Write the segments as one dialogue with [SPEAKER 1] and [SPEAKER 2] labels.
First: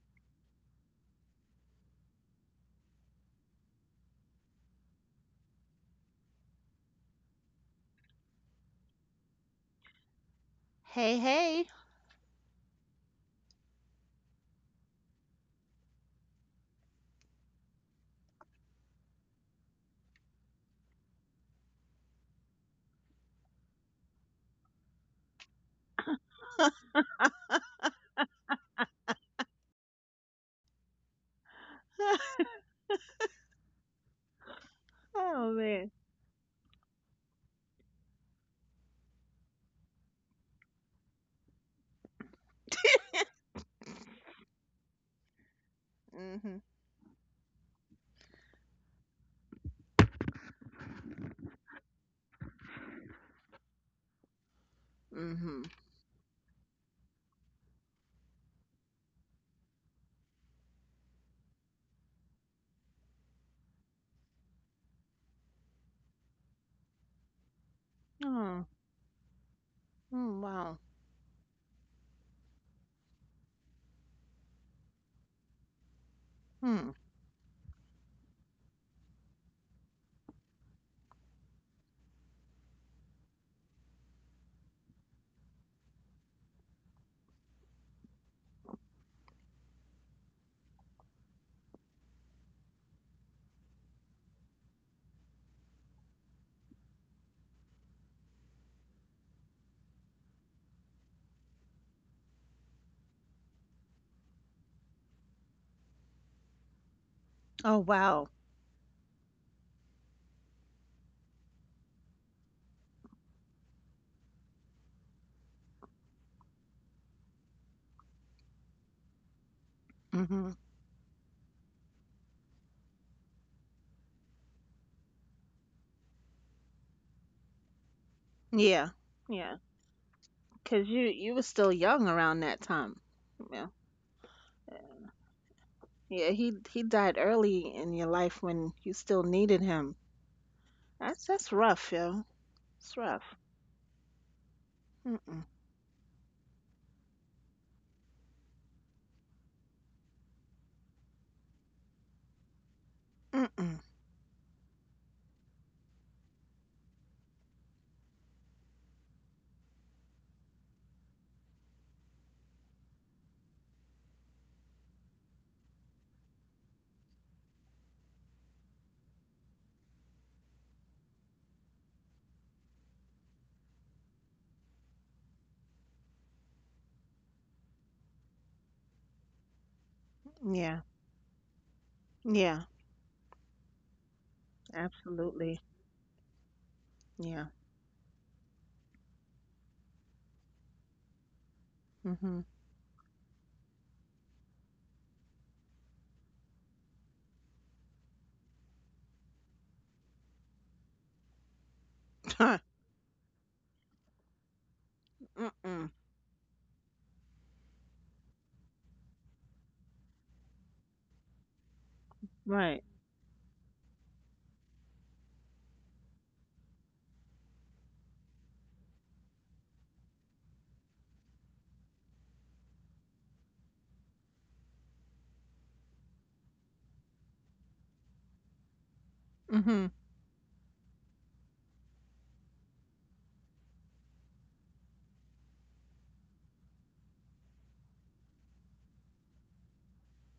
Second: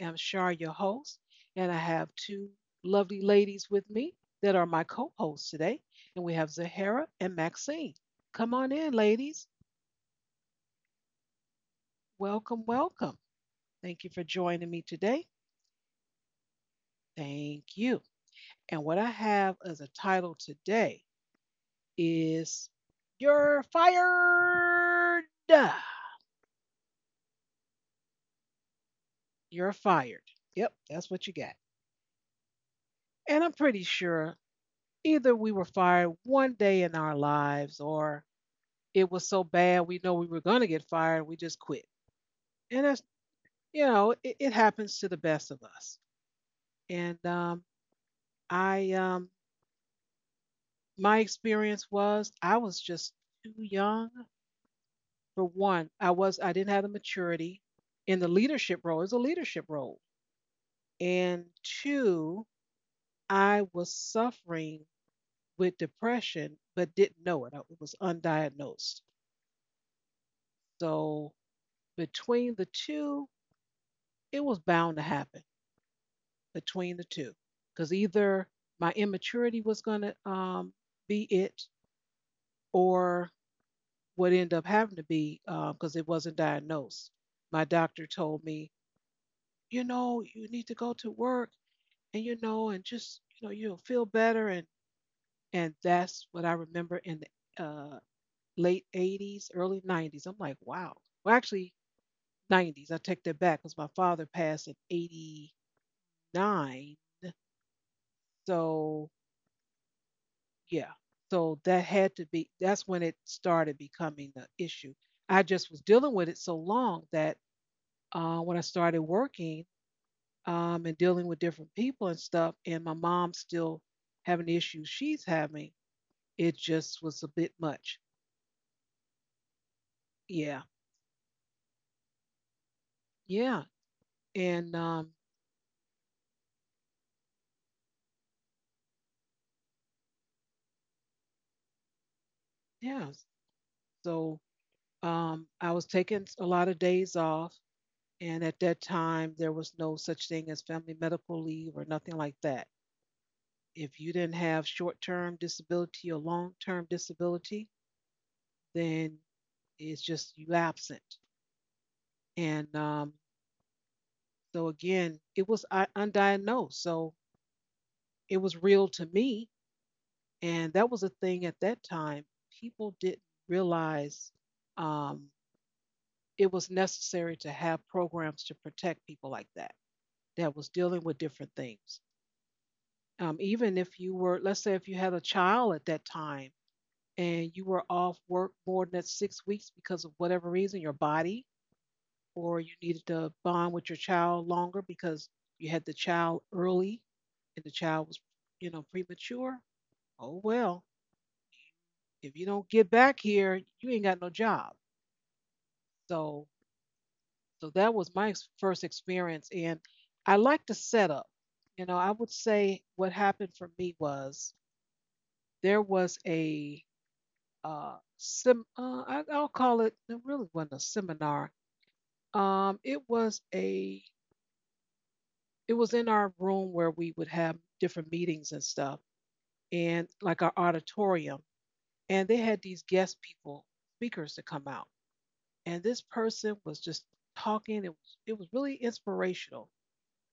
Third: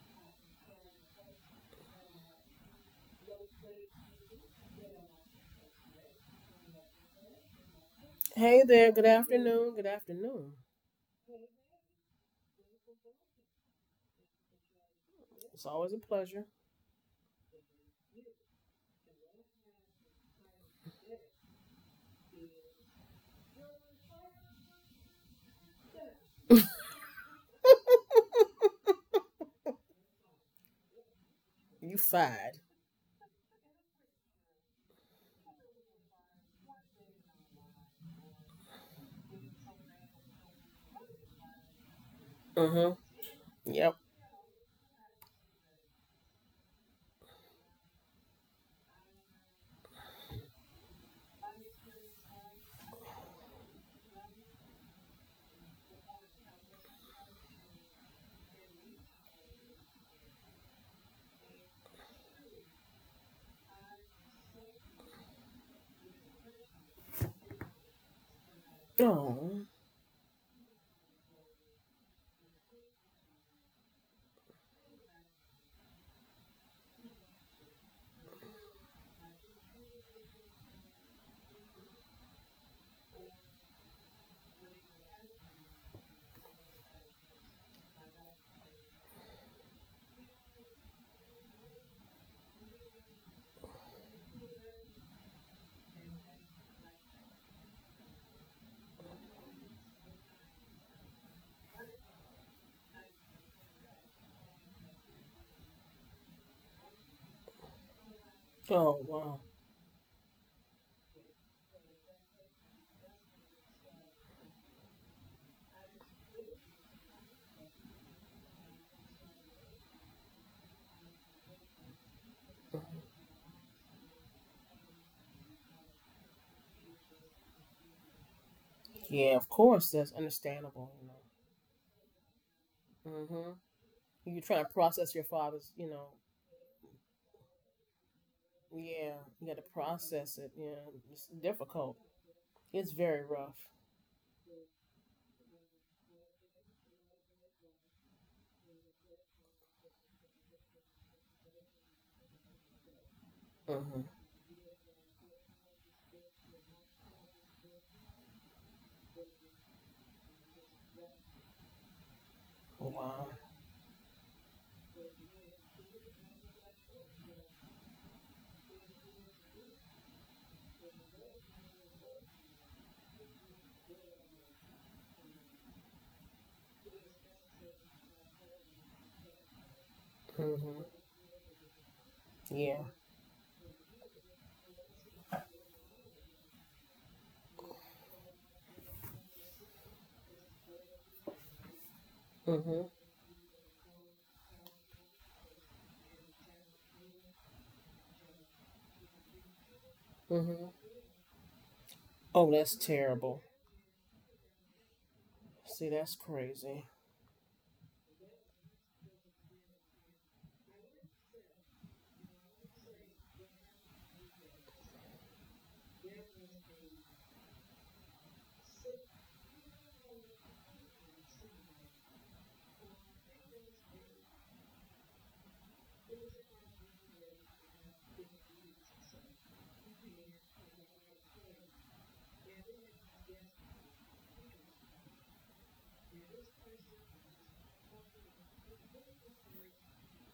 [SPEAKER 1] am Shar, your host, and I have two lovely ladies with me that are my co hosts today. And we have Zahara and Maxine. Come
[SPEAKER 2] Hey
[SPEAKER 1] on
[SPEAKER 2] there.
[SPEAKER 1] in,
[SPEAKER 2] Good
[SPEAKER 1] ladies.
[SPEAKER 2] afternoon. Good afternoon.
[SPEAKER 3] Hey, hey.
[SPEAKER 1] Welcome, welcome. Thank you for joining me today.
[SPEAKER 2] It's always a pleasure.
[SPEAKER 1] Thank you. And what I have as a title today is You're Fired. You're fired. Yep, that's what you got.
[SPEAKER 2] You fired.
[SPEAKER 1] And I'm pretty sure either
[SPEAKER 3] Oh,
[SPEAKER 1] we were
[SPEAKER 3] man.
[SPEAKER 1] fired one day in our lives, or it was so bad we know we were going to get fired, we just quit.
[SPEAKER 2] Uh
[SPEAKER 1] And
[SPEAKER 2] huh.
[SPEAKER 1] that's, you
[SPEAKER 2] Yep.
[SPEAKER 1] know, it, it happens to the best of us.
[SPEAKER 3] Mhm.
[SPEAKER 1] And I, um, my experience was I was just too young. For
[SPEAKER 3] Mhm.
[SPEAKER 1] one, I didn't have the maturity in the leadership role. It was a leadership role. And two, I was suffering with depression, but didn't know it. It was
[SPEAKER 3] Oh.
[SPEAKER 1] undiagnosed.
[SPEAKER 2] Oh.
[SPEAKER 3] Mm, wow.
[SPEAKER 1] So between the two, it was bound to happen
[SPEAKER 3] Hmm.
[SPEAKER 1] between the two. Because either my immaturity was going to be it, or what ended up having to be because it wasn't diagnosed. My doctor told me, you know, you need to go to work and, you know, and just, you know, you'll feel better. And that's what I remember in the uh, late 80s, early 90s. I'm like, wow. Well, actually, 90s. I take that back because my father passed in 89.
[SPEAKER 3] Oh, wow.
[SPEAKER 2] Oh
[SPEAKER 1] So
[SPEAKER 2] wow.
[SPEAKER 1] yeah, so that had to be. That's when it started becoming the issue. I just was dealing with it so long that when I started working,
[SPEAKER 3] Mhm.
[SPEAKER 1] and dealing with different people and stuff, and my mom still having the issues she's having, it just was a bit much.
[SPEAKER 3] Yeah.
[SPEAKER 2] Yeah. Of
[SPEAKER 3] Yeah.
[SPEAKER 2] course. That's
[SPEAKER 1] Yeah,
[SPEAKER 3] 'Cause
[SPEAKER 2] understandable.
[SPEAKER 3] you
[SPEAKER 2] You
[SPEAKER 3] you were still young around that time.
[SPEAKER 2] know. Mm-hmm.
[SPEAKER 3] Yeah.
[SPEAKER 1] yeah,
[SPEAKER 2] You're trying
[SPEAKER 1] and
[SPEAKER 2] to process your father's. You know.
[SPEAKER 3] Yeah, he died early in your life when you
[SPEAKER 2] Yeah.
[SPEAKER 3] still
[SPEAKER 2] You got
[SPEAKER 3] needed
[SPEAKER 2] to
[SPEAKER 3] him.
[SPEAKER 2] process it. Yeah.
[SPEAKER 3] That's
[SPEAKER 2] It's
[SPEAKER 3] that's rough,
[SPEAKER 2] difficult.
[SPEAKER 3] yo. It's
[SPEAKER 2] It's
[SPEAKER 1] yeah.
[SPEAKER 2] very
[SPEAKER 3] rough.
[SPEAKER 2] rough.
[SPEAKER 1] So
[SPEAKER 3] Mm-mm.
[SPEAKER 1] I was taking a lot of days off, and at that time there was no such thing as family medical leave or nothing like that.
[SPEAKER 3] Mm-mm.
[SPEAKER 1] If
[SPEAKER 2] Mm-hmm.
[SPEAKER 1] you didn't have short term disability or long term disability, then it's just you absent. And
[SPEAKER 2] Wow.
[SPEAKER 1] So, again, it was undiagnosed. So it was real to me. And that was a thing at that time. People didn't realize um, it was necessary to have programs to protect people like that, that was
[SPEAKER 3] Yeah.
[SPEAKER 2] Mm-hmm.
[SPEAKER 1] dealing with different things.
[SPEAKER 3] Yeah.
[SPEAKER 2] Yeah.
[SPEAKER 1] Even if you were, let's say, if you had a
[SPEAKER 3] Absolutely.
[SPEAKER 1] child at that time
[SPEAKER 3] Yeah.
[SPEAKER 1] and you were off work more than 6 weeks because of whatever reason, your body,
[SPEAKER 3] Mhm.
[SPEAKER 1] or you
[SPEAKER 2] Mm-hmm.
[SPEAKER 1] needed to bond with your child longer because you had the child early and the child was, you know, premature, oh
[SPEAKER 2] Mm-hmm.
[SPEAKER 1] well, if you
[SPEAKER 2] Oh,
[SPEAKER 3] Huh.
[SPEAKER 1] don't
[SPEAKER 2] that's
[SPEAKER 1] get back
[SPEAKER 2] terrible.
[SPEAKER 1] here, you ain't got no job.
[SPEAKER 3] Mm-mm.
[SPEAKER 2] See, that's
[SPEAKER 1] So,
[SPEAKER 2] crazy.
[SPEAKER 1] so that was my first experience, and I like the setup. You know, I would
[SPEAKER 3] Right.
[SPEAKER 1] say what happened for me was there was a I'll call it. It really wasn't a seminar. It was a it was in our room where we would have different meetings and stuff,
[SPEAKER 3] Mhm.
[SPEAKER 1] and like our auditorium. And they had these guest people, speakers to come out. And this person was just talking. It was really inspirational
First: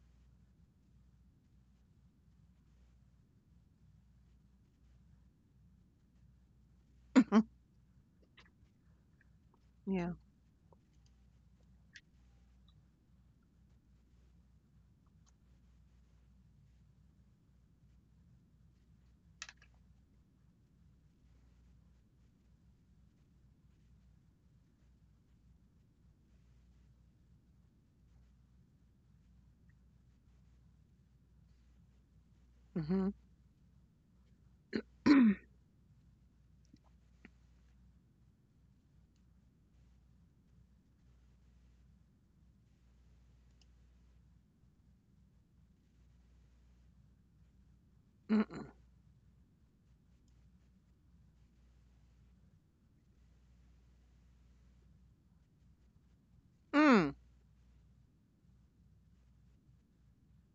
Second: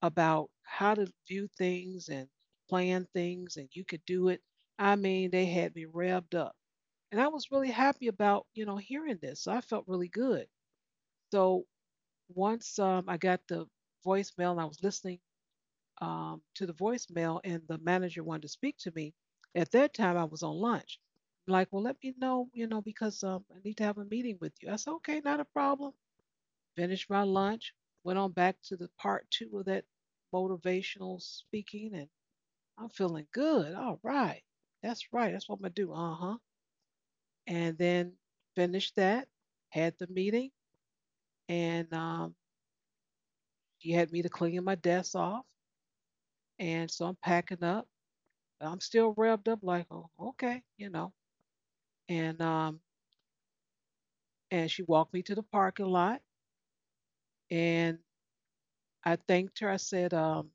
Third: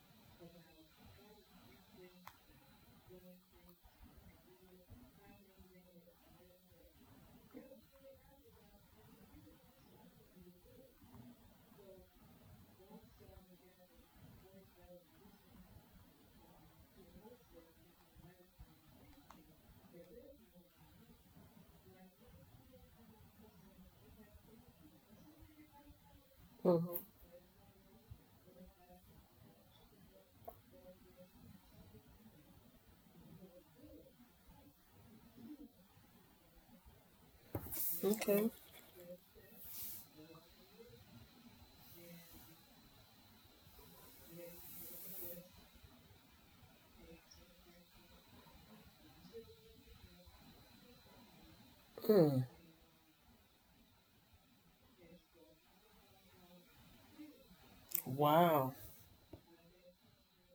[SPEAKER 1] about how to view things and plan things, and you could do it. I mean, they had me revved up, and I was really happy about you know hearing this. So I felt
[SPEAKER 3] Yeah.
[SPEAKER 1] really good. So once I got the voicemail and I was listening to the voicemail, and the manager wanted to speak to me. At that time, I was on lunch. I'm like, well, let me know, you know, because I need to have a meeting with you. I said, okay, not a problem.
[SPEAKER 2] Mm-hmm.
[SPEAKER 1] Finished my lunch, went on back to the part two of that motivational speaking, and I'm
[SPEAKER 3] Mhm.
[SPEAKER 1] feeling good. All right. That's right. That's what I'm going to do. Uh huh. And then
[SPEAKER 2] Okay.
[SPEAKER 1] finished that, had the meeting, and she had me to clean my desk off. And so I'm packing up.
[SPEAKER 3] Mm-mm.
[SPEAKER 1] I'm still revved up, like, oh, okay, you know. And
[SPEAKER 2] Mm.
[SPEAKER 1] um, and she walked me to the parking lot,
[SPEAKER 3] Mm.
[SPEAKER 1] and
[SPEAKER 2] Wow.
[SPEAKER 1] I thanked her. I said,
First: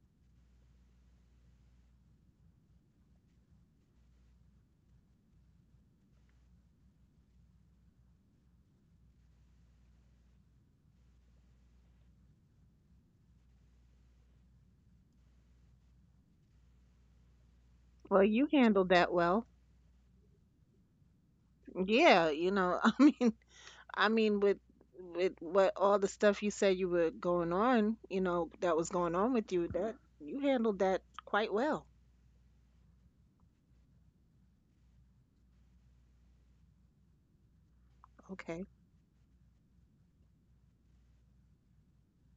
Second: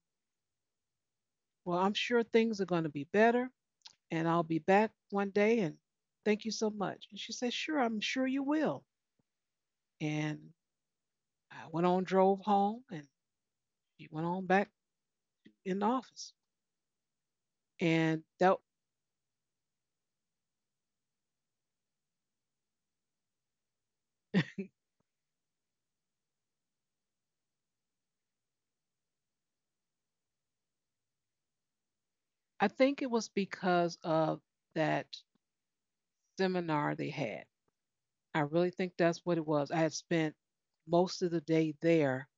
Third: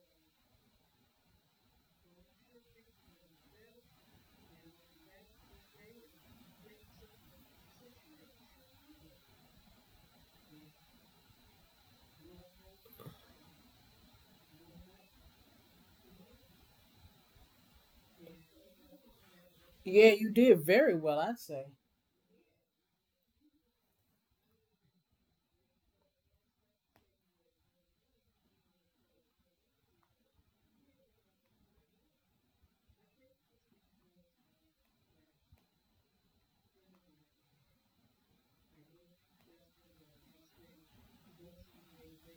[SPEAKER 1] well, I'm sure things are going to be better, and I'll be back one day. And thank you so much. And she said, sure, I'm sure you will. And I went on, drove home, and she went on back in the office. And
[SPEAKER 3] Well, you
[SPEAKER 1] that
[SPEAKER 3] handled that well.
[SPEAKER 2] Yeah, you did very well, I say.
[SPEAKER 3] Yeah, you know, I mean, with what all the stuff you said you were going on, you know, that was going on with you, that you handled that quite well.
[SPEAKER 1] I think it was because of that seminar they had. I
[SPEAKER 3] Okay.
[SPEAKER 1] really think that's what it was. I had spent most of the day there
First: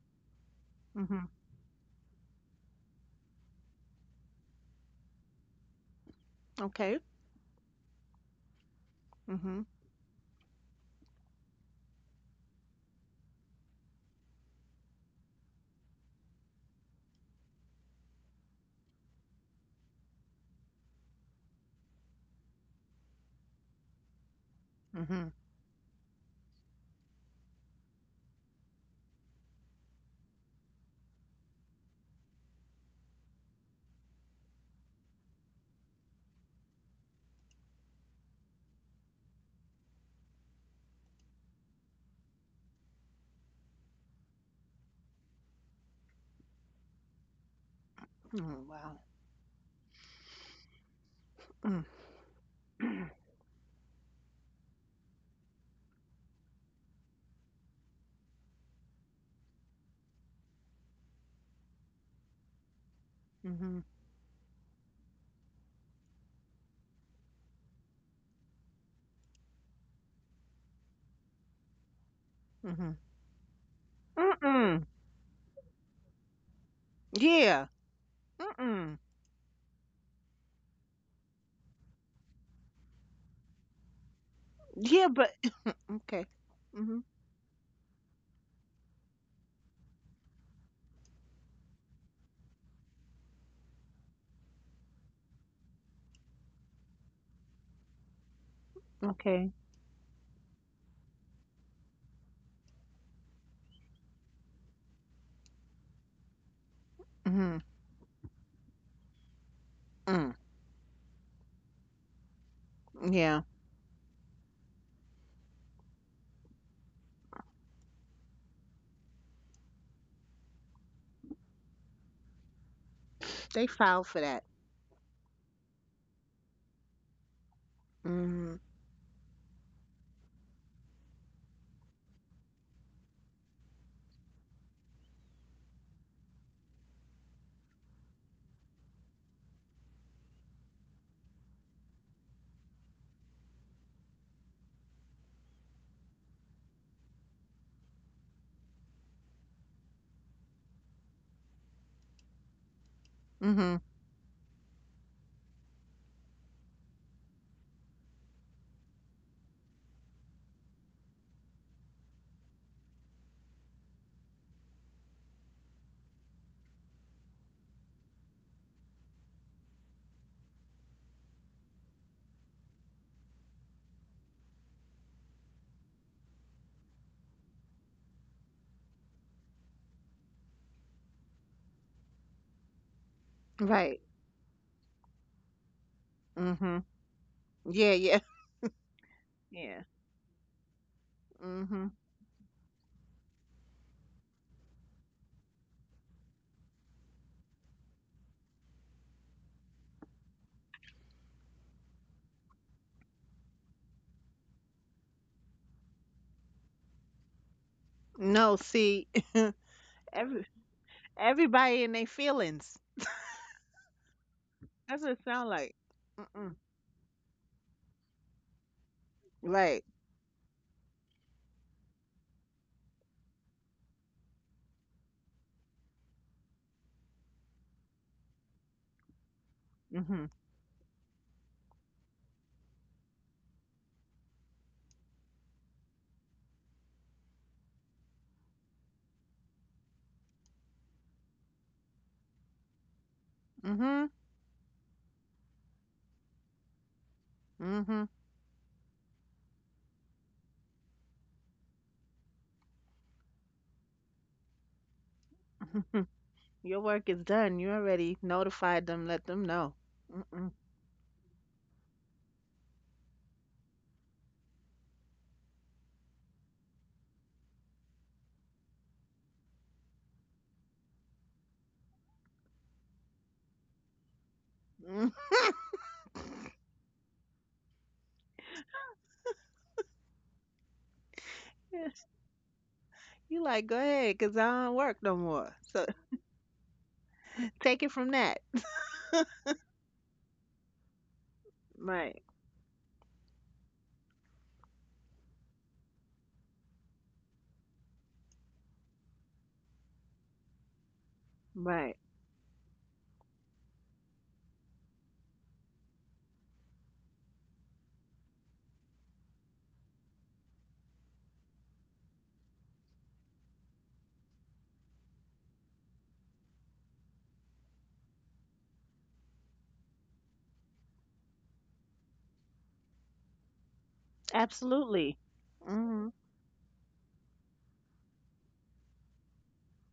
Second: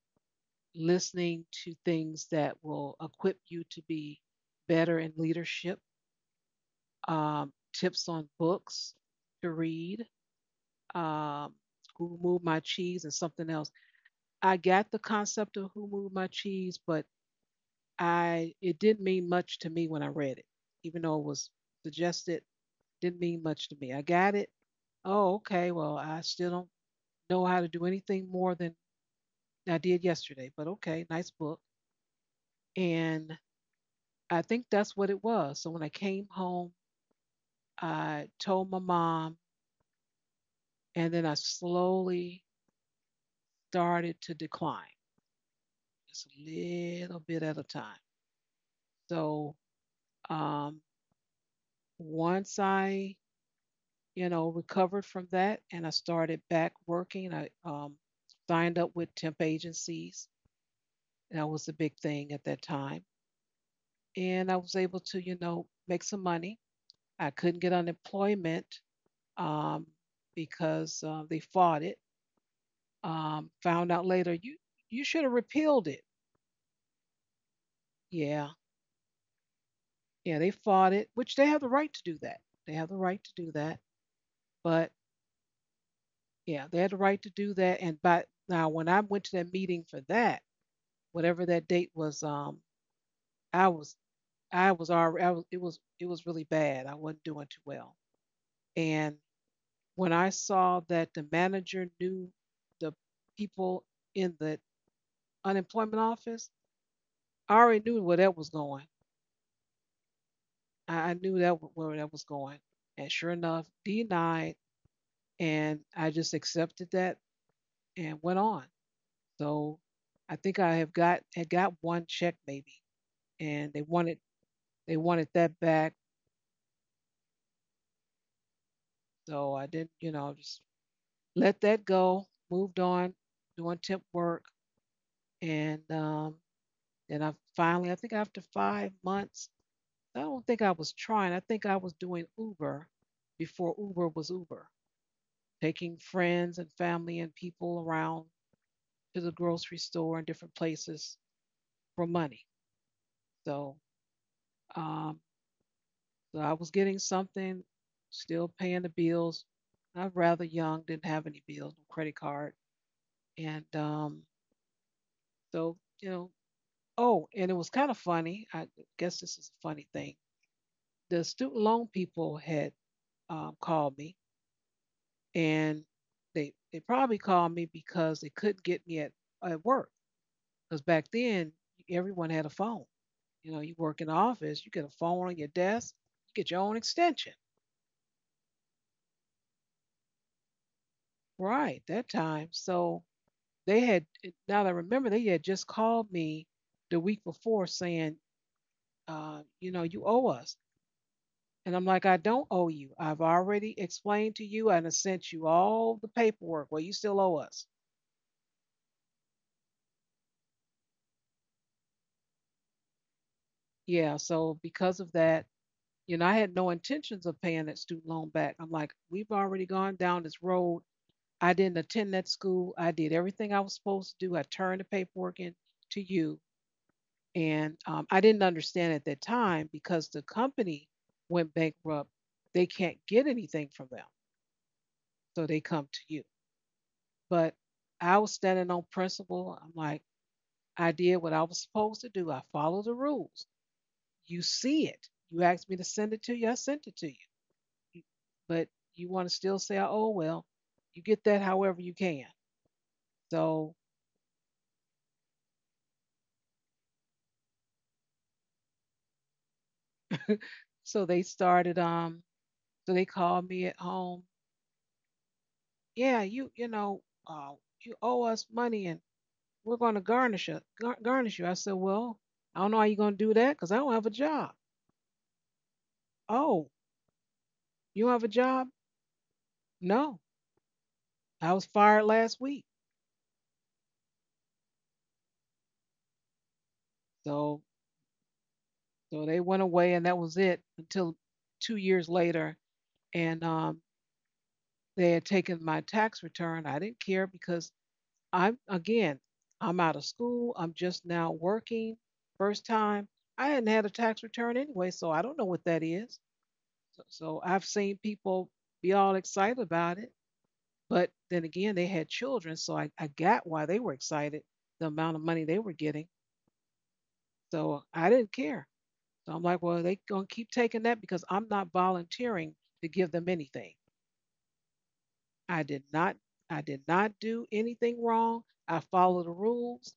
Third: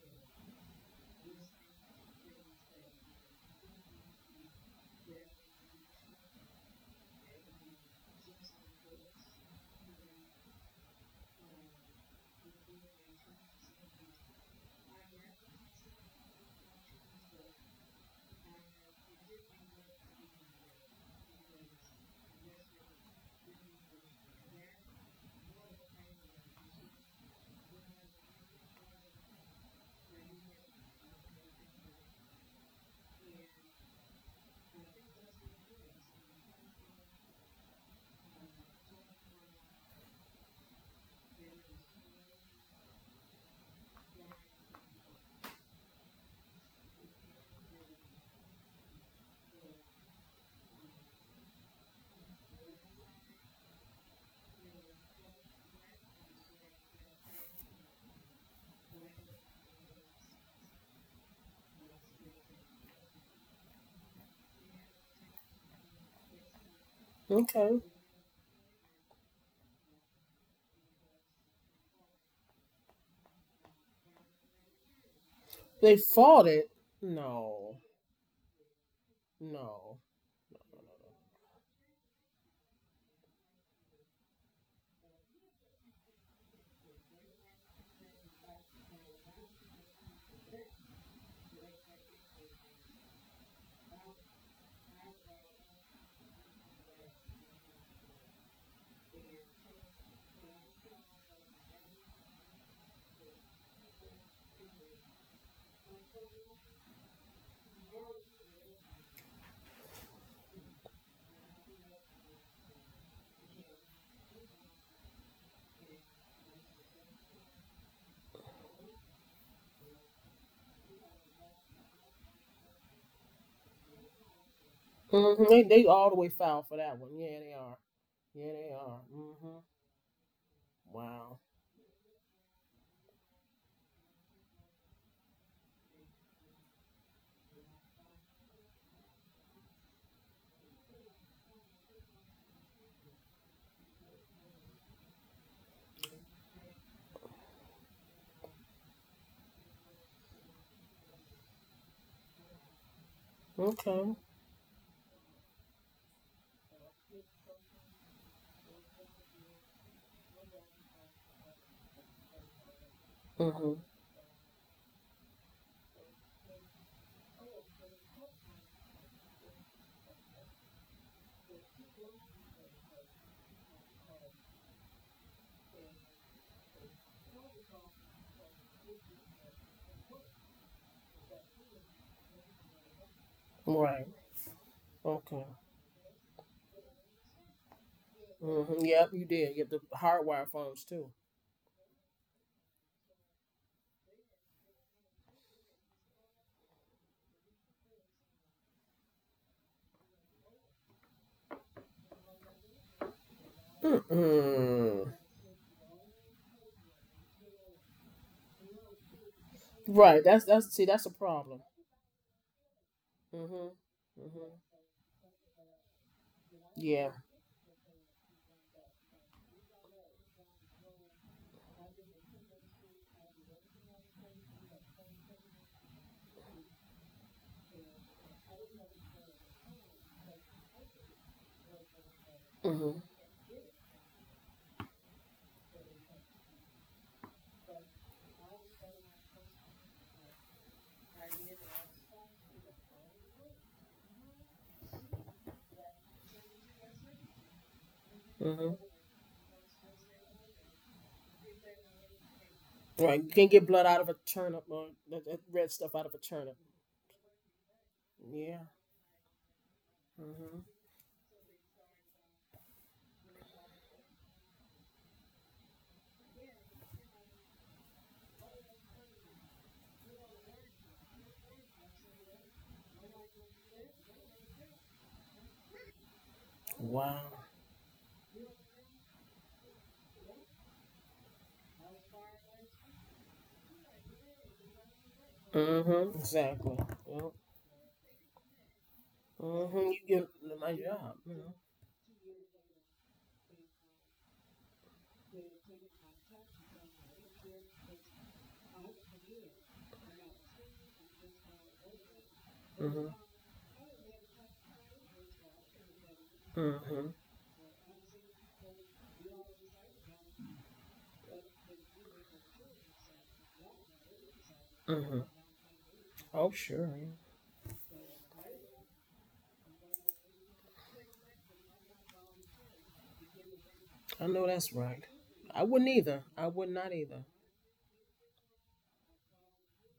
[SPEAKER 3] Mhm.
[SPEAKER 1] listening to things that will equip you to be better in leadership,
[SPEAKER 3] Okay.
[SPEAKER 1] tips on books to
[SPEAKER 3] Mhm.
[SPEAKER 1] read, um, Who Moved My Cheese, and something else. I got the concept of Who Moved My Cheese, but I it didn't mean much to me when I read it, even though it was suggested. Didn't mean much to me. I got it.
[SPEAKER 3] Mhm.
[SPEAKER 1] Oh, okay. Well, I still don't know how to do anything more than I did yesterday, but okay, nice book. And I think that's what it was. So when I came home, I told my mom, and then I slowly started to decline, just a little bit at a time.
[SPEAKER 3] Oh, wow.
[SPEAKER 1] So um,
[SPEAKER 3] Mm.
[SPEAKER 1] once you know, recovered from that, and I started back working, I signed up with temp agencies. That was the big thing at that time,
[SPEAKER 3] Mhm.
[SPEAKER 1] and I was able to, you know, make some money. I couldn't get
[SPEAKER 2] Okay.
[SPEAKER 1] unemployment, um, because they fought it.
[SPEAKER 3] Mhm.
[SPEAKER 1] Found out later,
[SPEAKER 3] Mm-mm.
[SPEAKER 1] you should have repealed
[SPEAKER 2] They
[SPEAKER 1] it.
[SPEAKER 2] fought it.
[SPEAKER 3] Yeah.
[SPEAKER 2] No.
[SPEAKER 1] Yeah,
[SPEAKER 3] Mm-mm.
[SPEAKER 2] No.
[SPEAKER 1] yeah, they fought it, which they have the right to do that. They have the right to do that. But
[SPEAKER 3] Yeah, but okay.
[SPEAKER 1] yeah, they had the
[SPEAKER 3] Mhm.
[SPEAKER 1] right to do that. And by now, when I went to that meeting for that, whatever that date was, I was I was already I was, it was it was really bad. I wasn't doing too well. And
[SPEAKER 3] Okay.
[SPEAKER 1] when I saw that the manager knew the people in the unemployment office, I
[SPEAKER 3] Mhm.
[SPEAKER 1] already knew where that was going.
[SPEAKER 3] Mm.
[SPEAKER 1] I knew that where that was going. And sure
[SPEAKER 3] Yeah.
[SPEAKER 1] enough, denied. And I just accepted that and went on. So I think I have got one check maybe,
[SPEAKER 3] They
[SPEAKER 1] and they
[SPEAKER 3] filed
[SPEAKER 1] wanted
[SPEAKER 3] for that.
[SPEAKER 1] they wanted
[SPEAKER 2] hmm
[SPEAKER 1] that
[SPEAKER 2] They they
[SPEAKER 1] back.
[SPEAKER 2] all the way foul for that one. Yeah, they are. Yeah,
[SPEAKER 3] Mhm.
[SPEAKER 2] they are.
[SPEAKER 1] So
[SPEAKER 2] Hmm.
[SPEAKER 1] I didn't, you know, just
[SPEAKER 2] Wow.
[SPEAKER 1] let that go. Moved on, doing temp work, and then I finally, I think after 5 months, I don't think I was trying. I think I was doing Uber before Uber was Uber, taking friends and family and people around to the grocery store and different places for money. So,
[SPEAKER 3] Mhm.
[SPEAKER 2] Okay.
[SPEAKER 1] um, so I was getting something, still paying the bills. I was rather young, didn't have any bills, no credit card, and
[SPEAKER 2] Hmm.
[SPEAKER 1] um, so you know. Oh, and it was kind of funny. I guess this is a funny thing. The student loan people had called me, and they probably called me because they couldn't get me at work because back then everyone had a phone. You know, you work
[SPEAKER 3] Right.
[SPEAKER 2] Right.
[SPEAKER 1] in the office, you get a phone on
[SPEAKER 2] Okay.
[SPEAKER 1] your desk, you get your own
[SPEAKER 3] Mhm.
[SPEAKER 1] extension.
[SPEAKER 3] Yeah, yeah.
[SPEAKER 2] Hmm. Yep, you did. You have the
[SPEAKER 3] Yeah.
[SPEAKER 2] hardwire phones too.
[SPEAKER 1] Right,
[SPEAKER 3] Hmm.
[SPEAKER 1] that time. So they had, now that I remember, they had just called me the week before saying, you know, you owe us. And I'm like, I don't owe you. I've already explained to you and I
[SPEAKER 2] Mm-mm.
[SPEAKER 1] sent you all the paperwork. Well, you still owe us.
[SPEAKER 3] No, see,
[SPEAKER 2] Right.
[SPEAKER 3] every
[SPEAKER 2] That's see. That's a problem.
[SPEAKER 3] everybody in their feelings.
[SPEAKER 2] Hmm, hmm.
[SPEAKER 1] Yeah. So because
[SPEAKER 3] That's
[SPEAKER 1] of
[SPEAKER 3] what it
[SPEAKER 1] that,
[SPEAKER 3] sound like.
[SPEAKER 1] you know, I had
[SPEAKER 3] Mm-mm.
[SPEAKER 1] no
[SPEAKER 2] Yeah.
[SPEAKER 1] intentions of paying that student loan back. I'm like, we've already
[SPEAKER 3] Right.
[SPEAKER 1] gone down this road. I didn't attend that school. I did everything I was supposed to do. I turned the paperwork in to you. And I didn't understand at that time because the
[SPEAKER 3] Hmm.
[SPEAKER 1] company went bankrupt. They
[SPEAKER 2] hmm
[SPEAKER 1] can't get anything from them. So they come to you. But I was standing on principle. I'm like, I did what I was supposed to do. I followed the rules.
[SPEAKER 3] Hmm.
[SPEAKER 1] You see it. You asked me to send it to you. I sent it to you.
[SPEAKER 3] Hmm.
[SPEAKER 1] But
[SPEAKER 2] hmm
[SPEAKER 1] you want to still say, oh, well, you get that however you can.
[SPEAKER 2] Right. You can't get
[SPEAKER 1] So
[SPEAKER 2] blood out of a turnip or that red stuff out of a turnip.
[SPEAKER 3] Your work is done. You already
[SPEAKER 2] Yeah.
[SPEAKER 3] notified them. Let them know. Mm-mm.
[SPEAKER 2] Hmm.
[SPEAKER 1] so they started um So they called me at home. Yeah, you know, you owe us money, and we're going to garnish you. Garnish you. I said, well, I don't know how you're going to do that because I don't have a job.
[SPEAKER 3] Mm.
[SPEAKER 1] Oh,
[SPEAKER 2] Wow.
[SPEAKER 1] you don't have a job? No, I was fired last week.
[SPEAKER 3] You like, go ahead, 'cause I don't work no more. So
[SPEAKER 2] Hmm. Exactly. Yeah.
[SPEAKER 1] So,
[SPEAKER 3] take it from that.
[SPEAKER 1] so they went
[SPEAKER 2] Mm-hmm.
[SPEAKER 1] away,
[SPEAKER 2] You
[SPEAKER 1] and that
[SPEAKER 2] get
[SPEAKER 1] was it
[SPEAKER 2] my
[SPEAKER 1] until
[SPEAKER 2] job.
[SPEAKER 1] 2 years
[SPEAKER 3] Right.
[SPEAKER 1] later, and they had taken my tax return. I didn't care because I'm again, I'm out of school. I'm just now working.
[SPEAKER 3] Right.
[SPEAKER 1] First
[SPEAKER 2] Mm-hmm.
[SPEAKER 1] time. I hadn't had a tax return anyway, so I don't know what that is. So,
[SPEAKER 2] Mm-hmm.
[SPEAKER 1] so I've seen people be all excited about it. But then again, they had children, so I got why they were excited, the amount
[SPEAKER 2] Mm-hmm.
[SPEAKER 1] of money they were getting.
[SPEAKER 2] Oh, sure. Yeah.
[SPEAKER 1] So I didn't care. So I'm like, well, they gonna keep taking that because I'm not volunteering to give them anything.
[SPEAKER 2] I know that's right.
[SPEAKER 3] Absolutely.
[SPEAKER 2] I
[SPEAKER 1] I did
[SPEAKER 2] wouldn't
[SPEAKER 3] Hmm.
[SPEAKER 1] not
[SPEAKER 2] either. I
[SPEAKER 1] I
[SPEAKER 2] would
[SPEAKER 1] did
[SPEAKER 2] not
[SPEAKER 1] not
[SPEAKER 2] either.
[SPEAKER 1] do anything wrong. I follow the rules.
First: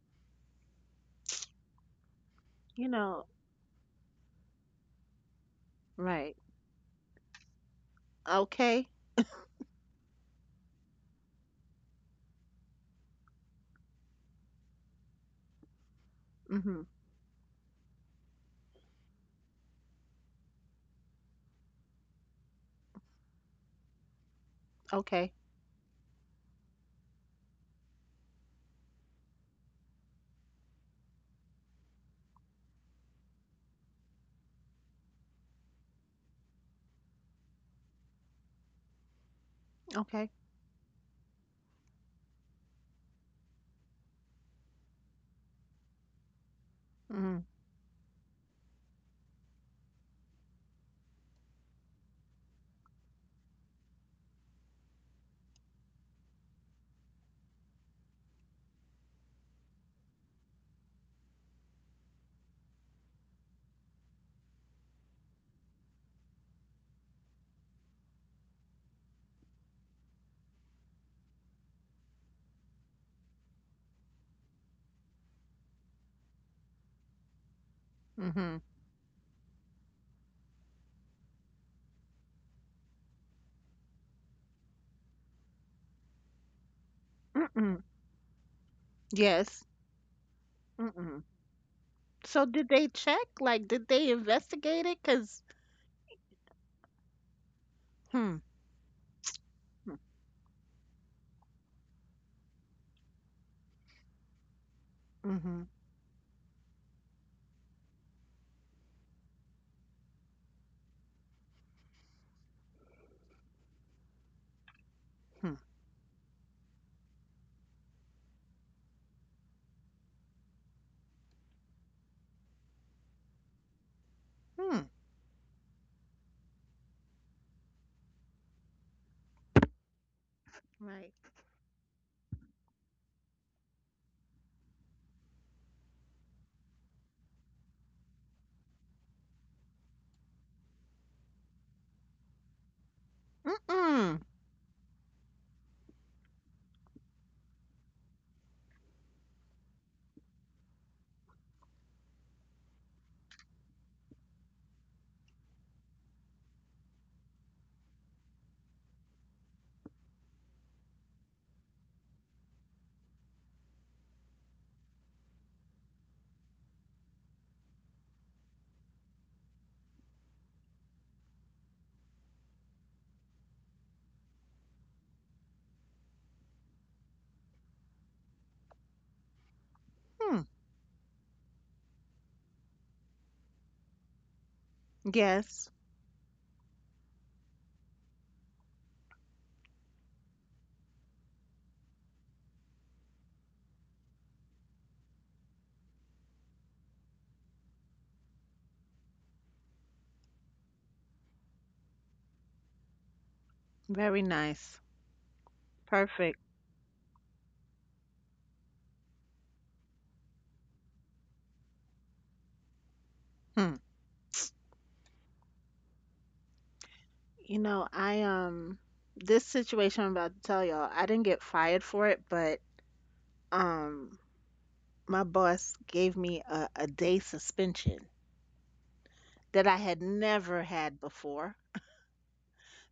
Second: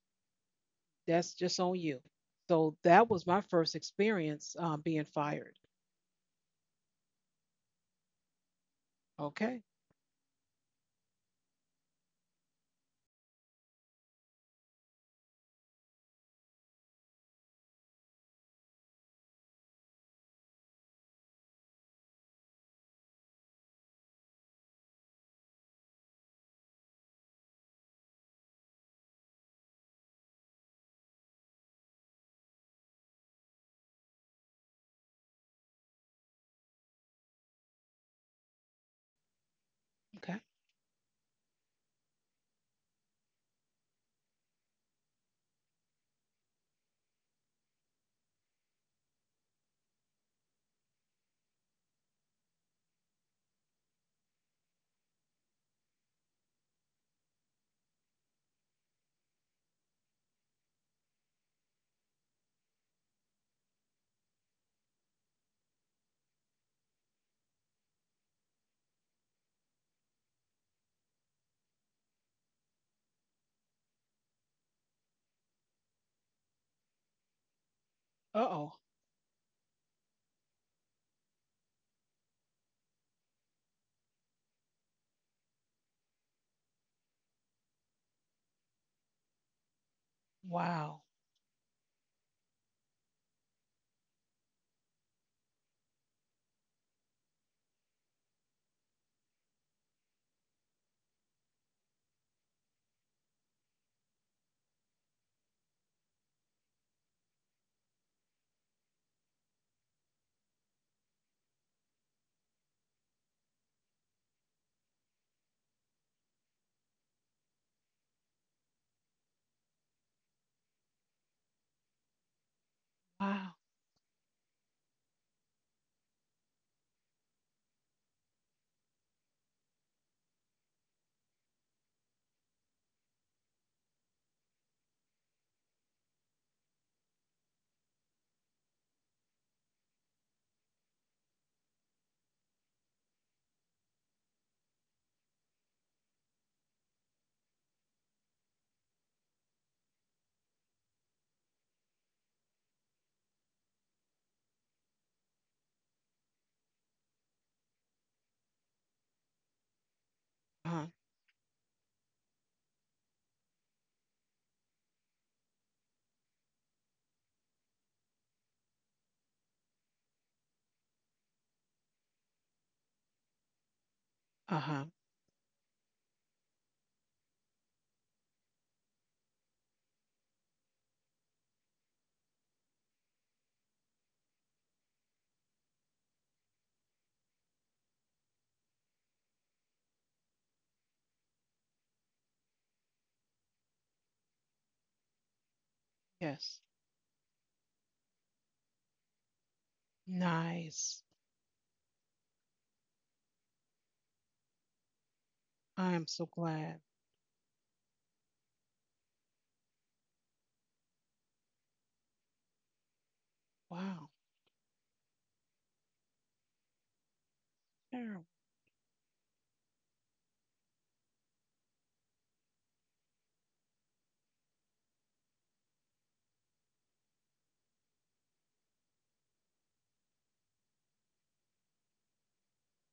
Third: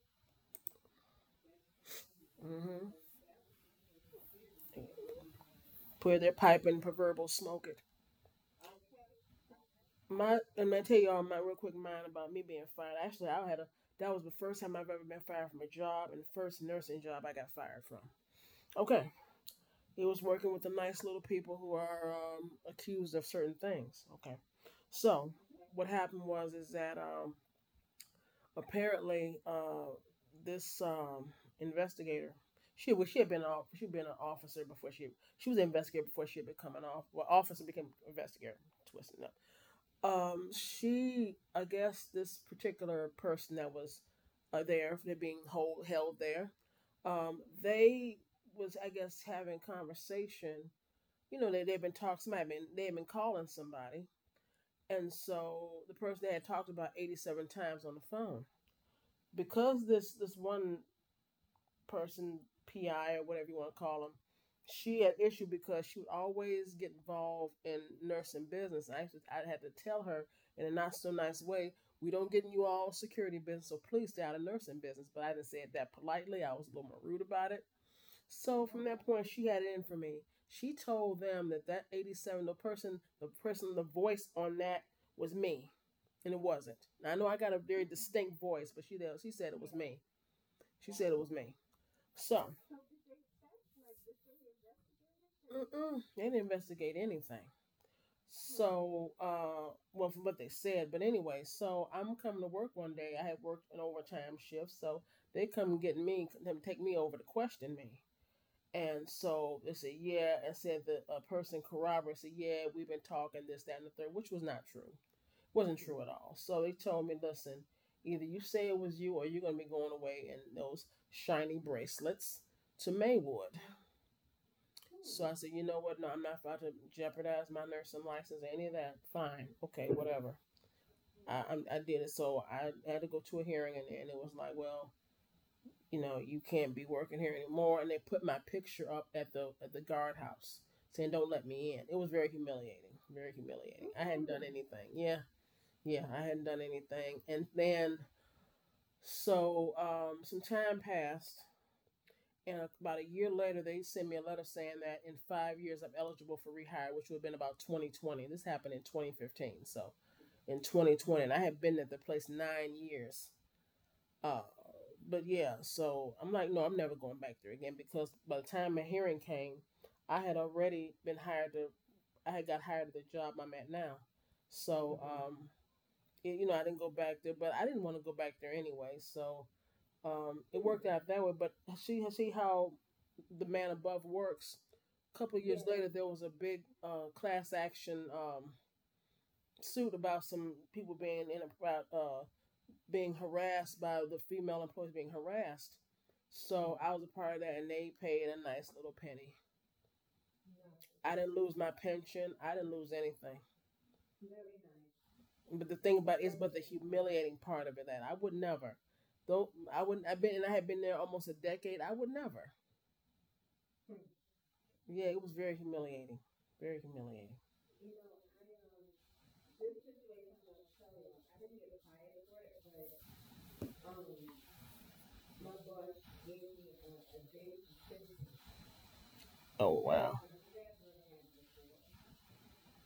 [SPEAKER 1] That's just on you. So
[SPEAKER 3] You
[SPEAKER 2] Mm-hmm.
[SPEAKER 1] that
[SPEAKER 3] know.
[SPEAKER 1] was my first experience being fired.
[SPEAKER 2] Put their
[SPEAKER 3] Right.
[SPEAKER 2] pipe and proverbial smoke it.
[SPEAKER 3] Okay.
[SPEAKER 1] Okay.
[SPEAKER 2] My and I tell you all my real quick mind about me being fired. Actually, I had a that was the first time I've ever been fired from a job and first
[SPEAKER 3] Hmm.
[SPEAKER 2] nursing job I got fired from. Okay, it was working with the nice little people who are accused of certain things. Okay, so
[SPEAKER 3] Okay.
[SPEAKER 2] what happened was is that apparently, this investigator, she was, she had been off, she'd been an officer before she was an investigator before she had become an off, well, officer became investigator, twisting up.
[SPEAKER 3] Okay.
[SPEAKER 1] Okay.
[SPEAKER 2] She, I guess this particular person that was, there, they're being hold held there,
[SPEAKER 3] Hmm.
[SPEAKER 2] they was, I guess, having conversation, they've been talking, might have been they had been calling somebody, and so the person they had talked about 87 times on the phone, because this one person, PI or whatever you want to call them, she had issue because she would always get involved in nursing business. I had to tell her in a not so nice way, we don't get in you all security business, so please stay out of nursing business. But I didn't say it that politely. I was a little more rude about it.
[SPEAKER 1] Uh
[SPEAKER 2] So
[SPEAKER 1] oh.
[SPEAKER 2] from that point, she had it in for me. She told them that 87, the person, the voice on that was me, and it wasn't. Now, I know I got a
[SPEAKER 3] Hmm.
[SPEAKER 2] very distinct voice, but she said it
[SPEAKER 3] Yes.
[SPEAKER 2] was me. She
[SPEAKER 1] Wow.
[SPEAKER 2] said it
[SPEAKER 3] Mm-mm.
[SPEAKER 2] was me.
[SPEAKER 3] So
[SPEAKER 2] So,
[SPEAKER 3] did they check? Like, did they investigate it? Cause
[SPEAKER 2] mm-mm, they didn't investigate anything.
[SPEAKER 3] hmm,
[SPEAKER 2] So,
[SPEAKER 3] hmm,
[SPEAKER 2] well, from what they said. But anyway, so I'm coming to work one day. I had worked an overtime shift, so they
[SPEAKER 3] mm-hmm,
[SPEAKER 2] come and get me, them take me over to question me. And so they said, yeah, and said the person corroborated, said, yeah, we've been talking this, that, and the third, which was not true,
[SPEAKER 3] hmm,
[SPEAKER 2] wasn't true at all. So they told me, listen, either you say it was you or you're going to be going away in those shiny bracelets to Maywood.
[SPEAKER 1] Wow.
[SPEAKER 3] hmm.
[SPEAKER 2] So I said, you know what? No, I'm not about to jeopardize my nursing license, or any of that. Fine. Okay, whatever.
[SPEAKER 3] Right.
[SPEAKER 2] I did it. So I had to go to a hearing, and it was like, well, you know, you can't be working here anymore. And they put my picture up at the guardhouse, saying, don't let me in. It was very humiliating. Very humiliating. I
[SPEAKER 3] Mm-mm.
[SPEAKER 2] hadn't done anything. Yeah. Yeah, I hadn't done anything. And then, so, some time passed, and about a year later, they sent me a letter saying that in 5 years I'm eligible for rehire, which would have been about 2020. This happened in 2015, so
[SPEAKER 1] Uh
[SPEAKER 2] in
[SPEAKER 1] huh.
[SPEAKER 2] 2020, and I had been at the place 9 years. Uh, but yeah, so I'm like, no, I'm never going back there again, because by the time my hearing came, I had already been hired to, I had got hired at the job I'm at now.
[SPEAKER 1] Uh huh.
[SPEAKER 2] So, Mhm. It, I didn't go back there, but I didn't want to go back there anyway. So,
[SPEAKER 3] Hmm.
[SPEAKER 2] it worked out that way, but see how the man above works. A couple of years,
[SPEAKER 3] Yes.
[SPEAKER 2] yeah, later, there was a big, class action suit about some people being in about, being harassed by the female employees being harassed.
[SPEAKER 1] Yes.
[SPEAKER 2] So I was a part of that, and they paid a nice little penny.
[SPEAKER 1] Nice.
[SPEAKER 2] I didn't lose my pension. I didn't lose anything.
[SPEAKER 3] Very nice.
[SPEAKER 2] But the
[SPEAKER 1] I am
[SPEAKER 2] thing
[SPEAKER 1] so
[SPEAKER 2] about it
[SPEAKER 3] Perfect.
[SPEAKER 2] is, but the
[SPEAKER 1] glad.
[SPEAKER 2] humiliating part of it that I would never, though I wouldn't. I had been there almost a decade. I would never.
[SPEAKER 3] Hmm.
[SPEAKER 1] Wow.
[SPEAKER 2] Yeah, it was very humiliating. Very humiliating.
[SPEAKER 3] You know,
[SPEAKER 1] Uh
[SPEAKER 3] I um, this situation I'm about to tell y'all, I didn't get fired for it, but um, my boss gave me a day suspension that I
[SPEAKER 2] Oh
[SPEAKER 3] had
[SPEAKER 2] wow.
[SPEAKER 3] never had before.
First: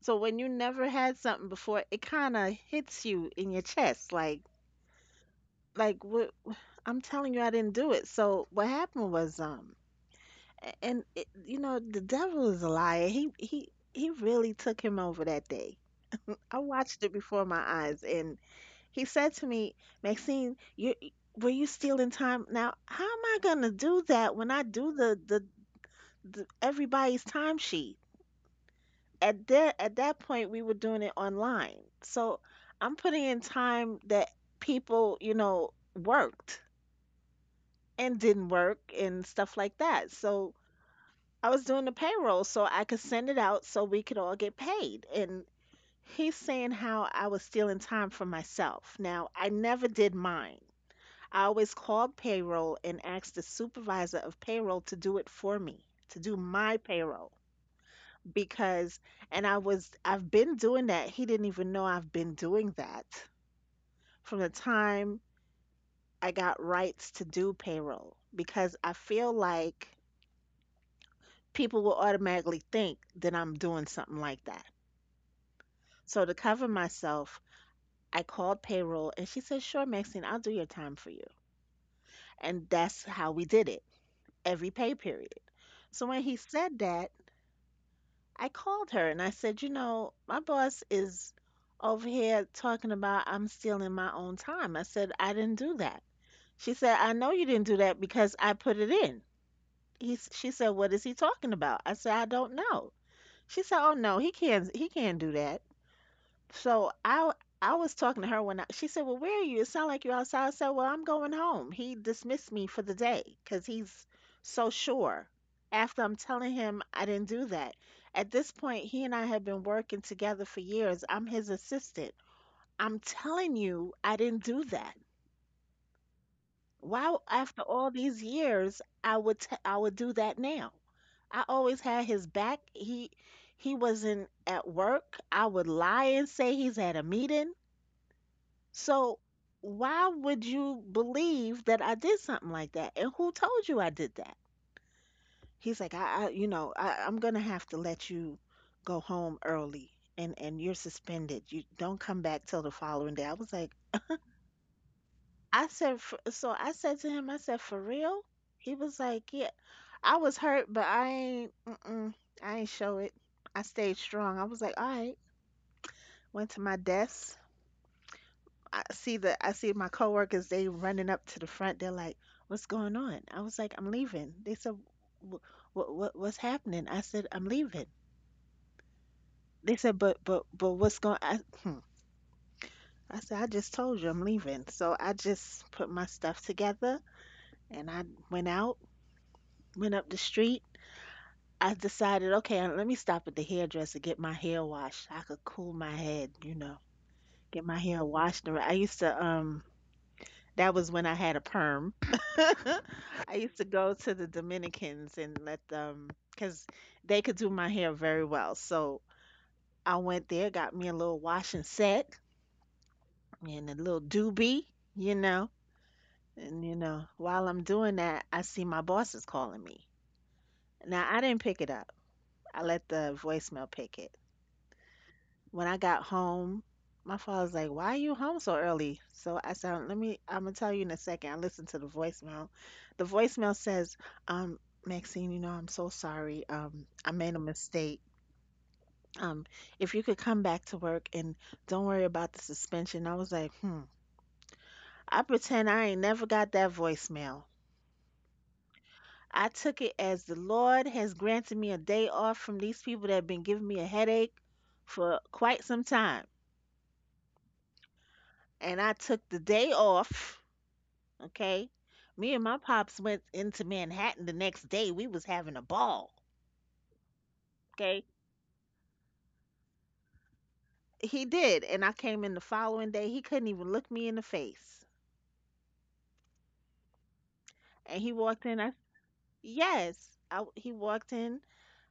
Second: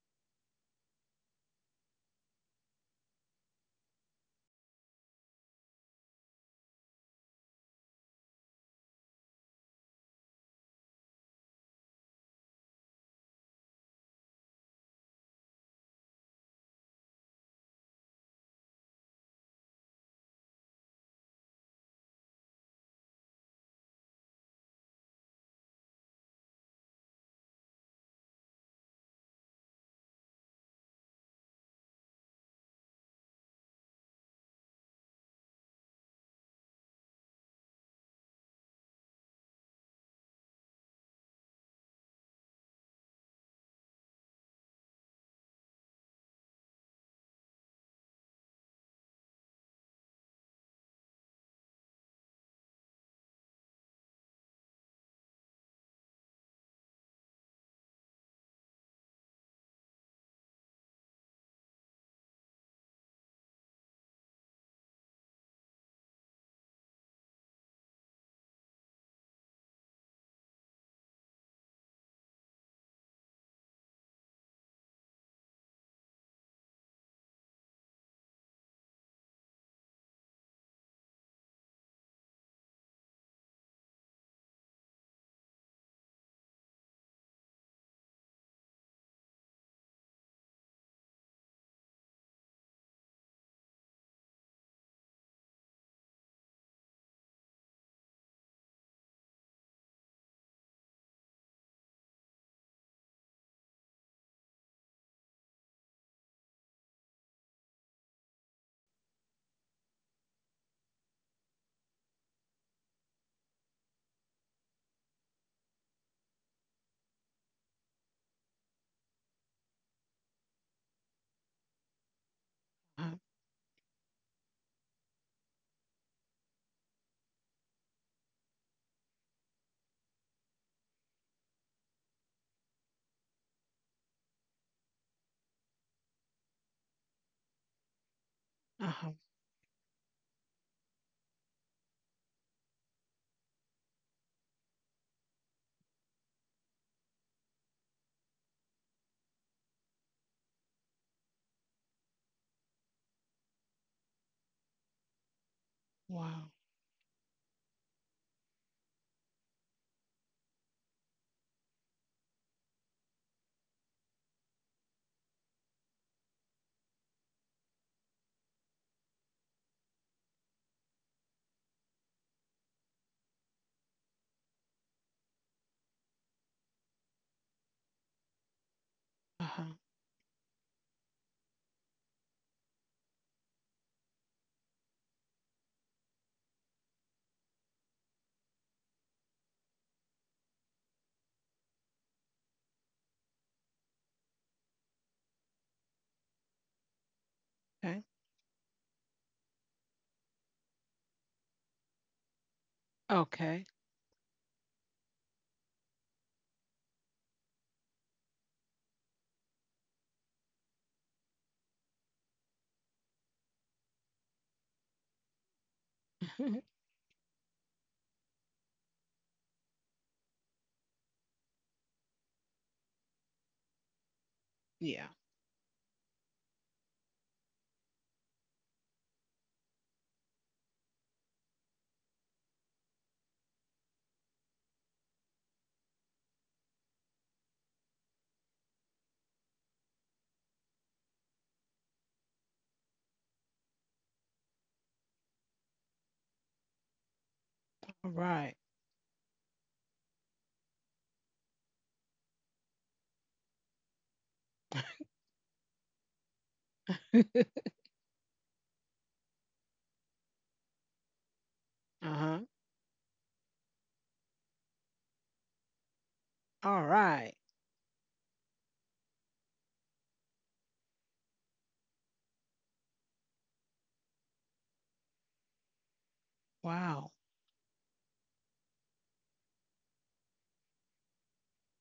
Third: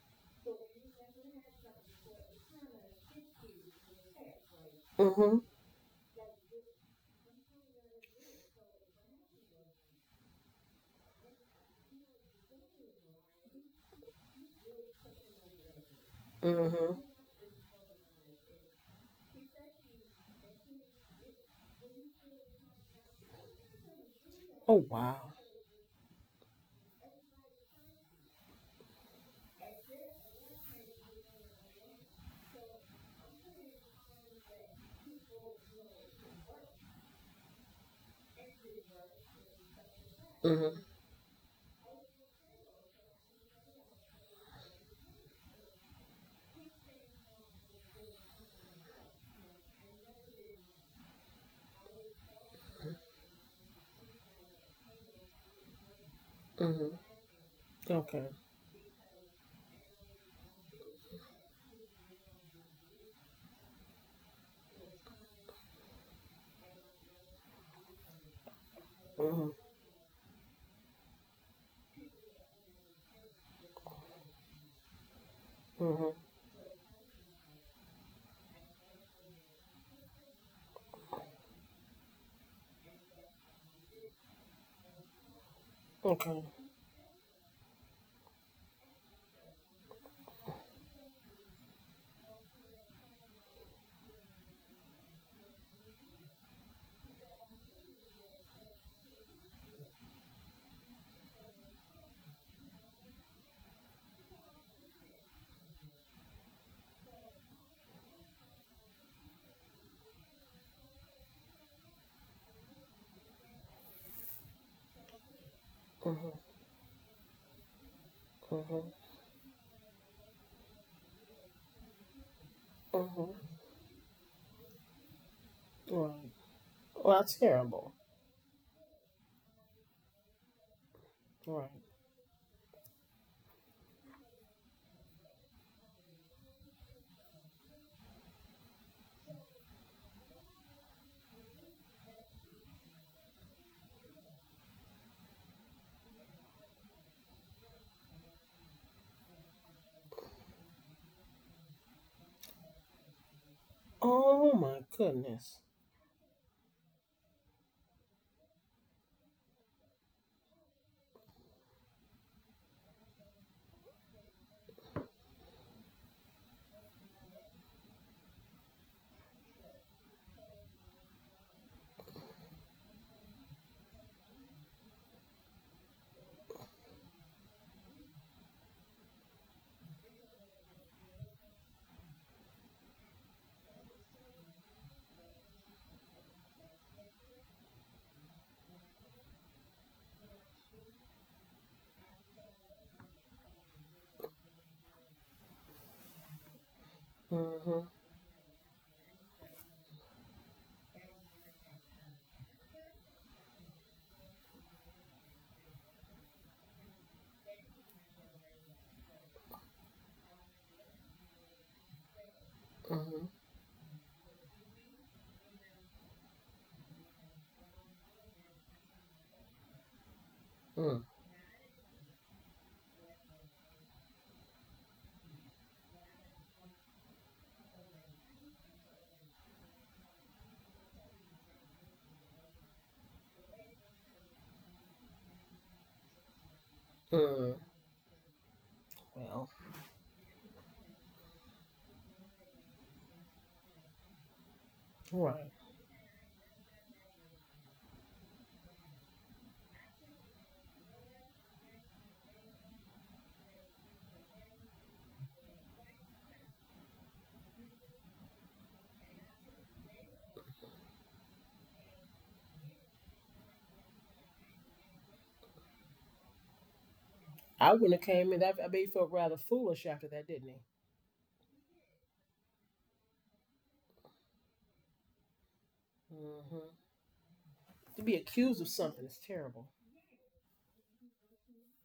[SPEAKER 3] So when you never had something before, it kind of hits you in your chest,
[SPEAKER 2] Mhm.
[SPEAKER 3] like what. I'm telling you I didn't do it. So what happened was a- and it, you know the devil is a liar. He he really took him over that day. I
[SPEAKER 2] Mhm.
[SPEAKER 3] watched it before my eyes and he said to me, "Maxine, you were you stealing time? Now, how am I going to do that when I
[SPEAKER 2] Oh
[SPEAKER 3] do
[SPEAKER 2] wow.
[SPEAKER 3] the everybody's timesheet?" At that point we were doing it online. So, I'm putting in time that people, you know, worked and didn't work and stuff like that. So
[SPEAKER 2] Mhm.
[SPEAKER 3] I was doing the payroll so I could send it out so we could all get paid. And he's saying how I was stealing time for myself. Now, I never did mine. I always called payroll and asked the supervisor of payroll to do it for me, to do my
[SPEAKER 2] Mhm.
[SPEAKER 3] payroll
[SPEAKER 2] Okay.
[SPEAKER 3] because and I was I've been doing that. He didn't even know I've been doing that from the time I got rights to do payroll because I feel
[SPEAKER 2] Mhm.
[SPEAKER 3] like people will automatically think that I'm doing something like that.
[SPEAKER 2] Mhm.
[SPEAKER 3] So to cover myself, I called payroll and she said, sure, Maxine, I'll do your time for you. And that's how we did it every pay period. So when he
[SPEAKER 2] Okay.
[SPEAKER 3] said that, I called her and I said, you know, my boss is over here talking about I'm stealing my own time. I said, I didn't do that. She said, I know you didn't do that because I put it in. She said, what is he talking about? I said, I don't know. She said, oh no, he can't do that. So I was talking to her when I, she said, "Well, where are you? It sounds like you're outside." I said, "Well, I'm going home." He dismissed me for the day because he's so sure. After I'm
[SPEAKER 2] Mhm.
[SPEAKER 3] telling him I didn't do that. At this point,
[SPEAKER 2] Mhm.
[SPEAKER 3] he and I have been working together for years. I'm his assistant. I'm
[SPEAKER 1] huh.
[SPEAKER 2] Mhm.
[SPEAKER 3] telling you, I didn't do that.
[SPEAKER 2] Right. Well,
[SPEAKER 3] Why,
[SPEAKER 2] that's
[SPEAKER 3] after
[SPEAKER 2] terrible.
[SPEAKER 3] all these years, I would do that now. I
[SPEAKER 2] Right.
[SPEAKER 3] always had his back. He wasn't at work. I would lie and say he's at a meeting.
[SPEAKER 1] Uh-huh.
[SPEAKER 3] So why would you believe that I did something like that? And who told you I did that? He's like, I you know, I'm gonna have to let you go home early and you're suspended. You don't come back till the following day. I was like,
[SPEAKER 2] Oh my goodness.
[SPEAKER 3] I said, "F- so
[SPEAKER 1] Wow.
[SPEAKER 3] I said to him, I said, for real? He was like, yeah. I was hurt, but I ain't, mm-mm, I ain't show it. I stayed strong. I was like, all right. Went to my desk, I see my coworkers. They running up to the front. They're like, "What's going on?" I was like, "I'm leaving." They said, "What what what's happening?" I said, "I'm leaving."
[SPEAKER 1] Uh
[SPEAKER 3] They
[SPEAKER 1] huh.
[SPEAKER 3] said, but what's going?" I, hmm. I said, "I just told you I'm leaving." So I just put my stuff together and I went out, went up the street. I decided, okay, let me stop at the hairdresser get my hair washed. I could cool my head, you know, get my
[SPEAKER 2] Mhm.
[SPEAKER 3] hair
[SPEAKER 1] Okay.
[SPEAKER 3] washed. And I used to. That was when I had a perm. I used to
[SPEAKER 1] Okay.
[SPEAKER 3] go to the Dominicans and let them, because they could do my hair very well. So I went there, got me a little wash and set
[SPEAKER 2] Mhm.
[SPEAKER 3] and a little doobie, you know. And, you know, while I'm doing that, I see my boss is calling me.
[SPEAKER 2] Mhm.
[SPEAKER 3] Now, I didn't pick it up, I let the voicemail pick it.
[SPEAKER 1] Yeah.
[SPEAKER 3] When I got home, my father's like, "Why are you home so early?" So I said, "Let me. I'm gonna tell you in a second." I listened to the voicemail. The voicemail says, um, Maxine, you know, I'm so sorry. I made a
[SPEAKER 2] Mm.
[SPEAKER 3] mistake. Um,
[SPEAKER 2] Well.
[SPEAKER 3] if you could come back to work and don't worry about the suspension." I was like, "Hmm." I
[SPEAKER 2] Right.
[SPEAKER 3] pretend I ain't never got that voicemail.
[SPEAKER 1] All right.
[SPEAKER 3] I took it as the Lord has granted me a day off from these people that have been giving me a headache for quite some time.
[SPEAKER 1] Uh
[SPEAKER 3] And I took the day off, okay? Me and
[SPEAKER 1] huh.
[SPEAKER 3] my pops went into Manhattan the next day. We was having a ball,
[SPEAKER 1] All right.
[SPEAKER 2] I wouldn't
[SPEAKER 3] okay?
[SPEAKER 2] have came in. I bet he felt rather foolish after that, didn't he?
[SPEAKER 3] He did, and I came in the following day. He couldn't even look me in the face.
[SPEAKER 2] Mhm.
[SPEAKER 1] Wow.
[SPEAKER 3] And
[SPEAKER 2] To
[SPEAKER 3] he
[SPEAKER 2] be
[SPEAKER 3] walked in.
[SPEAKER 2] accused of something is terrible.
[SPEAKER 3] Yes, he walked in.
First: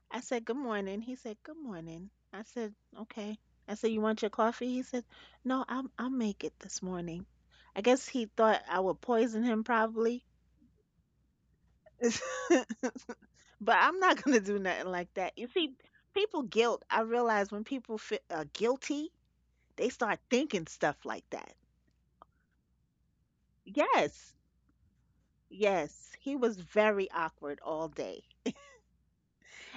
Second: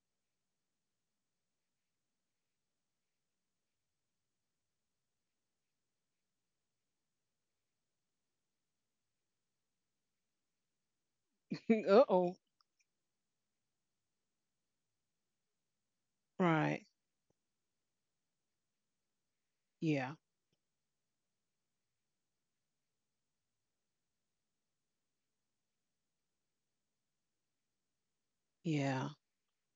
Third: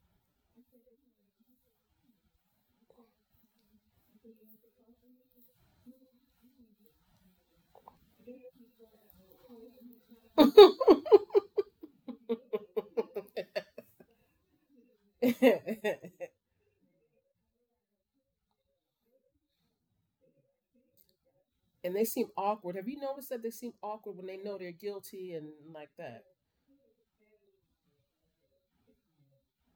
[SPEAKER 3] I said, "Good morning." He said, "Good morning." I said, "Okay." I said, "You want your coffee?" He said, "No, I'll make it this morning." I guess he thought I would poison him probably.
[SPEAKER 1] Uh oh.
[SPEAKER 3] But I'm not gonna do nothing like that. You see, people guilt.
[SPEAKER 1] Right.
[SPEAKER 3] I realize when people feel guilty, they
[SPEAKER 1] Yeah.
[SPEAKER 3] start thinking stuff like that.
[SPEAKER 2] And they seem awkward. Have you noticed that they seem awkward when
[SPEAKER 3] Yes,
[SPEAKER 2] they know they're guilty and like
[SPEAKER 3] yes,
[SPEAKER 2] that?
[SPEAKER 3] he was very awkward all day,
[SPEAKER 1] Yeah.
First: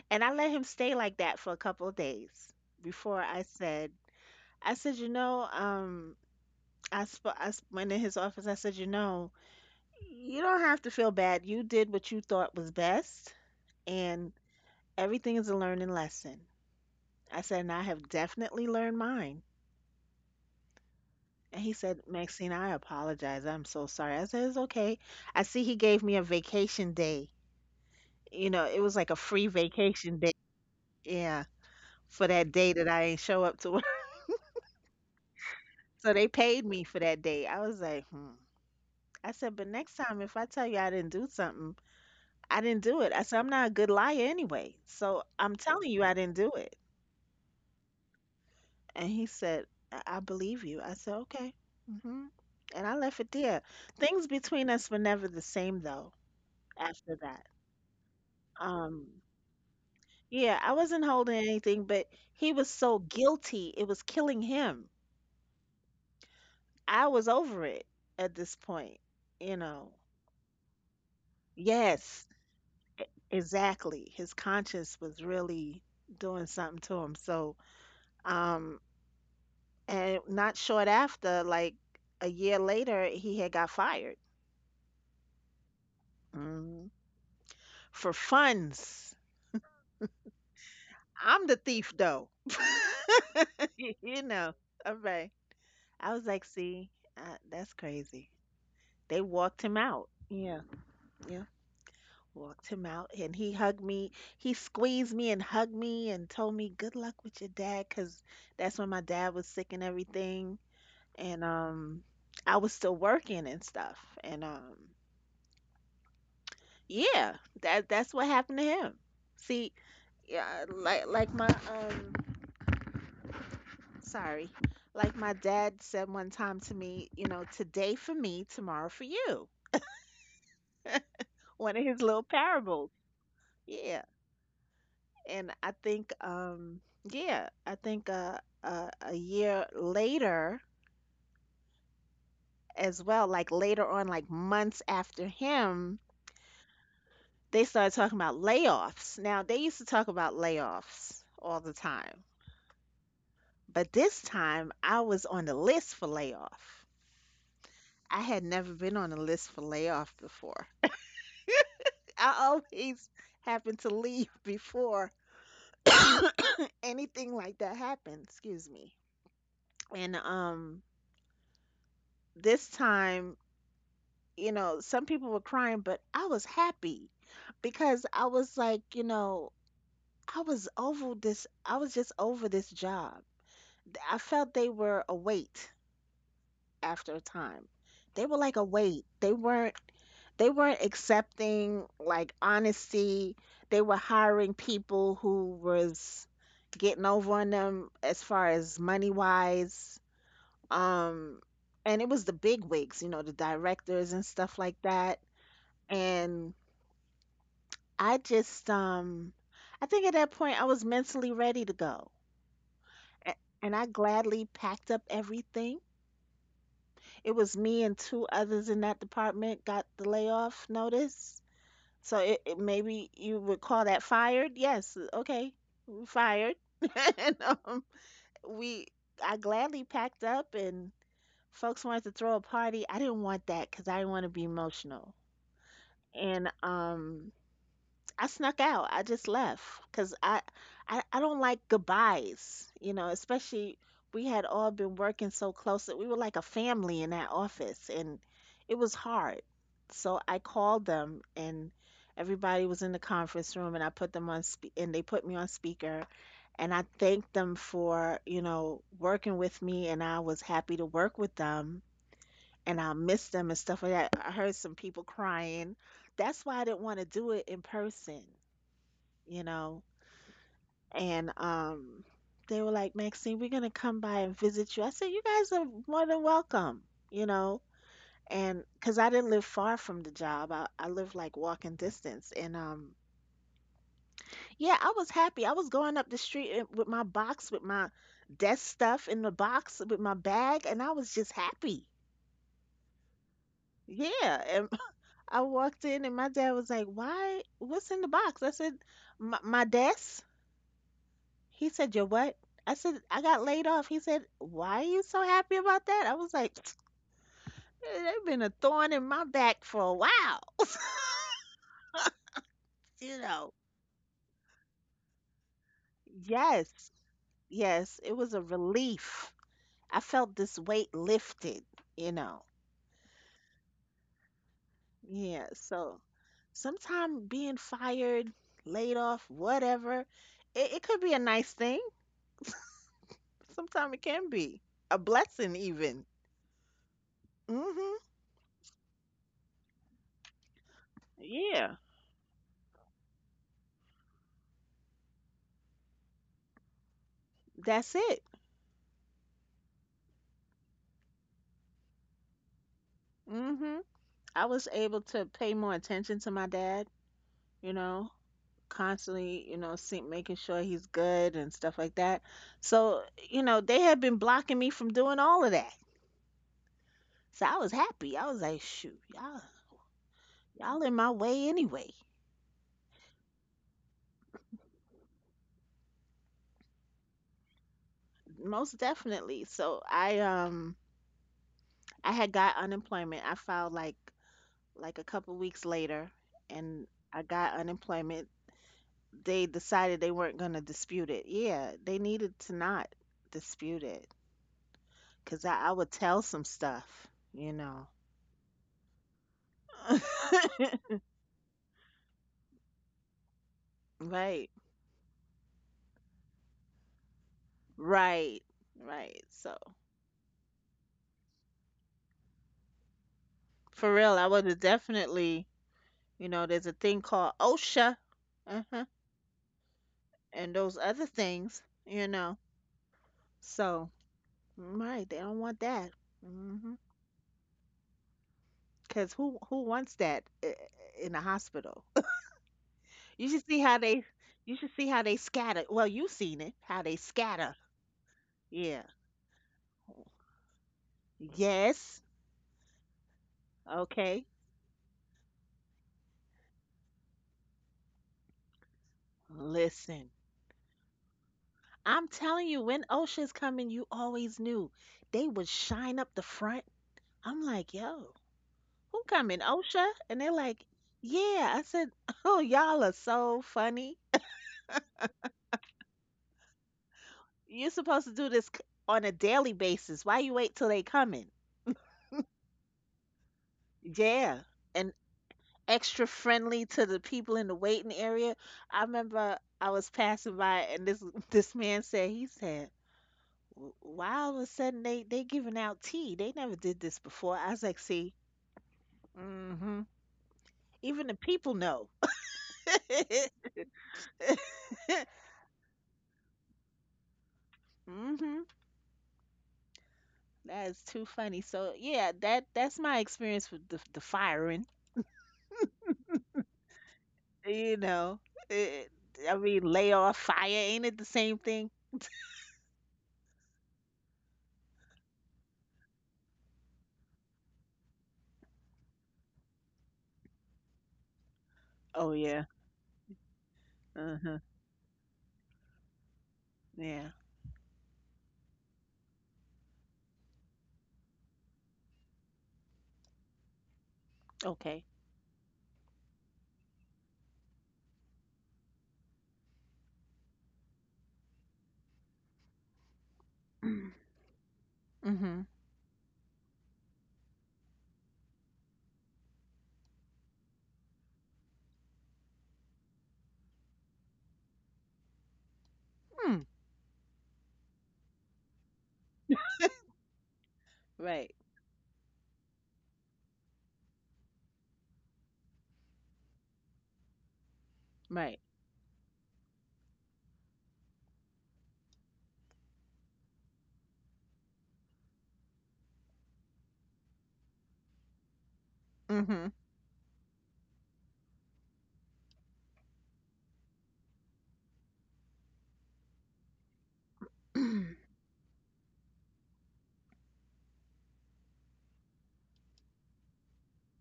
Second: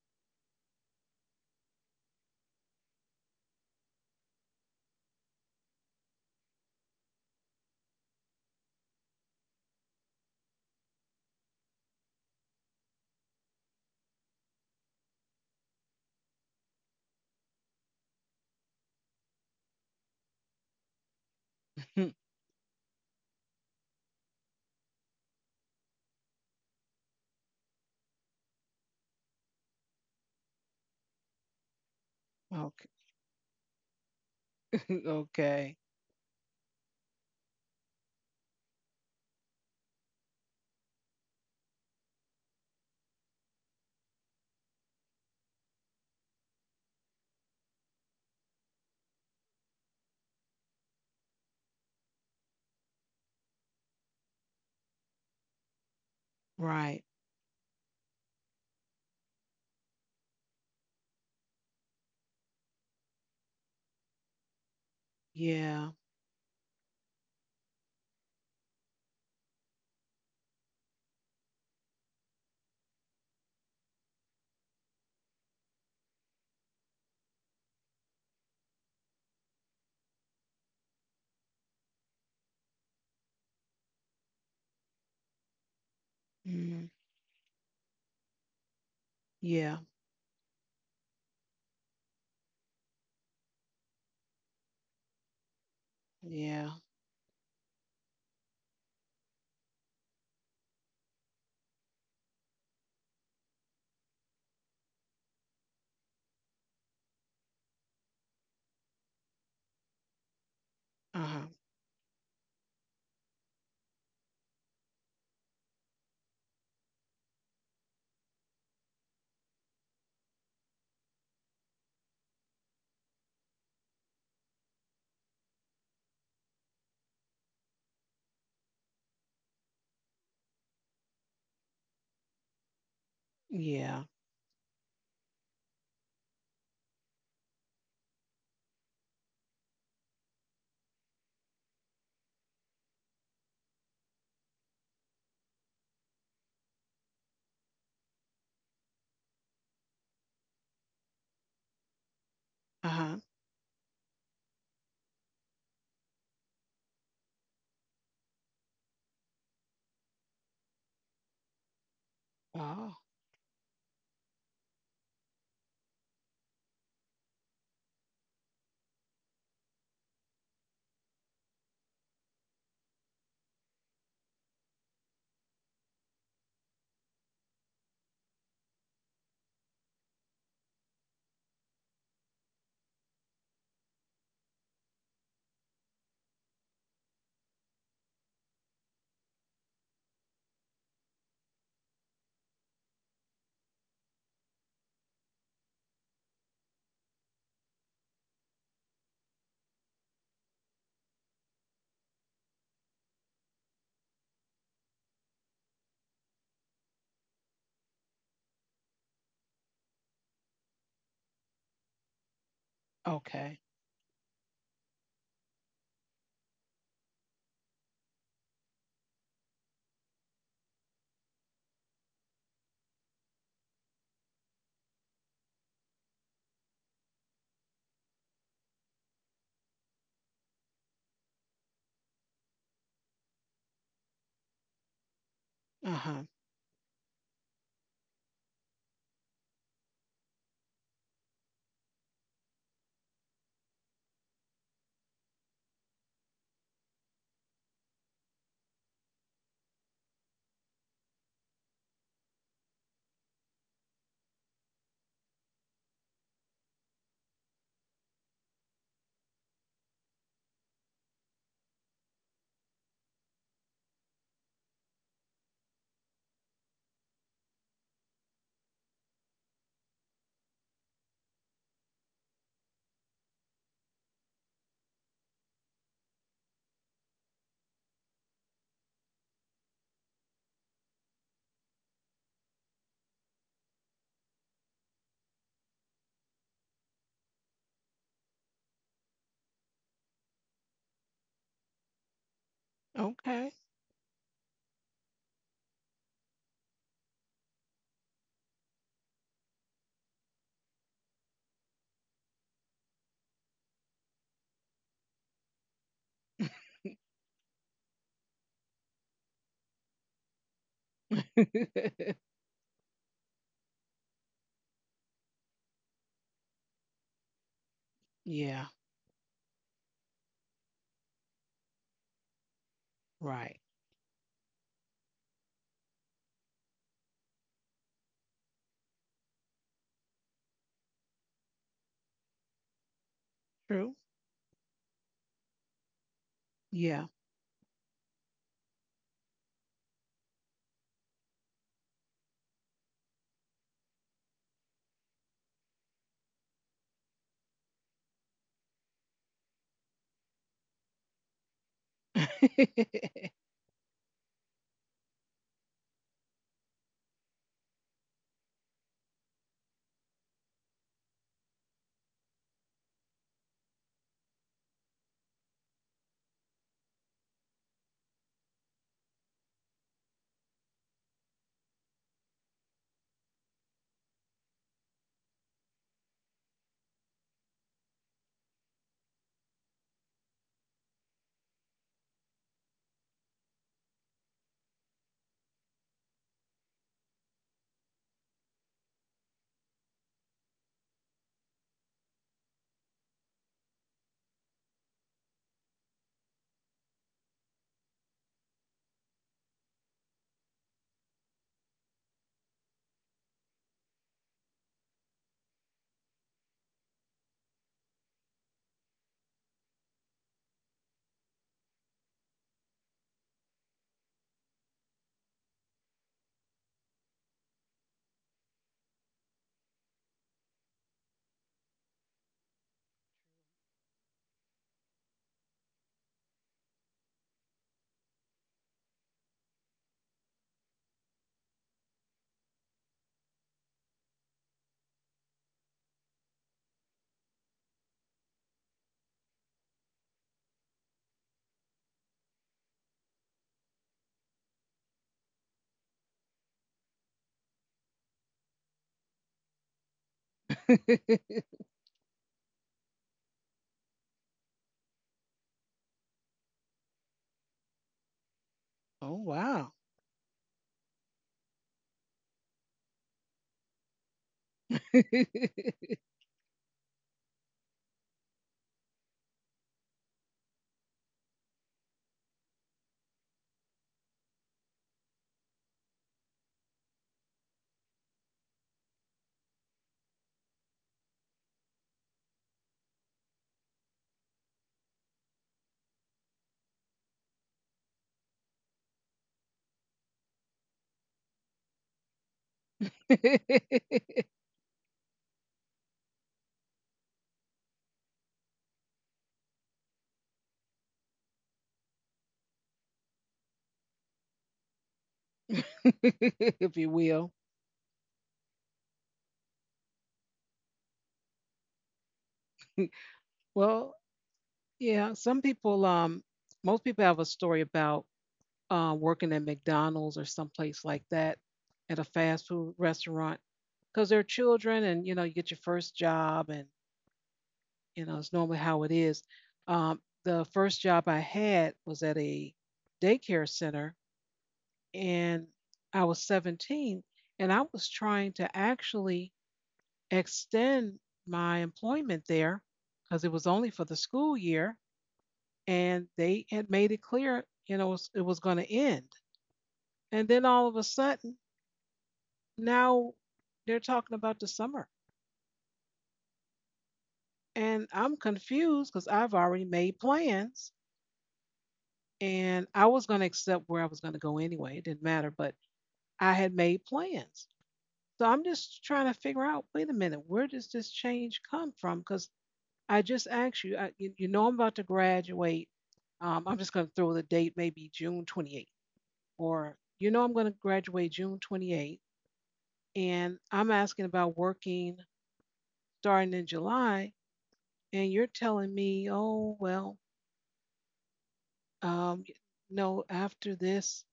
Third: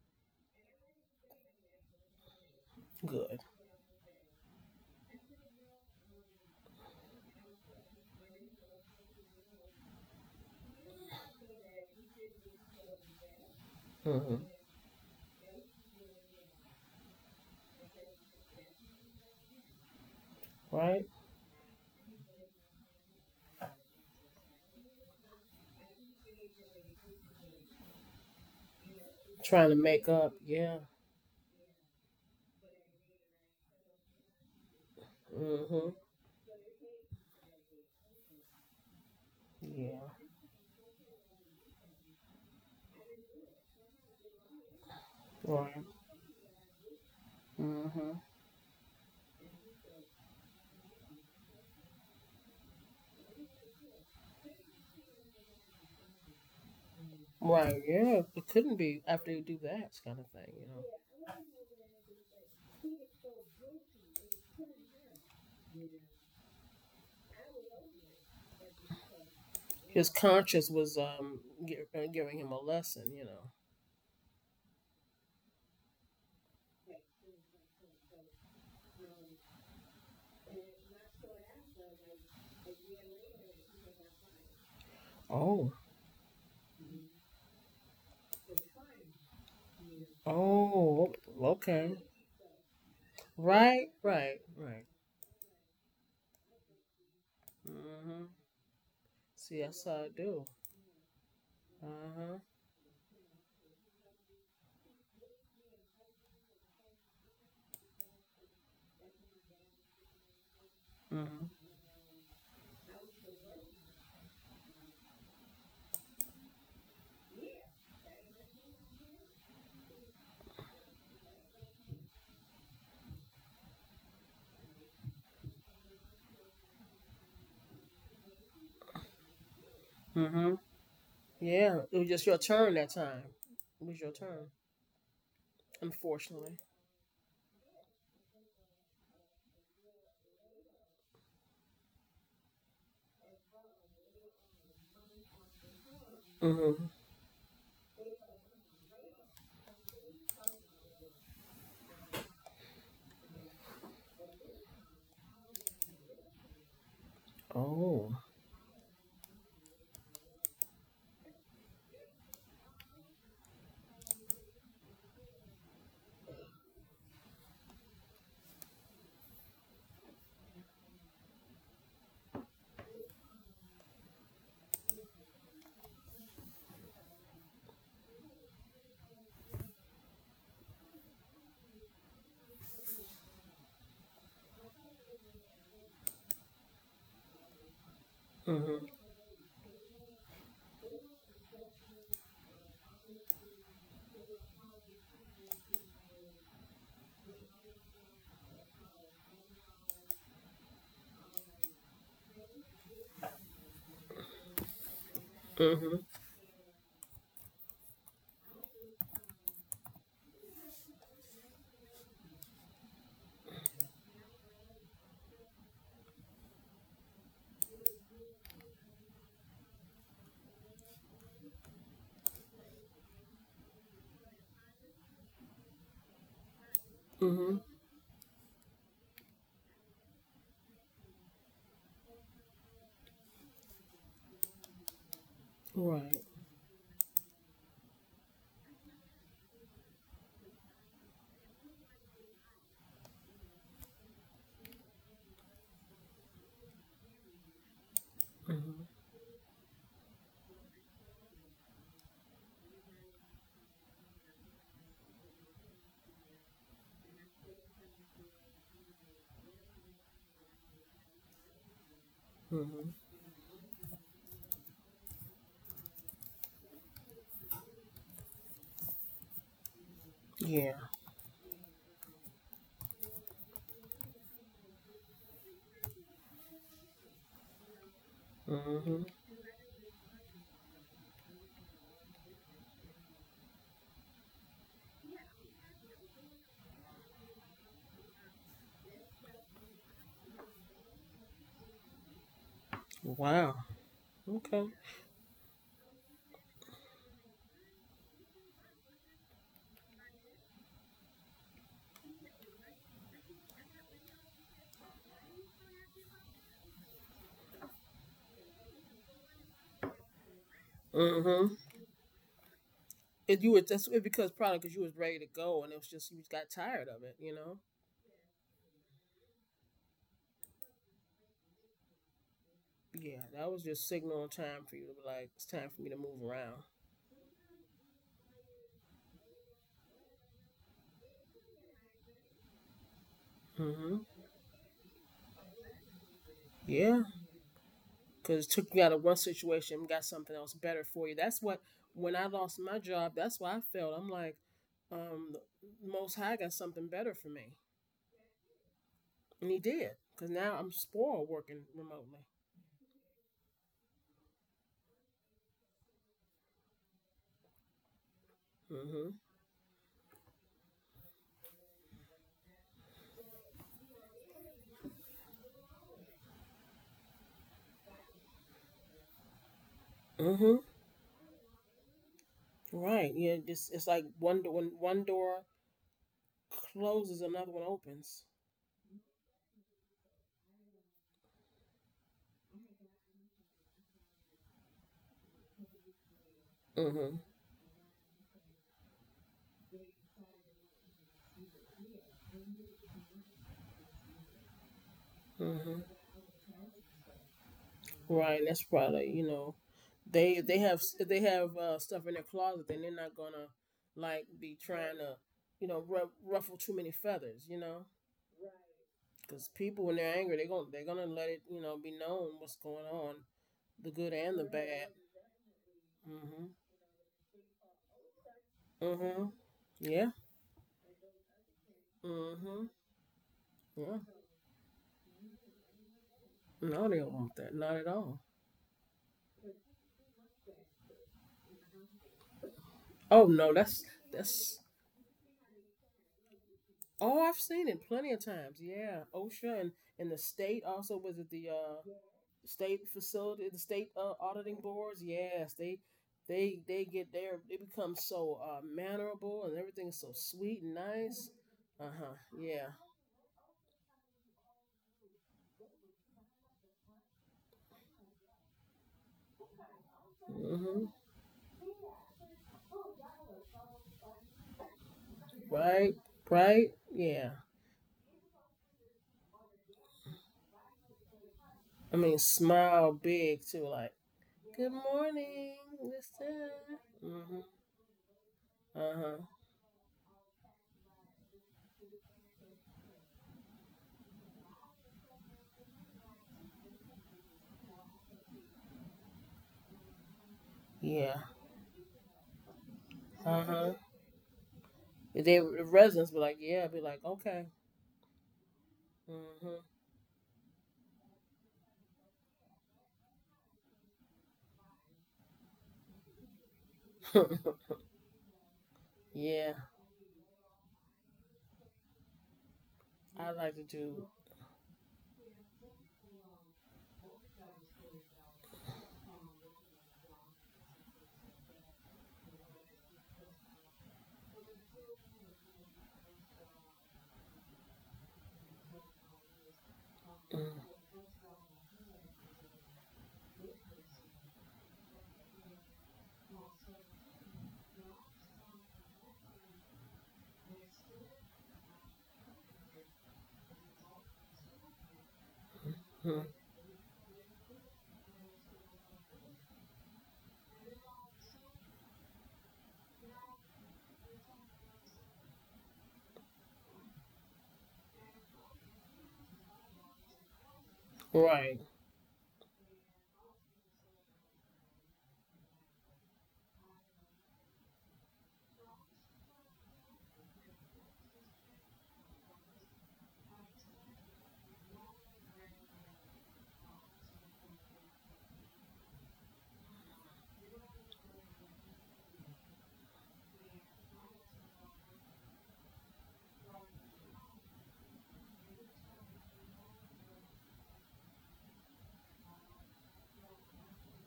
[SPEAKER 3] and I let him stay like that for a couple of days before
[SPEAKER 2] Good.
[SPEAKER 3] I said, you know, went in his office. I said, you know, you don't have to feel bad. You did what you thought was best, and
[SPEAKER 2] Hmm.
[SPEAKER 3] everything is a learning lesson. I said, and I have definitely learned mine.
[SPEAKER 2] Right?
[SPEAKER 3] And he said, Maxine, I apologize. I'm so sorry. I said, it's okay. I see he gave me a vacation day. You know, it was like a free
[SPEAKER 2] Trying to make
[SPEAKER 3] vacation day.
[SPEAKER 2] up. Yeah.
[SPEAKER 3] Yeah. For that day
[SPEAKER 1] Okay.
[SPEAKER 3] that I ain't show up to work.
[SPEAKER 2] Mm
[SPEAKER 1] Okay.
[SPEAKER 2] hmm.
[SPEAKER 3] So they paid me for that day. I was like, hmm. I said, but next
[SPEAKER 2] Yeah.
[SPEAKER 3] time if I tell you I didn't do something, I didn't do it. I said, I'm not a good liar anyway. So I'm
[SPEAKER 2] Right.
[SPEAKER 3] telling you I didn't do it.
[SPEAKER 2] Mm hmm.
[SPEAKER 3] And he said, I believe you. I said, okay. Hmm. And I left it there. Things between us were never the same though
[SPEAKER 1] Right.
[SPEAKER 3] after that.
[SPEAKER 2] Right. Yeah. It couldn't be
[SPEAKER 3] Um,
[SPEAKER 2] after you do that kind of thing,
[SPEAKER 3] yeah,
[SPEAKER 2] you
[SPEAKER 3] I
[SPEAKER 2] know.
[SPEAKER 3] wasn't holding anything, but he was so guilty. It was killing him.
[SPEAKER 1] Yeah.
[SPEAKER 3] I was over it at this point, you know.
[SPEAKER 2] His conscience was
[SPEAKER 3] Yes,
[SPEAKER 2] giving him a
[SPEAKER 3] e-
[SPEAKER 2] lesson.
[SPEAKER 3] exactly. His conscience was really doing something to him. So, um, and not short after, like a year later, he had got fired.
[SPEAKER 2] Oh.
[SPEAKER 1] Mm.
[SPEAKER 3] Mhm. For funds.
[SPEAKER 1] Yeah.
[SPEAKER 2] Oh.
[SPEAKER 3] I'm the thief,
[SPEAKER 2] Okay.
[SPEAKER 3] though.
[SPEAKER 2] Right.
[SPEAKER 3] You
[SPEAKER 2] Right.
[SPEAKER 3] know,
[SPEAKER 2] Right.
[SPEAKER 3] all right. I was like,
[SPEAKER 1] Yeah.
[SPEAKER 3] see, that's
[SPEAKER 2] Mm
[SPEAKER 3] crazy.
[SPEAKER 2] hmm.
[SPEAKER 3] They walked
[SPEAKER 2] See,
[SPEAKER 3] him
[SPEAKER 2] that's how
[SPEAKER 3] out.
[SPEAKER 2] I do.
[SPEAKER 3] Yeah, yeah.
[SPEAKER 2] Uh
[SPEAKER 3] Walked him out, and he hugged me. He squeezed me and hugged me and told me good luck with your dad, 'cause that's when my dad was sick and everything,
[SPEAKER 1] Uh-huh.
[SPEAKER 3] and
[SPEAKER 2] huh.
[SPEAKER 3] I was still working and stuff, and yeah, that's what happened to him. See, yeah, my sorry. Like my dad said one time to me, you know, today for me, tomorrow for you.
[SPEAKER 2] Mm-hmm.
[SPEAKER 3] One
[SPEAKER 2] Yeah,
[SPEAKER 3] of
[SPEAKER 2] it
[SPEAKER 3] his
[SPEAKER 2] was
[SPEAKER 3] little
[SPEAKER 2] just your turn that
[SPEAKER 3] parables.
[SPEAKER 2] time. It was
[SPEAKER 1] Yeah.
[SPEAKER 3] Yeah.
[SPEAKER 2] your turn,
[SPEAKER 3] And I think
[SPEAKER 2] unfortunately.
[SPEAKER 3] yeah, I think a year later as well, like later on, like months after him,
[SPEAKER 2] Mm-hmm.
[SPEAKER 3] they started talking about layoffs. Now they used to talk about layoffs all the time,
[SPEAKER 1] Uh-huh.
[SPEAKER 3] but this time I was on the list for layoff.
[SPEAKER 2] Oh.
[SPEAKER 3] I had never been on a list for layoff before. I
[SPEAKER 1] Oh,
[SPEAKER 3] always happen to leave before anything like that happened. Excuse me. And this time, some people were crying, but I was happy because I was like, I was over this. I was just over this job. I felt they were a weight after a time. They were like a
[SPEAKER 2] Mm-hmm.
[SPEAKER 3] weight. They weren't accepting like honesty. They were hiring people who was getting over on them as far as money wise. Um, and it was the big wigs, you know, the directors and stuff like that.
[SPEAKER 2] Mm-hmm.
[SPEAKER 3] And I just um I think at that point I was mentally ready to go. A-
[SPEAKER 1] okay.
[SPEAKER 3] And I gladly packed up everything. It was me and two others in that department got the layoff notice. So it maybe you would call that fired. Yes, okay. We fired. And
[SPEAKER 2] Mm-hmm.
[SPEAKER 3] we I gladly packed up, and folks wanted to throw a party. I didn't want that because I didn't want to be emotional.
[SPEAKER 2] Right.
[SPEAKER 1] Uh-huh.
[SPEAKER 3] And I snuck out. I just left because I don't like goodbyes. You know, especially we had all been working so close that we were like a family in that office, and it
[SPEAKER 2] Mm-hmm.
[SPEAKER 3] was hard. So I called them, and everybody was in the conference room, and I put them on spe- and they put me on speaker, and I thanked them for working with me, and I was happy to work with them. And
[SPEAKER 2] Mm-hmm.
[SPEAKER 3] I missed them and stuff like that. I heard some people crying. That's why I didn't want to do it in person you know.
[SPEAKER 2] Yeah.
[SPEAKER 3] And they were like, "Maxine, we're gonna come by and visit you." I said, "You guys are more than welcome, you know. And because
[SPEAKER 2] Mm-hmm.
[SPEAKER 3] I didn't live far from the job, I lived like walking distance. And yeah, I was happy. I was going up the street with my box, with my desk stuff in the box, with my bag, and I was just happy.
[SPEAKER 1] Okay.
[SPEAKER 2] Wow.
[SPEAKER 3] Yeah,
[SPEAKER 2] Okay.
[SPEAKER 3] and I walked in, and my dad was like, "Why? What's in the box?" I said, "My desk." He said, "Your what?" I said, "I got laid off." He said, "Why are you so happy about that?" I was like, They've been a thorn in my back for a while."
[SPEAKER 2] Mm-hmm.
[SPEAKER 3] You
[SPEAKER 2] If you
[SPEAKER 3] know,
[SPEAKER 2] were, that's it, because probably because you was ready to go and it was just you just got tired
[SPEAKER 3] yes,
[SPEAKER 2] of it.
[SPEAKER 3] yes, it was a
[SPEAKER 1] Yeah.
[SPEAKER 3] relief. I felt this weight lifted, you know.
[SPEAKER 2] Yeah, that
[SPEAKER 1] Right.
[SPEAKER 2] was just signaling time for you to be like it's
[SPEAKER 3] Yeah,
[SPEAKER 2] time for me to
[SPEAKER 3] so
[SPEAKER 2] move around.
[SPEAKER 3] sometimes being fired, laid off, whatever, it could be a nice thing.
[SPEAKER 1] True.
[SPEAKER 3] Sometimes
[SPEAKER 2] Mm-hmm.
[SPEAKER 3] it can be a blessing, even.
[SPEAKER 2] Yeah.
[SPEAKER 1] Yeah.
[SPEAKER 3] Hmm.
[SPEAKER 2] Because it took you out of one situation and got something else better for you. That's what
[SPEAKER 3] Yeah,
[SPEAKER 2] when I lost my job, that's what I felt. I'm like, the Most High got something better for me,
[SPEAKER 3] that's it.
[SPEAKER 2] and He did. Because now I'm spoiled working remotely.
[SPEAKER 3] hmm I was able to pay more attention to my dad, you know,
[SPEAKER 2] Mm-hmm.
[SPEAKER 3] constantly, see, making sure he's good and stuff like that. So, they had been blocking me from doing all of that. So I was happy. I was like, "Shoot, y'all,
[SPEAKER 2] Mm-hmm.
[SPEAKER 3] y'all in my way anyway,
[SPEAKER 2] Right. Yeah. It's like one door when one door closes, another one opens.
[SPEAKER 3] most definitely." So I had got unemployment. I filed like a couple weeks later, and
[SPEAKER 2] Mm-hmm.
[SPEAKER 3] I got unemployment. They decided they weren't gonna dispute it. Yeah, they needed to not dispute it. Cause I would
[SPEAKER 2] Mm-hmm.
[SPEAKER 3] tell some stuff, you know.
[SPEAKER 2] Right. That's probably, they have stuff in their closet, and they're not gonna like be
[SPEAKER 3] Right,
[SPEAKER 2] trying to ruffle too many feathers,
[SPEAKER 3] right, right.
[SPEAKER 2] because
[SPEAKER 3] So
[SPEAKER 2] people when they're angry they're gonna let it be known what's going on, the
[SPEAKER 3] for
[SPEAKER 2] good
[SPEAKER 3] real,
[SPEAKER 2] and
[SPEAKER 3] I
[SPEAKER 2] the
[SPEAKER 3] would have
[SPEAKER 2] bad.
[SPEAKER 3] definitely,
[SPEAKER 2] Mhm.
[SPEAKER 3] there's a thing called OSHA, uh-huh,
[SPEAKER 2] Mhm. Yeah.
[SPEAKER 3] and those other things.
[SPEAKER 2] Mhm. Yeah.
[SPEAKER 3] So right, they don't want that. Mm-hmm.
[SPEAKER 2] No, they don't want that. Not at all.
[SPEAKER 3] Cause who wants that in a hospital?
[SPEAKER 2] Oh
[SPEAKER 3] You
[SPEAKER 2] no,
[SPEAKER 3] should see
[SPEAKER 2] that's
[SPEAKER 3] how they,
[SPEAKER 2] that's.
[SPEAKER 3] you should see how they scatter. Well, you've seen it, how they
[SPEAKER 2] Oh, I've
[SPEAKER 3] scatter.
[SPEAKER 2] seen it plenty of times.
[SPEAKER 3] Yeah.
[SPEAKER 2] Yeah, OSHA and the state also, was it the,
[SPEAKER 3] Yes.
[SPEAKER 2] the state facility, the state,
[SPEAKER 3] Okay.
[SPEAKER 2] auditing boards, yes, they get there. They become so mannerable, and everything's so
[SPEAKER 3] Listen.
[SPEAKER 2] sweet and nice. Uh
[SPEAKER 3] I'm
[SPEAKER 2] huh.
[SPEAKER 3] telling you,
[SPEAKER 2] Yeah.
[SPEAKER 3] when Ocean's coming, you always knew they would shine up the front. I'm like, "Yo, who
[SPEAKER 1] Oh,
[SPEAKER 3] coming,
[SPEAKER 1] wow.
[SPEAKER 3] Osha?" And they're like,
[SPEAKER 2] Mhm.
[SPEAKER 3] "Yeah." I said, "Oh, y'all are so funny.
[SPEAKER 2] Right. Right. Yeah.
[SPEAKER 3] You're supposed to do this on a daily basis. Why you wait till they coming?"
[SPEAKER 2] I mean, smile big too. Like,
[SPEAKER 3] Yeah,
[SPEAKER 2] good
[SPEAKER 3] and
[SPEAKER 2] morning, this
[SPEAKER 3] extra friendly
[SPEAKER 2] time.
[SPEAKER 3] to the people in the waiting area.
[SPEAKER 2] Mhm.
[SPEAKER 3] I
[SPEAKER 2] Uh huh.
[SPEAKER 3] remember I was passing by, and this this man said, he said, Why all of a sudden they giving out tea? They never did this before." I was like, see. hmm Even
[SPEAKER 2] Yeah.
[SPEAKER 3] the people know.
[SPEAKER 2] Uh huh. The residents be like, yeah. Be like, okay.
[SPEAKER 3] hmm
[SPEAKER 2] Mhm.
[SPEAKER 3] That is too funny. So yeah, that's my experience with the firing.
[SPEAKER 1] If you will.
[SPEAKER 3] You know, it, I
[SPEAKER 2] Yeah.
[SPEAKER 3] mean, layoff, fire, ain't it the same thing?
[SPEAKER 2] I like to
[SPEAKER 1] Well,
[SPEAKER 2] do.
[SPEAKER 1] yeah, some people most people have a story about working at McDonald's or someplace like that, at a
[SPEAKER 3] Oh
[SPEAKER 1] fast
[SPEAKER 3] yeah.
[SPEAKER 1] food restaurant, because they're
[SPEAKER 3] Uh-huh.
[SPEAKER 1] children and you know you get your first job and
[SPEAKER 3] Yeah.
[SPEAKER 1] you know it's normally how it is. The first job I had was at a daycare center,
[SPEAKER 3] Okay.
[SPEAKER 1] and I was 17, and I was trying to actually extend my employment there because it was only for the school year,
[SPEAKER 3] Mm-hmm.
[SPEAKER 1] and
[SPEAKER 2] Mhm.
[SPEAKER 1] they had made it clear, you know, it was going to end. And then all of a sudden now they're talking about the summer.
[SPEAKER 3] Mm.
[SPEAKER 1] And I'm confused because I've already made plans,
[SPEAKER 3] Right.
[SPEAKER 2] Right.
[SPEAKER 1] and I was going to accept where I was going to go anyway. It didn't matter, but I had made plans. So I'm
[SPEAKER 3] Right.
[SPEAKER 1] just trying to figure out, wait a minute, where does this change come from? Because I just asked you, you know, I'm about to graduate. I'm just going to throw the date, maybe June 28th,
[SPEAKER 3] Mm-hmm.
[SPEAKER 1] or you know, I'm going to graduate June 28th. And I'm asking about working starting in July, and you're telling me, oh, well, um, no, after this,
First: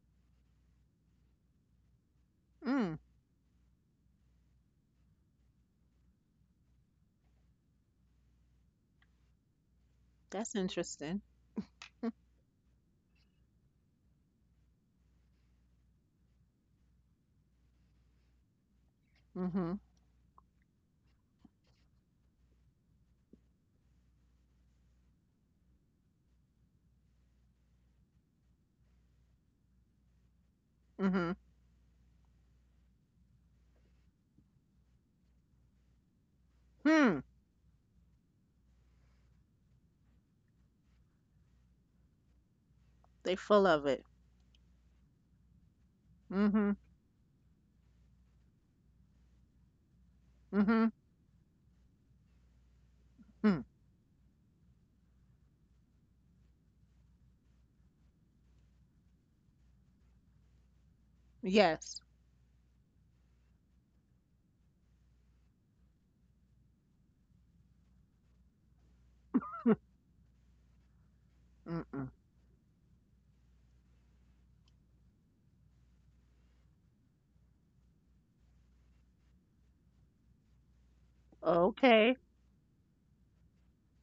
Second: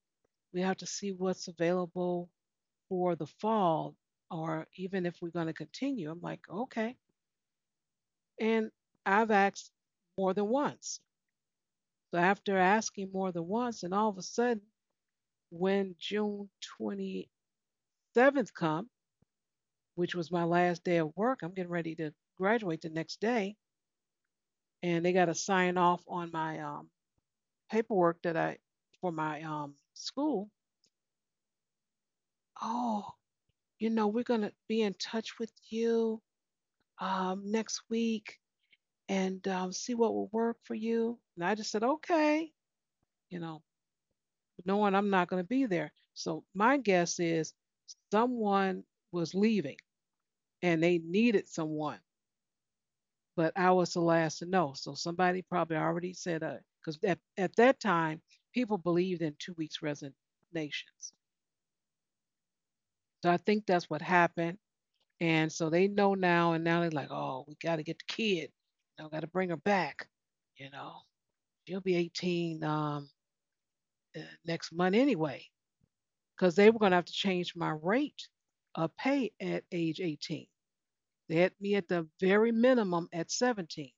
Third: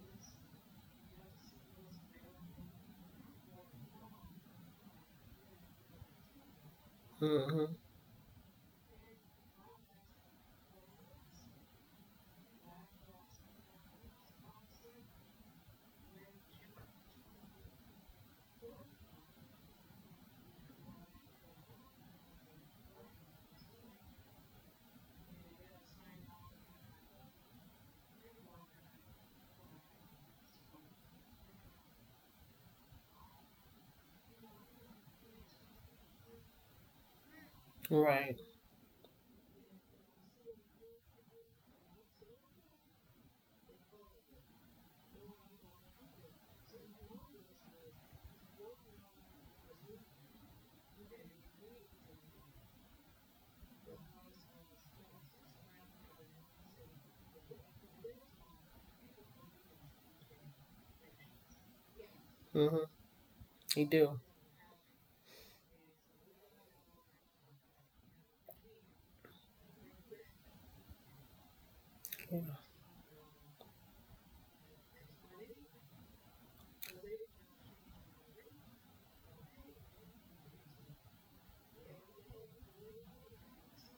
[SPEAKER 1] we have to see what's available
[SPEAKER 3] Mm.
[SPEAKER 1] for the fall, or even if we're going to continue. I'm like, okay.
[SPEAKER 2] Mhm.
[SPEAKER 1] And I've asked more than
[SPEAKER 3] That's
[SPEAKER 1] once.
[SPEAKER 3] interesting.
[SPEAKER 1] So after asking more than once, and all of a sudden, when June 27th come,
[SPEAKER 3] Mm-hmm.
[SPEAKER 1] which was my last day of work, I'm getting ready to graduate the next day, and they got to sign off on my paperwork that I for my school.
[SPEAKER 3] Mm-hmm.
[SPEAKER 1] Oh, you know, we're going to be in touch with you
[SPEAKER 3] Hmm.
[SPEAKER 1] next week
[SPEAKER 2] Right.
[SPEAKER 1] and see what will work for you. And I just said, okay,
[SPEAKER 3] They
[SPEAKER 1] you know,
[SPEAKER 3] full of it.
[SPEAKER 1] knowing I'm not going to be there. So
[SPEAKER 3] Mm-hmm.
[SPEAKER 1] my guess is someone was leaving
[SPEAKER 3] Mm-hmm.
[SPEAKER 1] and they needed someone, but
[SPEAKER 3] Hmm.
[SPEAKER 1] I was the last to know. So somebody probably already said, because at that time, people believed in 2 weeks resignations.
[SPEAKER 3] Yes.
[SPEAKER 2] Mm-hmm.
[SPEAKER 1] So I think
[SPEAKER 2] You
[SPEAKER 1] that's what
[SPEAKER 2] do.
[SPEAKER 1] happened. And so they know now, and now they're like, oh, we got to get the kid. You know, got to bring her back. You know, she'll be
[SPEAKER 3] Mm-mm.
[SPEAKER 2] Yeah.
[SPEAKER 1] 18 uh, next month anyway, because they were going to have to change my rate of pay at age 18. They had me at the
[SPEAKER 3] Okay.
[SPEAKER 1] very minimum at 17.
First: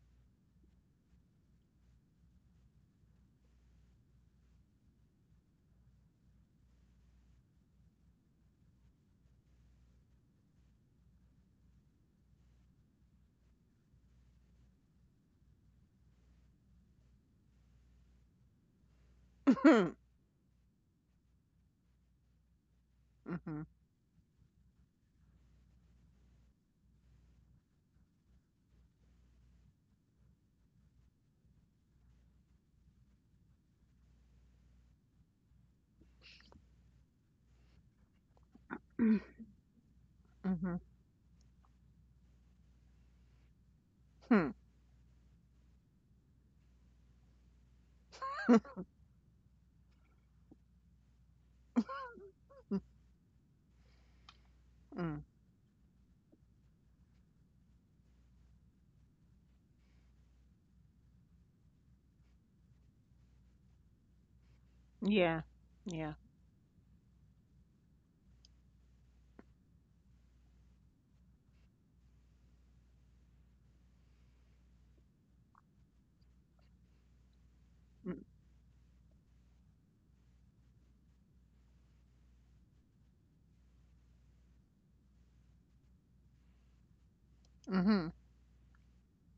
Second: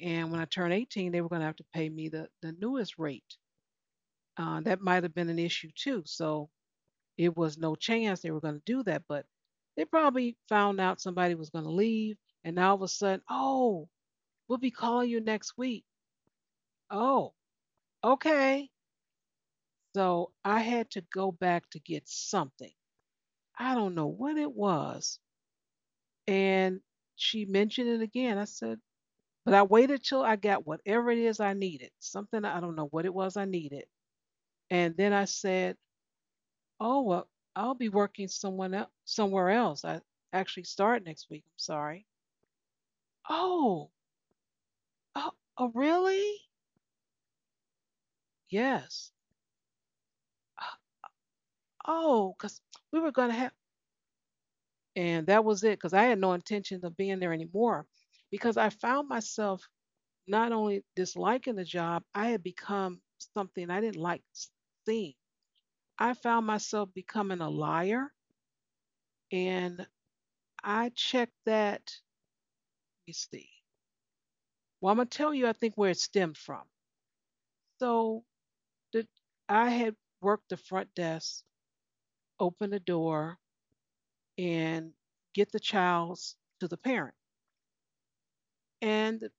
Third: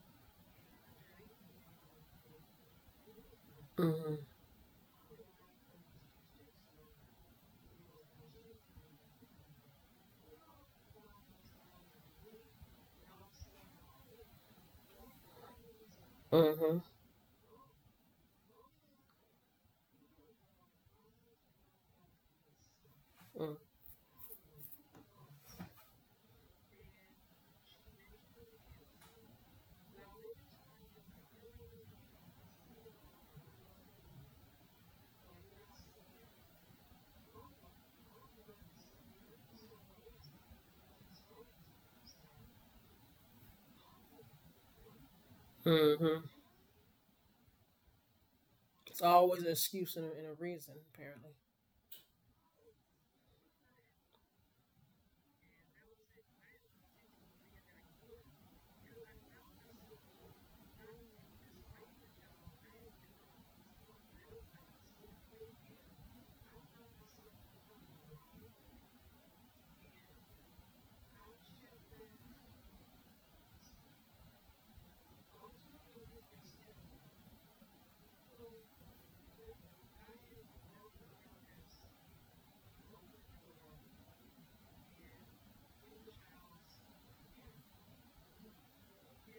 [SPEAKER 1] And when I turned 18, they were going to have to pay me the newest rate.
[SPEAKER 2] Mm-hmm.
[SPEAKER 1] That might have been an issue too. So it was no chance they were going to do that. But they probably found out somebody was going to leave. And now all of a sudden, oh, we'll be calling you next week.
[SPEAKER 2] Mm-hmm.
[SPEAKER 1] Oh, okay. So I had to go back to get something.
[SPEAKER 3] Mm-hmm.
[SPEAKER 1] I don't know what it was. And she mentioned it again. I said, but I waited till I got whatever it is I needed, something, I don't know what it was I needed. And then I said, oh, well, I'll be working someone else,
[SPEAKER 3] Mm.
[SPEAKER 1] somewhere else. I actually
[SPEAKER 3] Mhm.
[SPEAKER 1] start next week. I'm sorry. Oh,
[SPEAKER 3] Hmm.
[SPEAKER 1] oh, oh
[SPEAKER 2] Mm-hmm.
[SPEAKER 1] really?
[SPEAKER 2] It's
[SPEAKER 1] Yes.
[SPEAKER 2] always an excuse and a reason, apparently.
[SPEAKER 1] Oh, because we were going to have.
[SPEAKER 3] Mm.
[SPEAKER 1] And that was it, because I had no intention of being there anymore, because I found myself not only disliking the job, I had become something I didn't like seeing.
[SPEAKER 3] Yeah. Yeah.
[SPEAKER 1] I found myself becoming a liar, and I checked that. Let me see. Well, I'm going to tell you, I think, where it stemmed from.
[SPEAKER 3] Mm.
[SPEAKER 1] So the, I had worked the front desk, open the door, and get the child to the parent.
[SPEAKER 3] Mhm.
[SPEAKER 1] And the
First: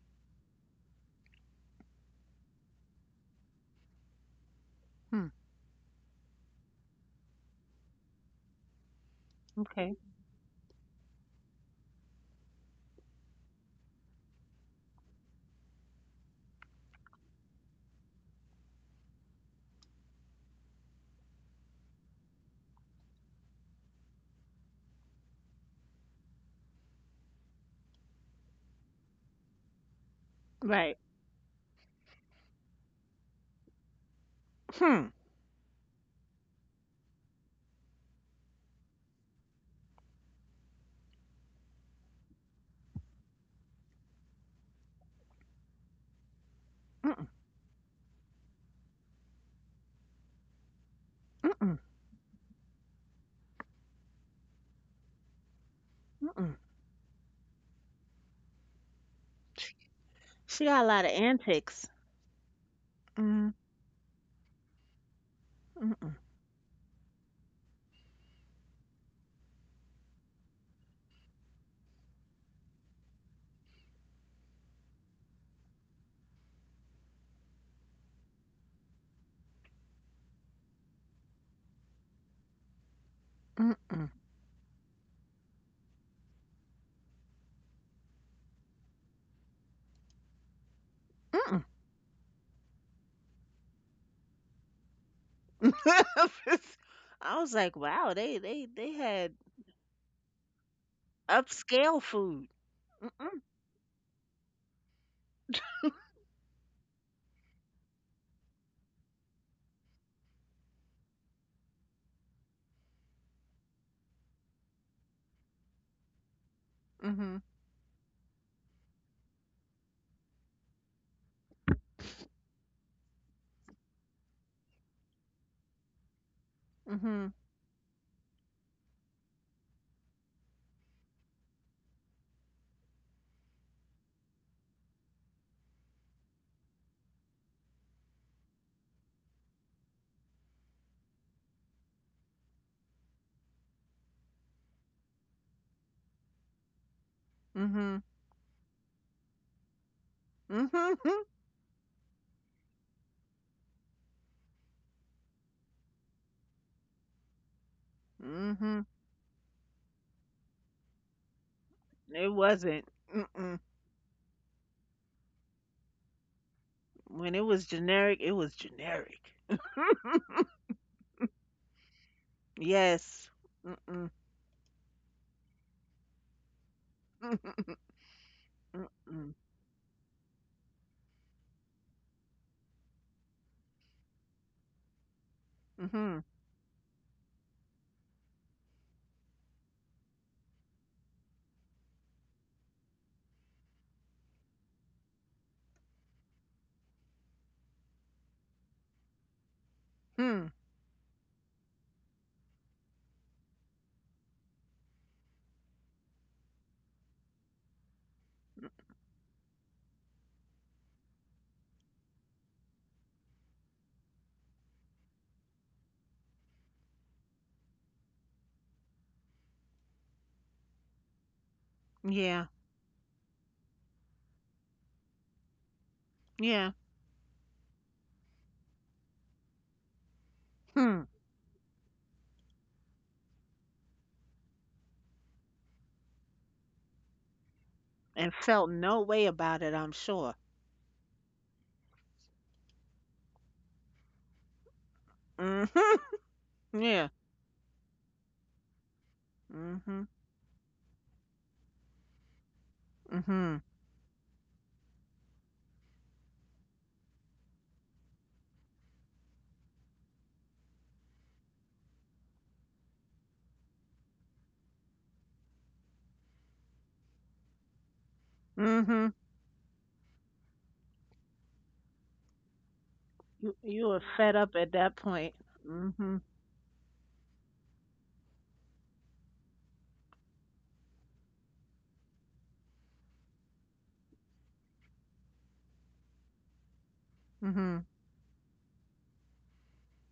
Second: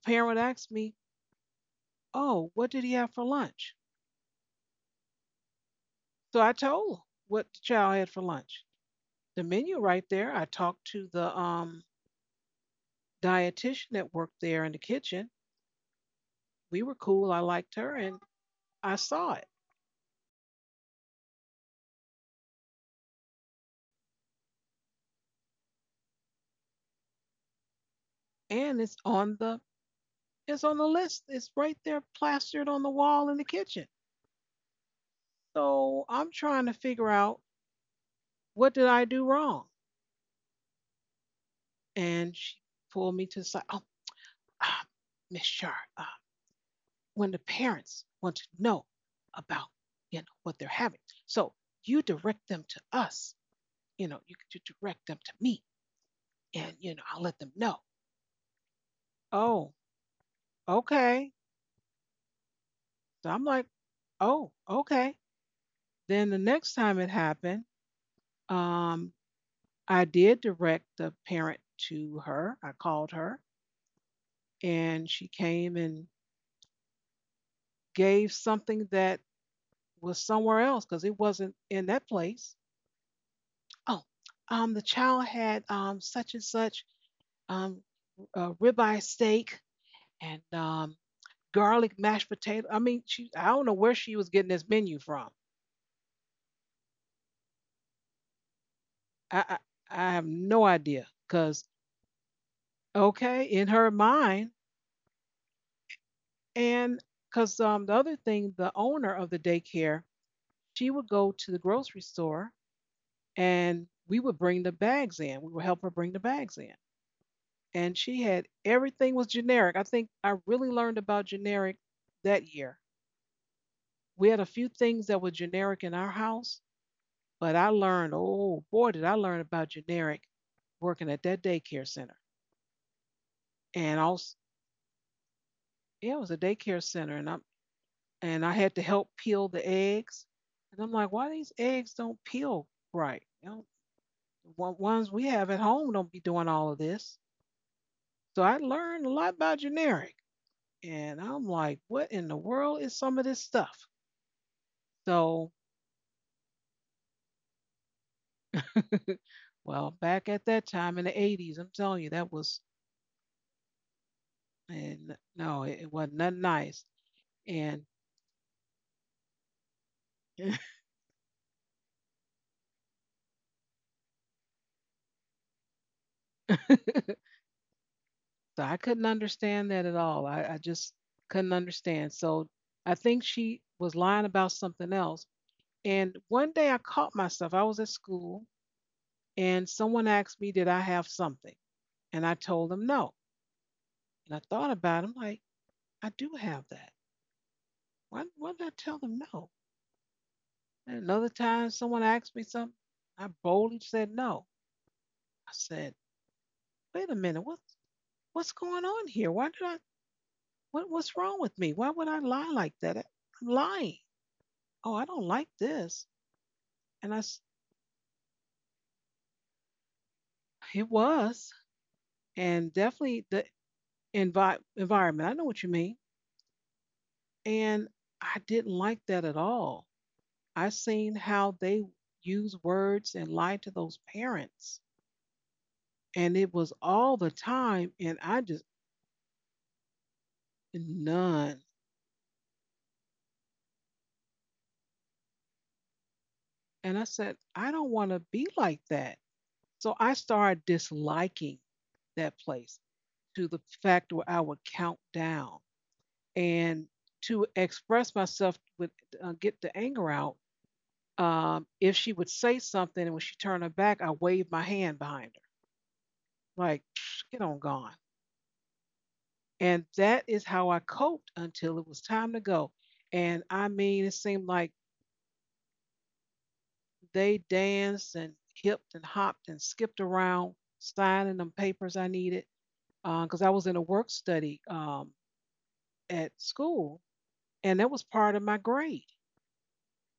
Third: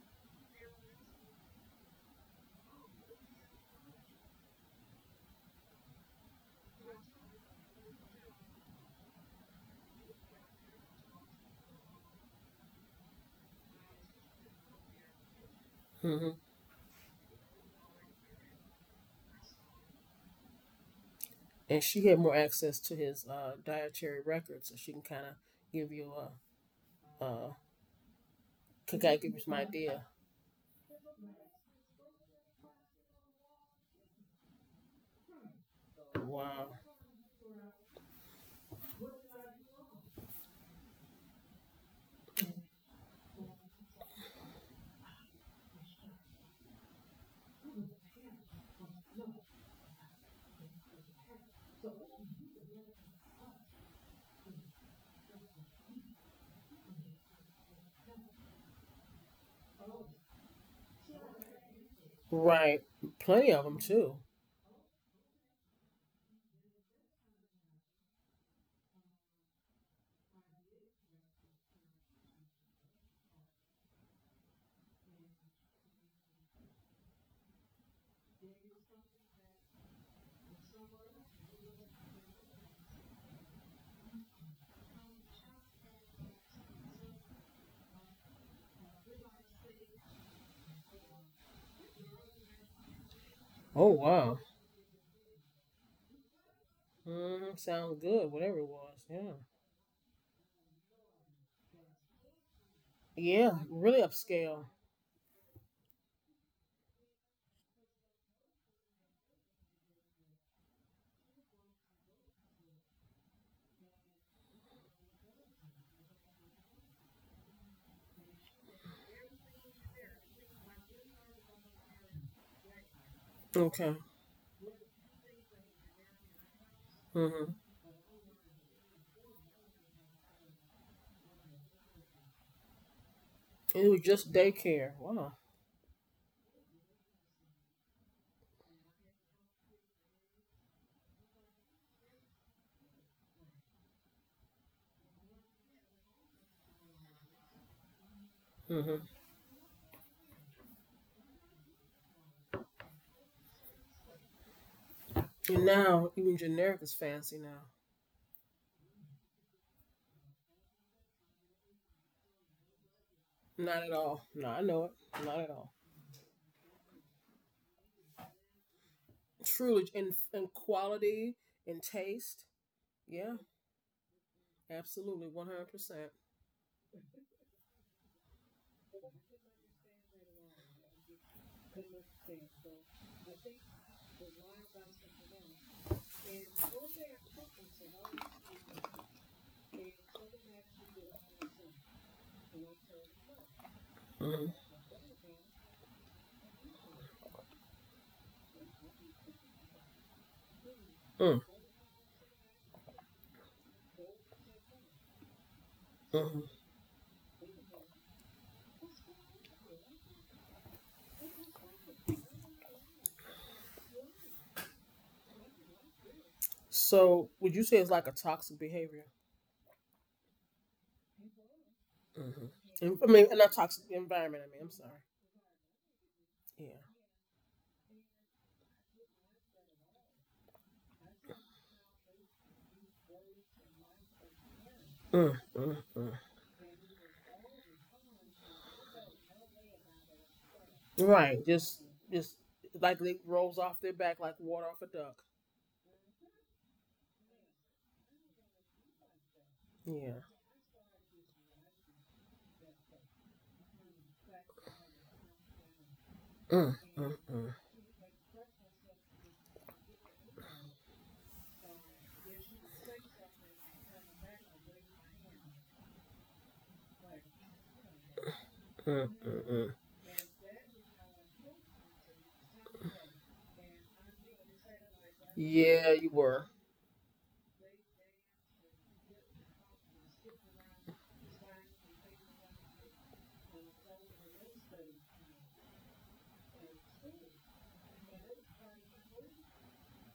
[SPEAKER 1] parent would ask me, oh, what did he have for lunch?
[SPEAKER 3] Hmm.
[SPEAKER 1] So I told what the child had for lunch. The menu
[SPEAKER 3] Okay.
[SPEAKER 1] right there. I talked to the dietitian that worked there in the kitchen.
[SPEAKER 2] Mm-hmm.
[SPEAKER 1] We were cool. I liked her, and I saw it.
[SPEAKER 2] And she had more access to his dietary records, so she can kind of give you a, uh,
[SPEAKER 1] And it's
[SPEAKER 2] can kind of give
[SPEAKER 1] on
[SPEAKER 2] you some
[SPEAKER 1] the
[SPEAKER 2] idea.
[SPEAKER 1] it's on the
[SPEAKER 3] Right.
[SPEAKER 1] list. It's right there, plastered on the wall in the kitchen.
[SPEAKER 3] Hmm.
[SPEAKER 1] So I'm trying
[SPEAKER 2] Wow.
[SPEAKER 1] to figure out, what did I do wrong. And she pulled me to the side. Oh, ah, Miss Shar, when
[SPEAKER 3] Mm-mm.
[SPEAKER 1] the parents want to know about, what they're having, so
[SPEAKER 3] Mm-mm.
[SPEAKER 1] you direct them to us, you could direct them to me
[SPEAKER 3] Mm-mm.
[SPEAKER 1] and, I'll let them know. Oh,
[SPEAKER 3] She got a lot of
[SPEAKER 1] okay.
[SPEAKER 3] antics.
[SPEAKER 2] Right.
[SPEAKER 1] So I'm
[SPEAKER 2] Plenty
[SPEAKER 3] Mm.
[SPEAKER 2] of
[SPEAKER 1] like,
[SPEAKER 2] them too.
[SPEAKER 1] oh, okay.
[SPEAKER 3] Mm-mm.
[SPEAKER 1] Then the next time it happened, um, I did direct the parent to her. I called her and she came and gave something that was somewhere else, because it wasn't in that place. Oh,
[SPEAKER 3] Mm-mm.
[SPEAKER 1] the child had such and such, um, ribeye steak and
[SPEAKER 3] Mm-mm.
[SPEAKER 1] garlic mashed potato. I mean, she I don't know
[SPEAKER 2] Oh
[SPEAKER 1] where she was
[SPEAKER 2] wow.
[SPEAKER 1] getting this menu from.
[SPEAKER 3] I
[SPEAKER 2] Hmm.
[SPEAKER 3] was like,
[SPEAKER 2] Sounds
[SPEAKER 3] wow,
[SPEAKER 2] good.
[SPEAKER 3] they
[SPEAKER 2] Whatever it
[SPEAKER 3] they they
[SPEAKER 2] was. Yeah.
[SPEAKER 1] I
[SPEAKER 3] had
[SPEAKER 1] I, I have no idea. Cause
[SPEAKER 3] upscale food.
[SPEAKER 1] okay,
[SPEAKER 3] Mm-mm.
[SPEAKER 2] Yeah.
[SPEAKER 1] in her
[SPEAKER 2] Really
[SPEAKER 1] mind,
[SPEAKER 2] upscale.
[SPEAKER 1] and cause the other thing, the owner of the daycare, she would go to the grocery store and we would bring the bags in. We would help her bring the bags in.
[SPEAKER 3] Mhm.
[SPEAKER 1] And she had everything was generic. I think I really learned about generic that year.
[SPEAKER 2] Okay.
[SPEAKER 1] We had a few things that were generic in our house.
[SPEAKER 3] Mhm.
[SPEAKER 1] But
[SPEAKER 2] Mm-hmm.
[SPEAKER 1] I learned, oh boy, did I learn about generic working at that daycare center.
[SPEAKER 2] It
[SPEAKER 1] And
[SPEAKER 2] was
[SPEAKER 1] also,
[SPEAKER 2] just daycare. Wow.
[SPEAKER 1] yeah, it was a daycare center, and I had to help peel the eggs. And I'm like, why these eggs don't peel right? You know, ones we have at home don't be doing all of this.
[SPEAKER 3] Mhm.
[SPEAKER 1] So I learned
[SPEAKER 2] Mm-hmm.
[SPEAKER 1] a lot about generic, and
[SPEAKER 3] Mhm.
[SPEAKER 1] I'm like, what in the world is some of this stuff? So,
[SPEAKER 2] And now even generic is fancy now.
[SPEAKER 3] Mhm.
[SPEAKER 1] well, back at that time in the 80s, I'm telling you
[SPEAKER 3] It
[SPEAKER 1] that was,
[SPEAKER 3] wasn't. Mm-mm.
[SPEAKER 2] Not at all. No, I know it.
[SPEAKER 1] and
[SPEAKER 2] Not at
[SPEAKER 1] no, it,
[SPEAKER 2] all.
[SPEAKER 1] it wasn't nothing nice.
[SPEAKER 3] When it was
[SPEAKER 1] And
[SPEAKER 3] generic, it was generic.
[SPEAKER 2] Truly, in quality, in taste.
[SPEAKER 3] Yes.
[SPEAKER 2] Yeah,
[SPEAKER 3] Mm.
[SPEAKER 2] absolutely, 100%.
[SPEAKER 3] Mm-mm.
[SPEAKER 1] so I couldn't understand that at all. I just couldn't understand. So I think she was lying about something else. And
[SPEAKER 3] Mhm.
[SPEAKER 1] one day I caught myself. I was at school and someone asked me, did I have something? And I told them no. And I thought about it. I'm like, I do have that. Why did I tell them no?
[SPEAKER 3] Hmm.
[SPEAKER 1] And another time someone asked me something, I boldly said no. I said, wait a minute, what's going on here? Why did I what what's wrong with me? Why would I lie like that? I'm lying. Oh, I don't like this. And
[SPEAKER 2] So, would you say it's like a toxic behavior?
[SPEAKER 1] it was,
[SPEAKER 3] Yeah.
[SPEAKER 1] and
[SPEAKER 2] I
[SPEAKER 1] definitely
[SPEAKER 2] mean,
[SPEAKER 1] the
[SPEAKER 2] not toxic environment. I
[SPEAKER 1] envi-
[SPEAKER 2] mean, I'm sorry.
[SPEAKER 1] environment. I know what you mean.
[SPEAKER 3] Yeah.
[SPEAKER 2] Yeah.
[SPEAKER 1] And I didn't like that at all. I
[SPEAKER 3] Hmm.
[SPEAKER 1] seen how they use words and lie to those parents.
[SPEAKER 2] Mm.
[SPEAKER 1] And it was all the time. And
[SPEAKER 3] And
[SPEAKER 1] I just,
[SPEAKER 3] felt no way about it, I'm sure.
[SPEAKER 2] Right.
[SPEAKER 1] none.
[SPEAKER 2] Just like it rolls off their back like water off a duck.
[SPEAKER 3] Mhm.
[SPEAKER 1] And I
[SPEAKER 3] Yeah.
[SPEAKER 1] said, I don't want to be like that. So
[SPEAKER 3] Mhm.
[SPEAKER 1] I
[SPEAKER 2] Yeah.
[SPEAKER 1] started disliking that place to the
[SPEAKER 3] Mhm.
[SPEAKER 1] fact where I would count down,
[SPEAKER 2] Mm,
[SPEAKER 1] and to express myself with, get the anger out, if she would say something and when she turned her back I waved my hand behind her like, get on gone.
[SPEAKER 2] mm,
[SPEAKER 3] Mhm.
[SPEAKER 2] mm, mm.
[SPEAKER 1] And that is how I coped until it was time to go. And
[SPEAKER 3] You
[SPEAKER 1] I
[SPEAKER 3] you
[SPEAKER 1] mean,
[SPEAKER 3] were
[SPEAKER 1] it
[SPEAKER 3] fed
[SPEAKER 1] seemed
[SPEAKER 3] up
[SPEAKER 1] like
[SPEAKER 3] at that point.
[SPEAKER 2] Yeah, you
[SPEAKER 3] Mhm.
[SPEAKER 2] were.
[SPEAKER 1] they danced and hipped and hopped and skipped around signing them papers I needed, because I was in a work study at school, and
[SPEAKER 3] Mhm.
[SPEAKER 1] that was part of my grade.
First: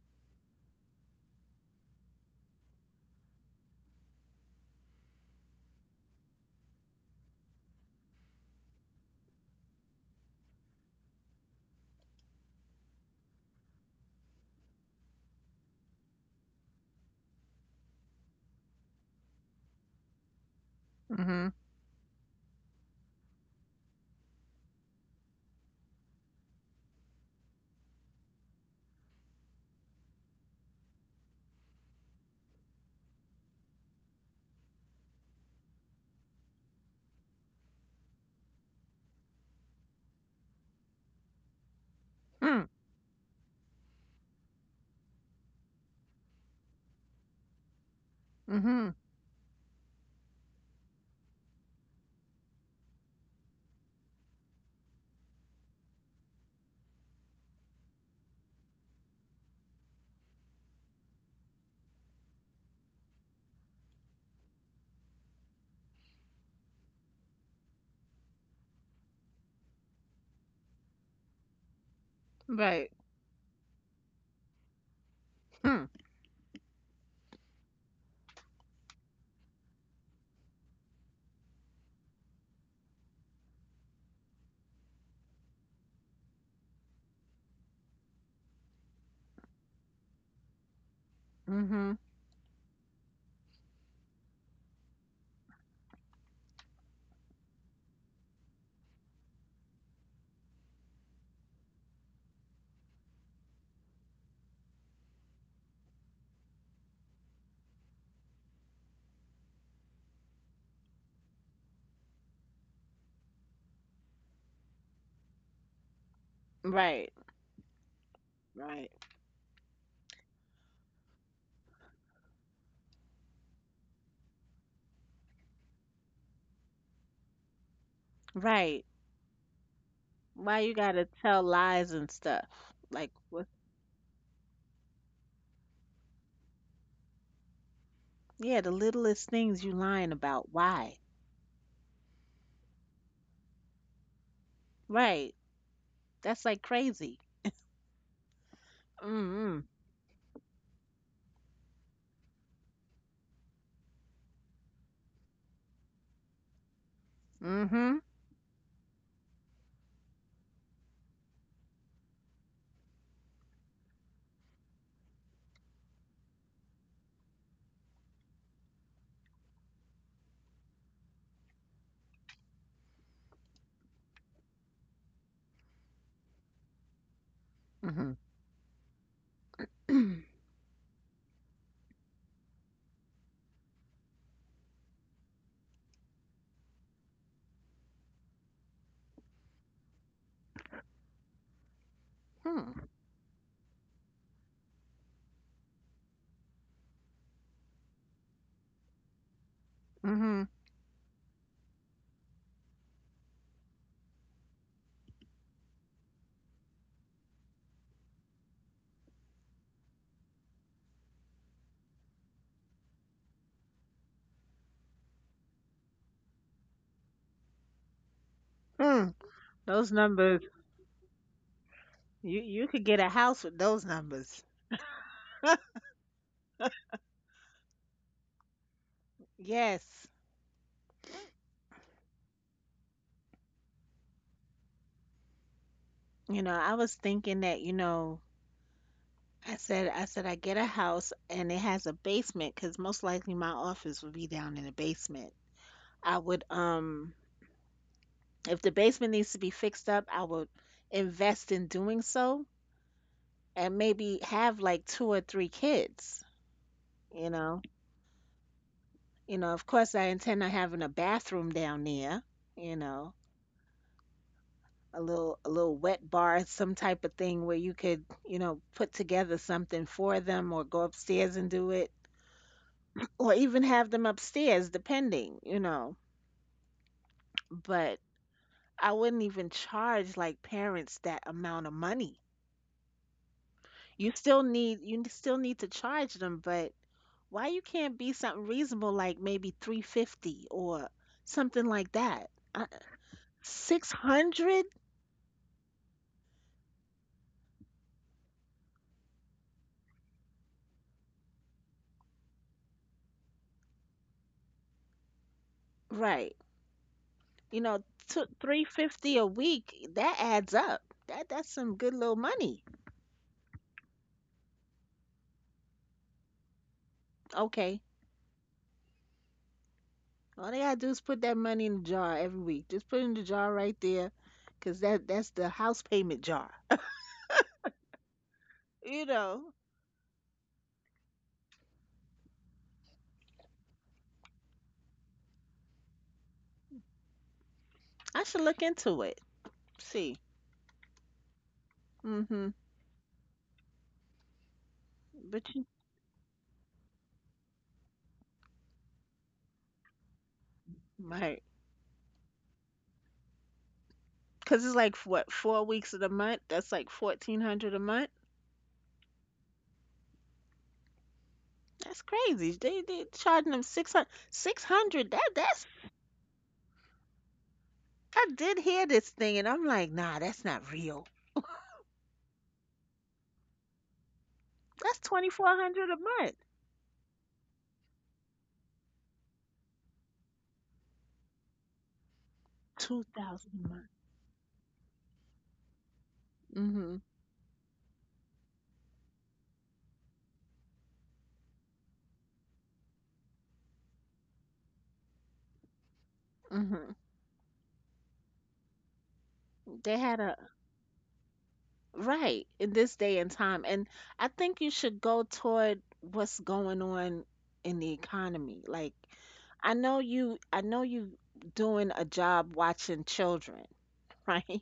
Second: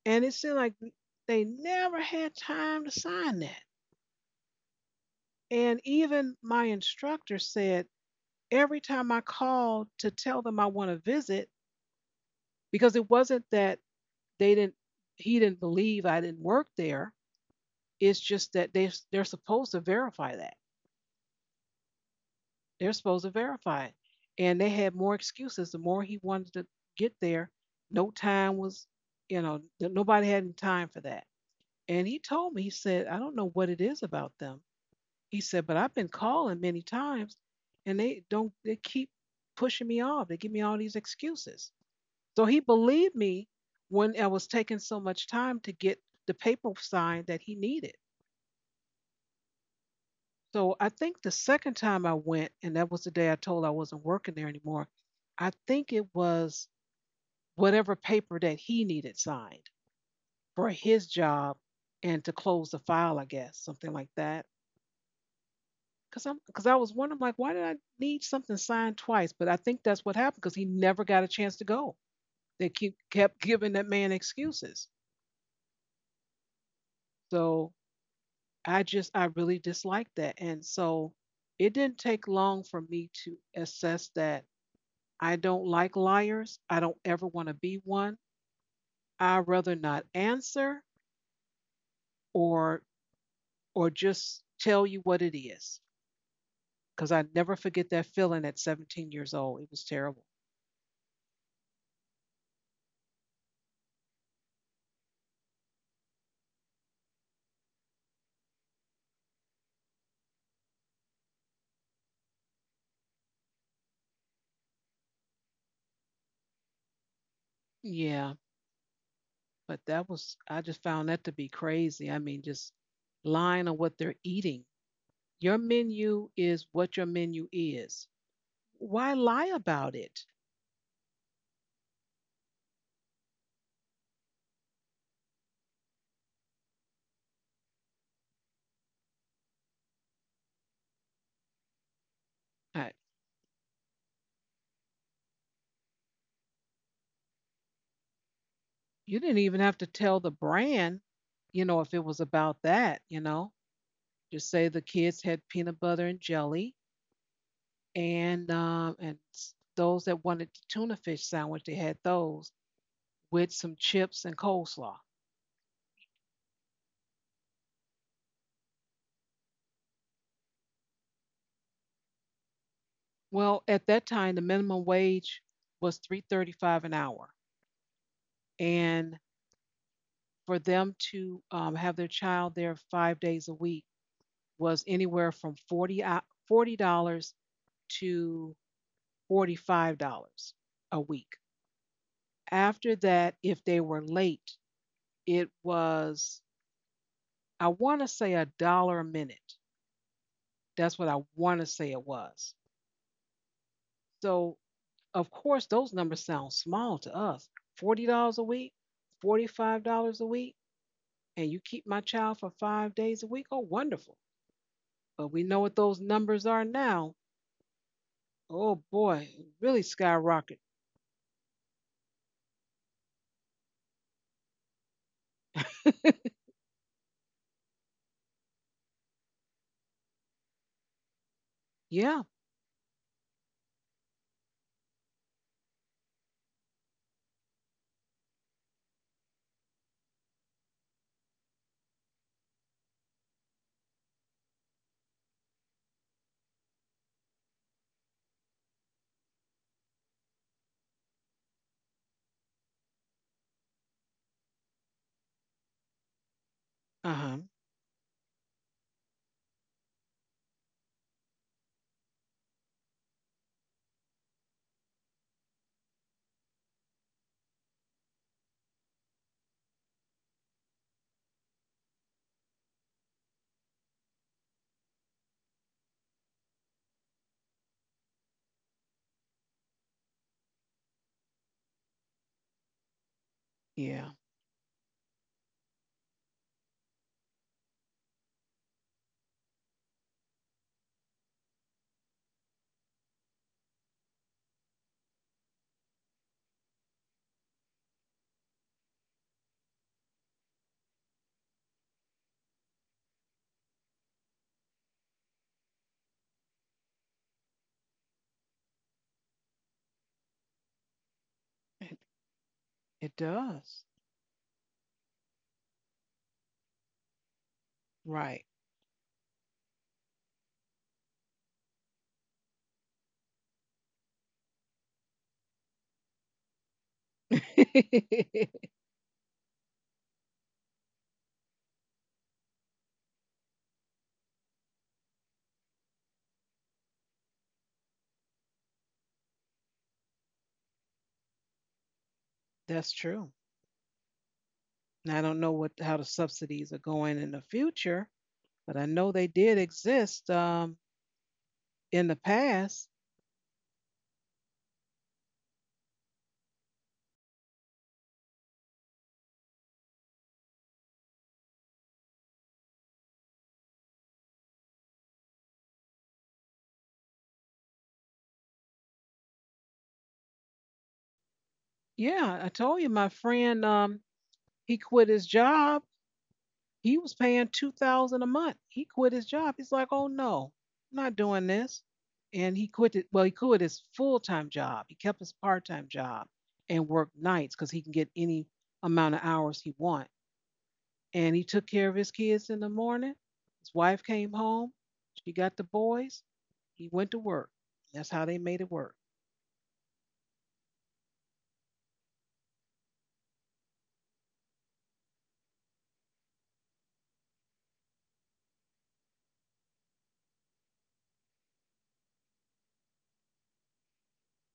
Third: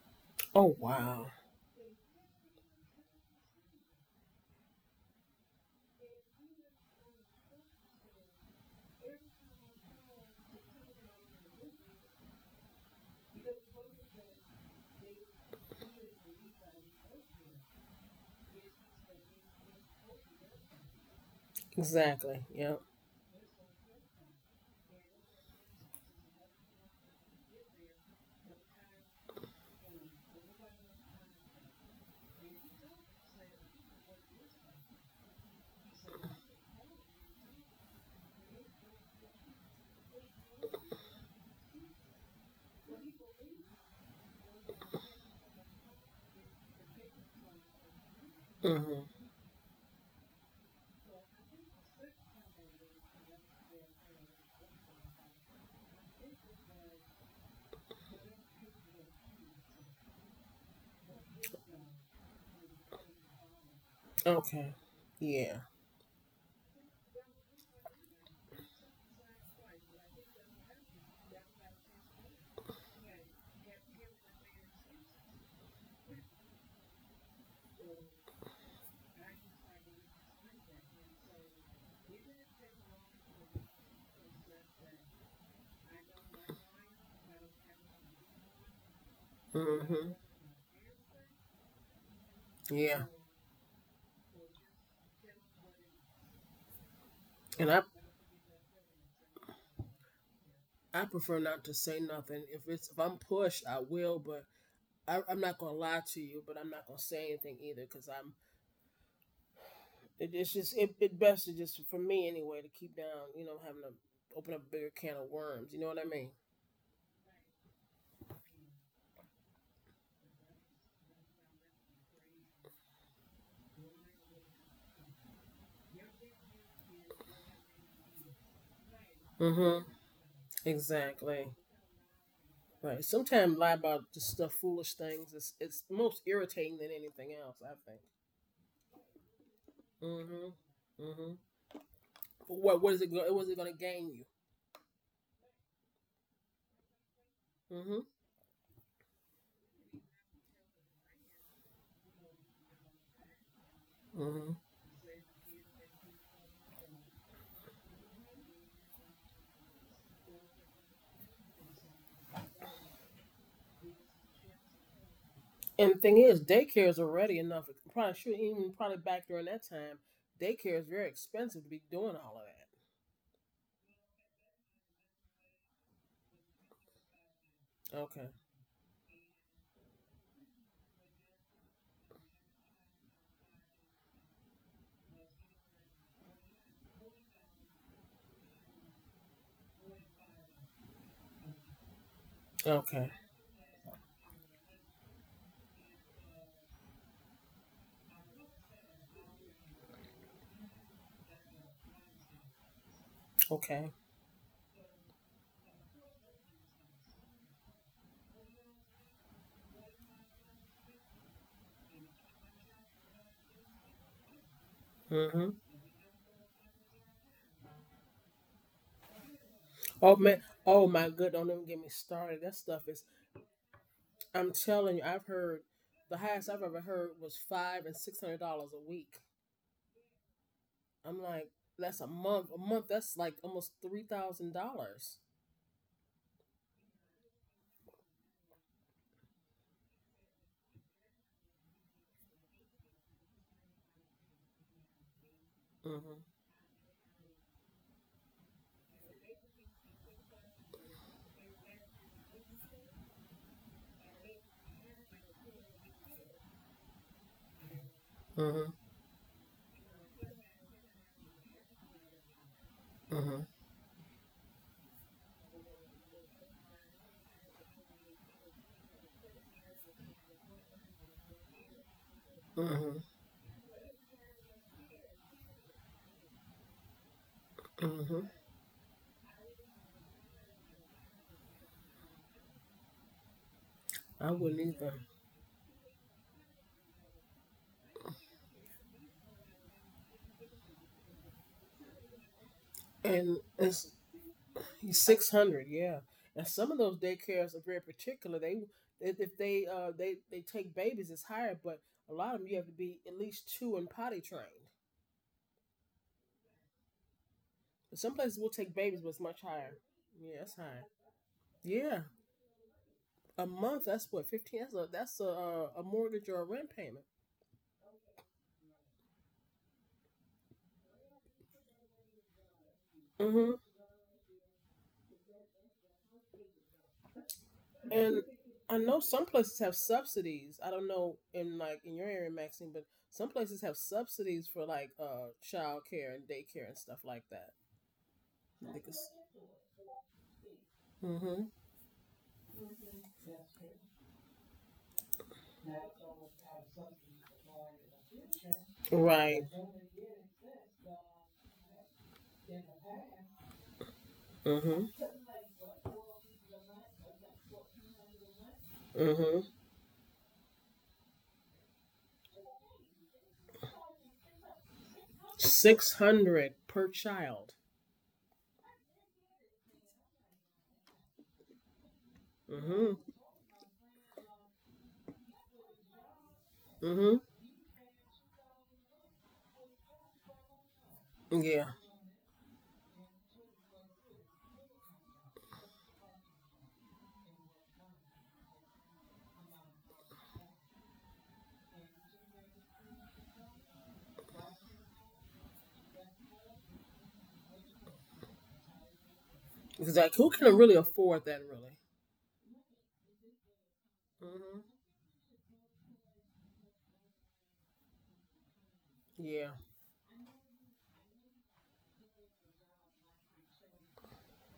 [SPEAKER 1] And it seemed like
[SPEAKER 2] Oh wow.
[SPEAKER 1] they never had time to sign that. And even my instructor said, every time I called to tell them I want to visit, because it wasn't that they didn't, he didn't believe I didn't work there. It's just that they're supposed to verify that.
[SPEAKER 3] Mhm.
[SPEAKER 2] Exactly. Yeah.
[SPEAKER 1] They're supposed to verify it. And they had more excuses the more he wanted to get there. No time was, you know, nobody had any time for that. And he told me, he said, I don't know what it is about them. He said, but I've been calling many times and they don't, they keep pushing me off. They give me all these excuses. So
[SPEAKER 3] Hmm.
[SPEAKER 1] he believed me when I was taking so much time to get the paper signed that he needed.
[SPEAKER 3] Mhm.
[SPEAKER 2] Mm-hmm.
[SPEAKER 1] So I think the second time I went, and that was the day I told I wasn't working there anymore, I think it was whatever paper that he needed signed for his job and to close the file, I guess, something like that.
[SPEAKER 2] Okay. Yeah.
[SPEAKER 1] Cause I was wondering, like, why did I need something signed twice? But I think that's what happened, cause he never got a chance to go. They
[SPEAKER 3] Right.
[SPEAKER 1] keep kept giving that man excuses.
[SPEAKER 3] Hmm.
[SPEAKER 1] So I really disliked that, and so it didn't take long for me to assess that I don't like liars. I don't ever want to be one. I rather not
[SPEAKER 2] Mm-hmm.
[SPEAKER 1] answer
[SPEAKER 3] Mhm.
[SPEAKER 1] or
[SPEAKER 2] Yeah.
[SPEAKER 1] just tell you what it is, cause I never
[SPEAKER 2] And I
[SPEAKER 1] forget that feeling at 17 years old. It was terrible.
[SPEAKER 2] I prefer not to say nothing. If I'm pushed, I will. But I'm not gonna lie to you. But I'm not gonna say anything either because I'm. It best to just, for me anyway, to keep down. You know, having to open up a bigger can of worms. You know what I mean?
[SPEAKER 3] Right.
[SPEAKER 1] Yeah.
[SPEAKER 3] Right.
[SPEAKER 1] But that was, I just found that to be crazy. I mean, just lying on what they're eating. Your menu is what your menu is.
[SPEAKER 3] Right.
[SPEAKER 1] Why lie
[SPEAKER 2] Mm-hmm.
[SPEAKER 1] about it?
[SPEAKER 3] Why you gotta tell
[SPEAKER 2] Exactly.
[SPEAKER 3] lies and stuff?
[SPEAKER 2] Right.
[SPEAKER 3] Like what?
[SPEAKER 2] Sometimes lie about just stuff, foolish things. It's most irritating than anything else. I think.
[SPEAKER 3] Yeah, the littlest things you lying
[SPEAKER 2] Mm-hmm.
[SPEAKER 3] about. Why?
[SPEAKER 2] Mm-hmm. But what
[SPEAKER 1] I,
[SPEAKER 2] is it? What is it gonna gain you?
[SPEAKER 3] Right. That's like crazy.
[SPEAKER 2] Mm-hmm.
[SPEAKER 1] you didn't
[SPEAKER 3] Mm.
[SPEAKER 1] even have to tell the brand, you know, if it was about that.
[SPEAKER 2] Mm-hmm.
[SPEAKER 1] Just say the kids had peanut butter and jelly,
[SPEAKER 3] Mhm.
[SPEAKER 1] and those that wanted the tuna fish sandwich, they had those with some chips and coleslaw.
[SPEAKER 2] And the thing is, daycare is already enough. Probably sure even probably back during that time, daycare is very expensive to be doing all
[SPEAKER 1] Well, at that time, the minimum wage was 3.35 an hour,
[SPEAKER 2] of that.
[SPEAKER 3] Mhm.
[SPEAKER 2] Okay.
[SPEAKER 1] and for them to have their child there 5 days a week was anywhere from 40 dollars to $45 a week.
[SPEAKER 3] Hmm.
[SPEAKER 1] After
[SPEAKER 2] Okay.
[SPEAKER 1] that, if they were late, it was I want to say a dollar a minute.
[SPEAKER 3] Mhm.
[SPEAKER 1] That's what I want to say it was.
[SPEAKER 2] Okay.
[SPEAKER 1] So of course those numbers sound small to us. $40 a week, $45 a week, and you keep my child for 5 days a week. Oh, wonderful! But we
[SPEAKER 2] Hmm.
[SPEAKER 1] know what those numbers are now. Oh
[SPEAKER 3] Hmm.
[SPEAKER 1] boy, it really
[SPEAKER 3] Those
[SPEAKER 2] Oh man.
[SPEAKER 3] numbers,
[SPEAKER 1] skyrocket.
[SPEAKER 2] Oh my good. Don't even get me started.
[SPEAKER 3] you
[SPEAKER 2] That
[SPEAKER 3] you could
[SPEAKER 2] stuff
[SPEAKER 3] get
[SPEAKER 2] is.
[SPEAKER 3] a house with those numbers.
[SPEAKER 2] I'm telling you, I've heard the highest I've ever heard was five and six hundred dollars a week.
[SPEAKER 3] Yes.
[SPEAKER 2] I'm like, that's a
[SPEAKER 1] Yeah.
[SPEAKER 2] month. A month. That's like almost $3,000.
[SPEAKER 3] You know, I was thinking that, I said, I get a house, and it has a basement, cause most likely my office would be down in the basement. I
[SPEAKER 2] Mhm.
[SPEAKER 3] would If the basement needs to be fixed up, I would invest in doing so, and maybe have like two or three kids, you
[SPEAKER 1] Uh-huh.
[SPEAKER 3] know.
[SPEAKER 2] Mhm.
[SPEAKER 3] You know, of course I intend on having a bathroom down there, you know.
[SPEAKER 2] Mhm.
[SPEAKER 3] A little wet bar, some type of thing where you could, you know, put together something for them, or go upstairs and do it,
[SPEAKER 2] Mhm.
[SPEAKER 3] or even have them upstairs depending, you know. But
[SPEAKER 2] Mhm.
[SPEAKER 3] I wouldn't even charge like parents that amount of money. You
[SPEAKER 1] Yeah.
[SPEAKER 2] I
[SPEAKER 3] still
[SPEAKER 2] wouldn't
[SPEAKER 3] need
[SPEAKER 2] either.
[SPEAKER 3] you still need to charge them, but why you can't be something reasonable like maybe 350 or something like that? Uh,
[SPEAKER 2] And it's
[SPEAKER 3] 600?
[SPEAKER 2] He's 600, yeah. And some of those daycares are very particular. They If they take babies, it's higher, but a lot of them you have to be at least two and potty trained.
[SPEAKER 3] Right. You know,
[SPEAKER 2] Some places will take babies, but it's
[SPEAKER 3] 350 a
[SPEAKER 2] much higher.
[SPEAKER 3] week, that
[SPEAKER 2] Yeah, it's
[SPEAKER 3] adds
[SPEAKER 2] higher.
[SPEAKER 3] up. That's some good
[SPEAKER 1] It
[SPEAKER 2] Yeah,
[SPEAKER 3] little money.
[SPEAKER 1] it
[SPEAKER 2] a month.
[SPEAKER 1] does.
[SPEAKER 2] That's what 15. That's a mortgage or a rent payment.
[SPEAKER 3] Okay.
[SPEAKER 1] Right.
[SPEAKER 3] All they gotta do is put that money in the jar every week. Just put it in the jar
[SPEAKER 2] Hmm.
[SPEAKER 3] right there, 'cause that's the house payment jar.
[SPEAKER 2] And I know
[SPEAKER 3] You
[SPEAKER 2] some
[SPEAKER 3] know,
[SPEAKER 2] places have subsidies. I don't know in like in your area, Maxine, but some places have subsidies for like child care and daycare and stuff like that.
[SPEAKER 3] I should look
[SPEAKER 2] I think
[SPEAKER 3] into
[SPEAKER 2] it's.
[SPEAKER 3] it. See.
[SPEAKER 2] Hmm.
[SPEAKER 3] Mm-hmm.
[SPEAKER 1] That's true. And I
[SPEAKER 3] But
[SPEAKER 1] don't know
[SPEAKER 3] you
[SPEAKER 1] what how the subsidies are going in the future, but I know they
[SPEAKER 2] Right.
[SPEAKER 1] did exist
[SPEAKER 3] might.
[SPEAKER 1] in the past.
[SPEAKER 3] 'Cause it's like
[SPEAKER 2] Mm-hmm.
[SPEAKER 3] what, 4 weeks of the month? That's like 1400 a month.
[SPEAKER 2] Mm-hmm.
[SPEAKER 3] That's crazy. They charging them 600 600. That that's
[SPEAKER 2] 600 per child.
[SPEAKER 3] I did hear this thing, and I'm like, "Nah, that's not real."
[SPEAKER 1] Yeah, I told you
[SPEAKER 2] Mm-hmm.
[SPEAKER 1] my friend he
[SPEAKER 3] That's
[SPEAKER 1] quit his
[SPEAKER 3] 2400 a
[SPEAKER 1] job.
[SPEAKER 3] month.
[SPEAKER 1] He
[SPEAKER 2] Mm-hmm.
[SPEAKER 1] was paying 2,000 a month. He quit his job. He's like, "Oh no. I'm not doing
[SPEAKER 2] Yeah.
[SPEAKER 1] this." And he quit it. Well, he
[SPEAKER 3] 2000 a
[SPEAKER 1] quit
[SPEAKER 3] month.
[SPEAKER 1] his full-time job. He kept his part-time job and
[SPEAKER 3] Mhm.
[SPEAKER 1] worked nights cuz he can get any amount of hours he want. And he took care of his kids in the morning. His wife came home. She got the boys. He
[SPEAKER 3] Mhm.
[SPEAKER 1] went to work. That's how they made it work.
[SPEAKER 3] They
[SPEAKER 2] Because like,
[SPEAKER 3] had
[SPEAKER 2] who
[SPEAKER 3] a
[SPEAKER 2] can really afford that? Really.
[SPEAKER 3] Right, in this day and time, and I think
[SPEAKER 2] Mm-hmm.
[SPEAKER 3] you should go toward what's going on in the economy. Like,
[SPEAKER 2] Yeah.
[SPEAKER 3] I know you doing a job watching children, right?